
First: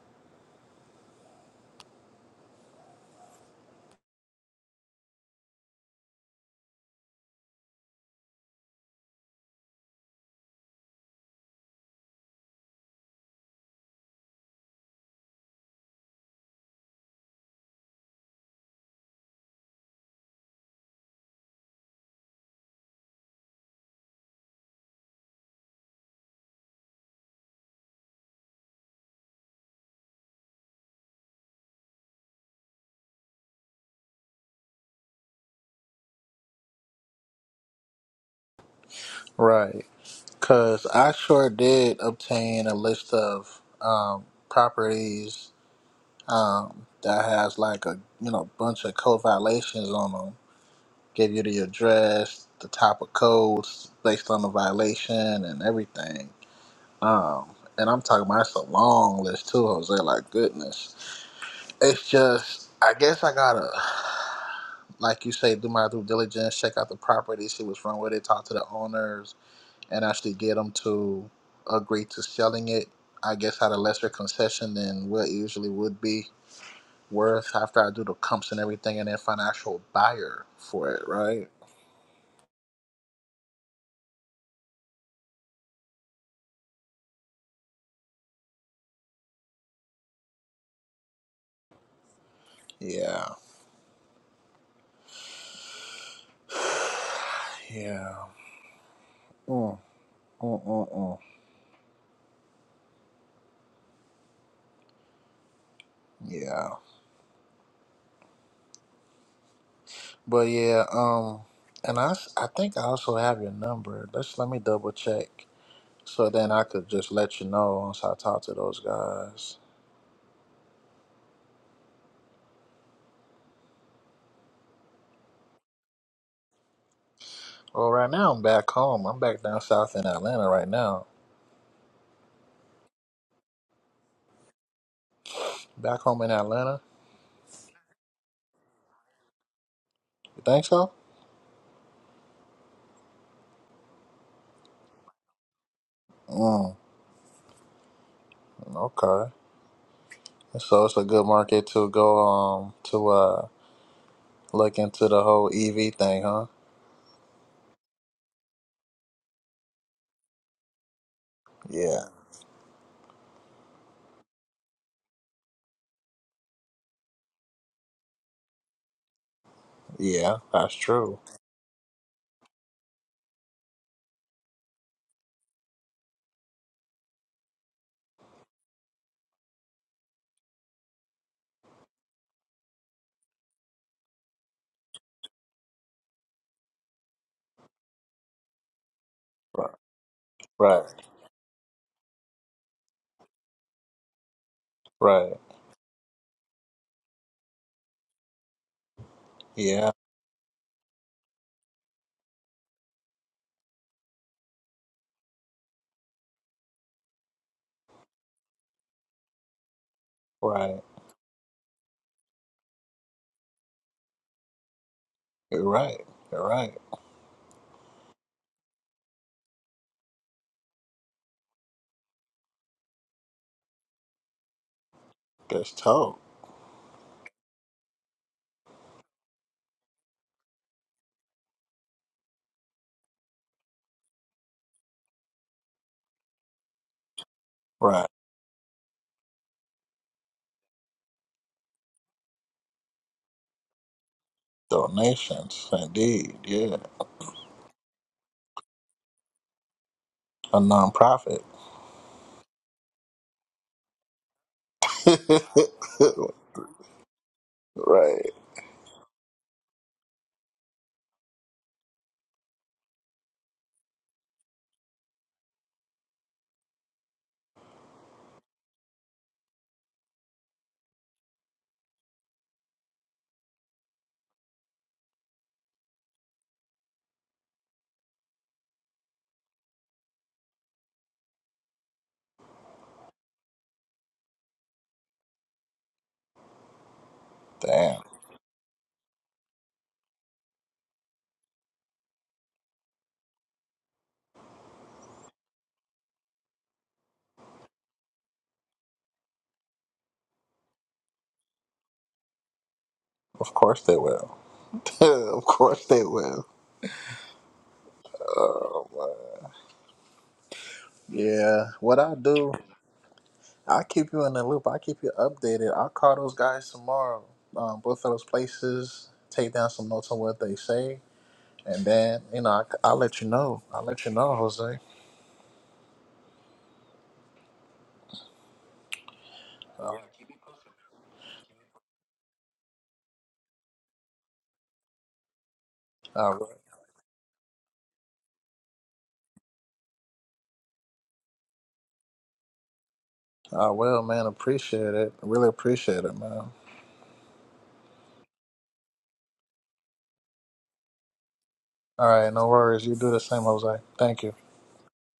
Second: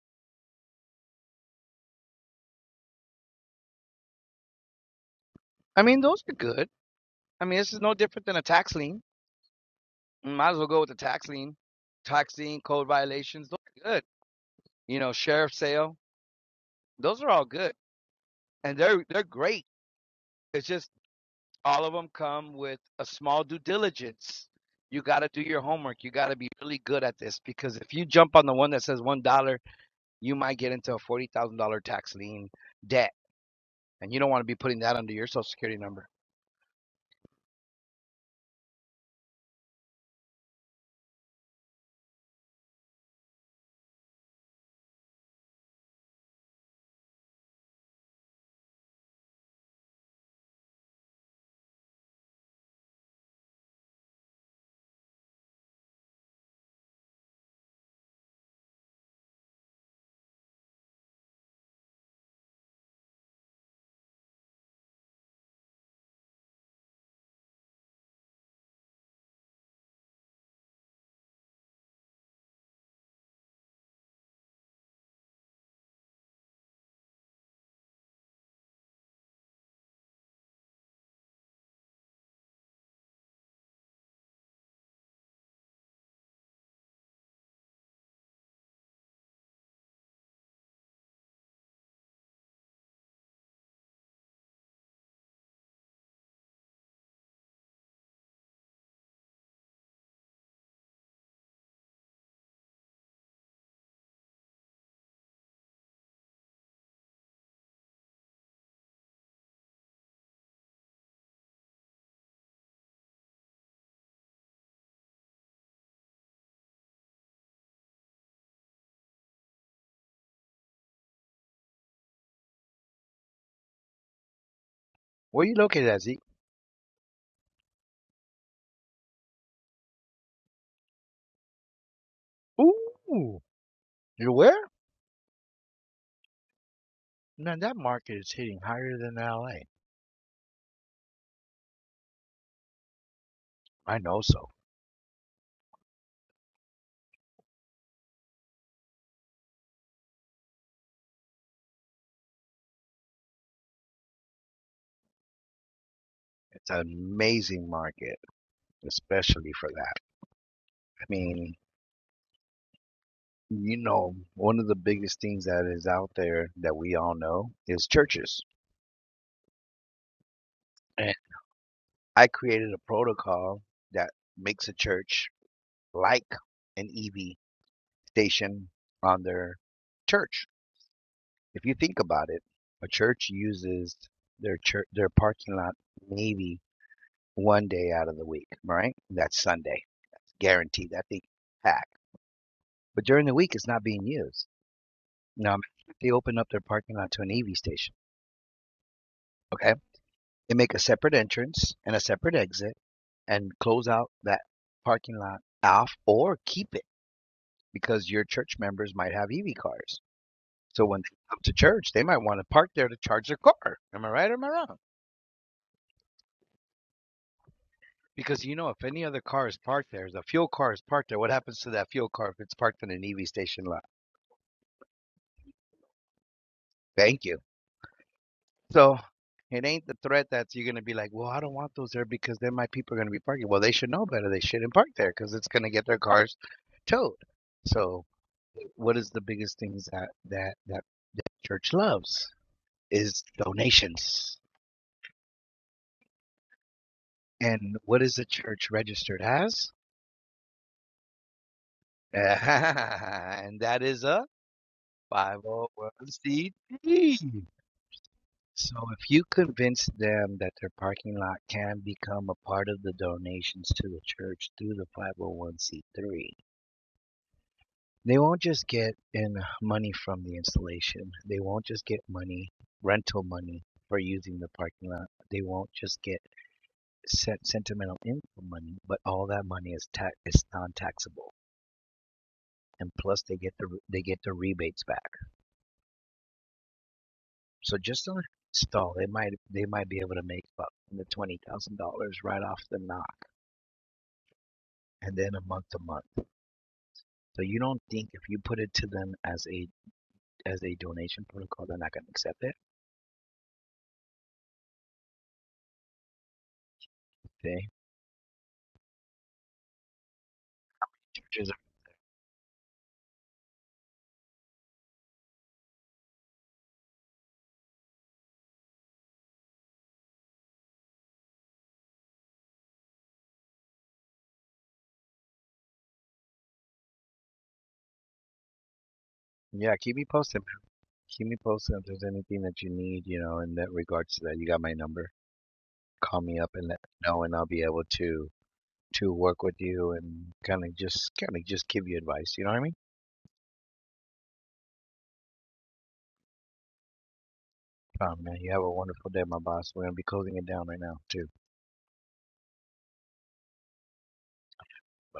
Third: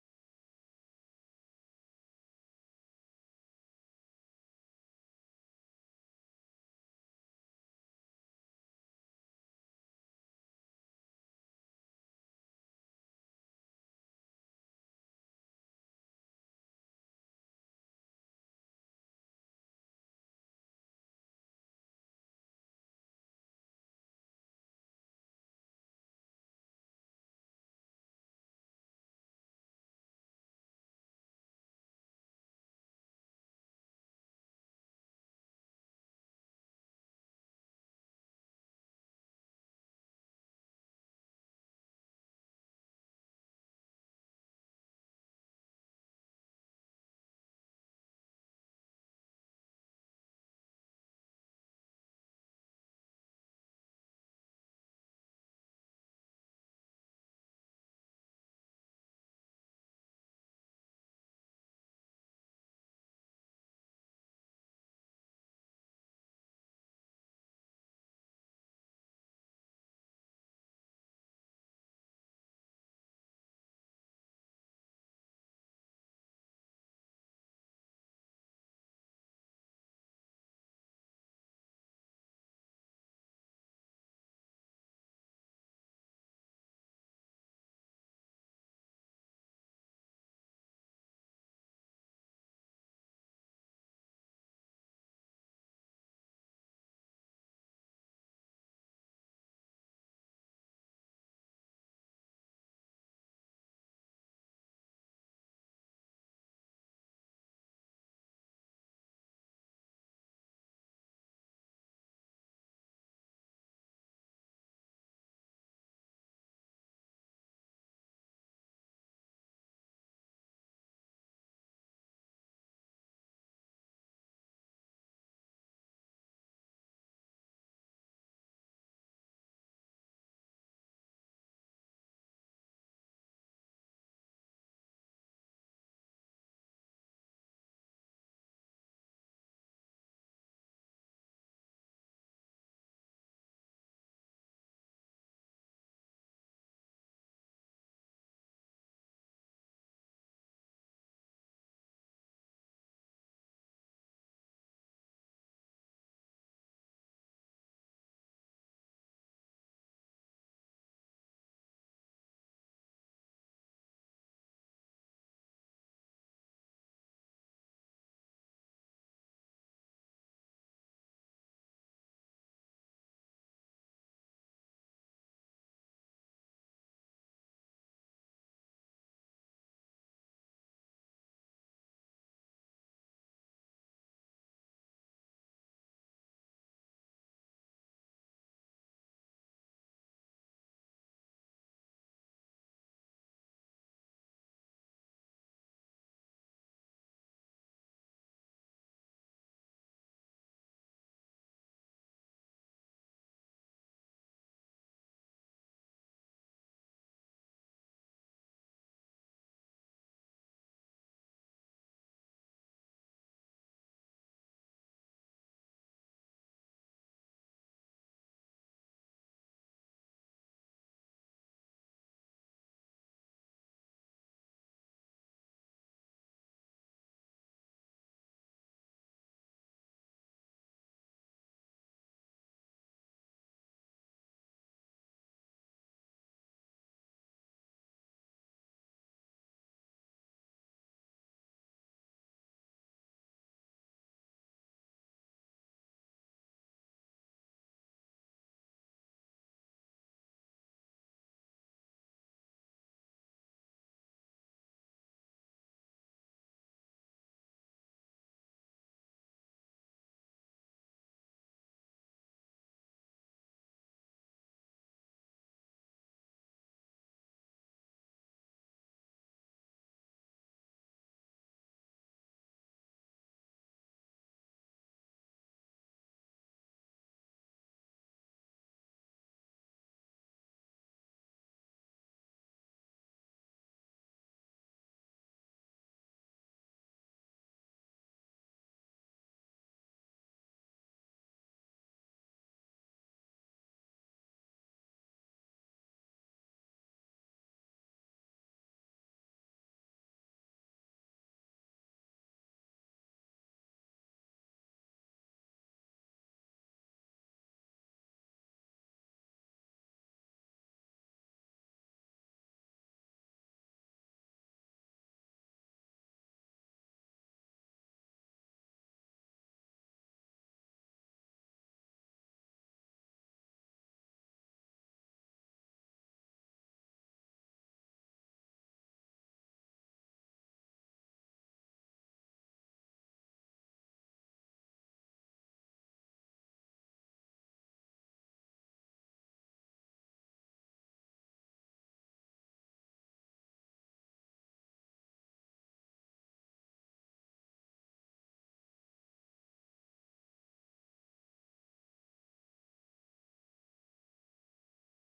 I mean, those are good. I mean, this is no different than a tax lien. Might as well go with the tax lien. Tax lien, code violations, those are good. You know, sheriff sale, those are all good, and they're they're great. It's just all of them come with a small due diligence. You got to do your homework. You got to be really good at this because if you jump on the one that says one dollar you might get into a forty thousand dollar tax lien debt, and you don't want to be putting that under your social security number.
Right. Because I sure did obtain a list of um, properties um, that has like a you know bunch of code violations on them. Give you the address, the type of codes based on the violation, and everything. Um, and I'm talking about it's a long list too, Jose. Like goodness, it's just I guess I gotta like you say do my due diligence, check out the property, see what's wrong with it, talk to the owners and actually get them to agree to selling it, I guess at a lesser concession than what it usually would be worth after I do the comps and everything and then find an actual buyer for it, right? Yeah. Yeah. Mm, mm, mm, mm. Yeah. But yeah, um, and I, s- I think I also have your number. Let's let me double check. So then I could just let you know once I talk to those guys.
Where are you located at, Zeke?
Well, right now I'm back home. I'm back down south in Atlanta right now.
Ooh, you're where?
Back home in Atlanta.
Man, that market is hitting higher than LA.
You think so?
I know so.
Mm, okay. So it's a good market to go um to uh look into the whole EV thing, huh?
It's an amazing market, especially for that. I mean,
Yeah.
you know, one of the biggest things that is out there that we all know is churches.
Yeah, that's
And
true.
I created a protocol that makes a church like an EV station on their church. If you think about it, a church uses their church their parking lot maybe one day out of the week, right? That's
Right.
Sunday. That's
Right.
guaranteed. That thing packed. But during the week, it's not being used.
Right.
Now if they open up their parking lot to an EV station. Okay,
Yeah.
they make a separate entrance and a separate exit and close out that parking lot off or keep it because your church members might have EV cars.
Right.
So when they come to church, they might want to park there to charge their car. Am I right or am I wrong?
You're right. You're right.
Because you know, if any other car is parked there, the fuel car is parked there. What happens to that fuel car if it's parked in an EV station lot?
That's told.
Thank you. So it ain't the threat that you're gonna be like, well, I don't want those there because then my people are gonna be parking. Well, they should know better. They shouldn't park there because it's gonna get their cars towed. So,
Right.
what is the biggest things that that that, that church loves is donations.
Donations, indeed. Yeah.
And what is the church registered as?
A nonprofit.
and that is a 501c3.
right.
So if you convince them that their parking lot can become a part of the donations to the church through the 501c3, they won't just get in money from the installation. They won't just get money, rental money for using the parking lot. They won't just get sentimental income money, but all that money is ta- is non-taxable. and plus they get the they get the rebates back. So
Damn.
just on install they might they might be able to make up the twenty thousand dollars right off the knock, and then a month to month. So you don't think if you put it to them as a as a donation protocol, they're not going to accept it?
Of course they will. of course they will.
Okay. Churches
Yeah. What I do? I'll keep you in the loop. I'll keep you updated. I'll call those guys tomorrow. Um, both of those places, take down some notes on what they say, and then you know I, I'll let you know. I'll let you know, Jose.
are- yeah,
Uh,
keep me posted. man. Keep me posted if there's anything that you need, you know, in that regards to that. You got my number. Call
I,
me up and let me know, and I'll be able to to work with you and kind of just kind of just give you advice. You know what I mean?
I will, man. Appreciate it. Really appreciate it, man.
Oh, man, you have a wonderful day, my boss. We're going to be closing it down right now, too.
All right, no worries. You do the same, Jose. Thank you.
Bye.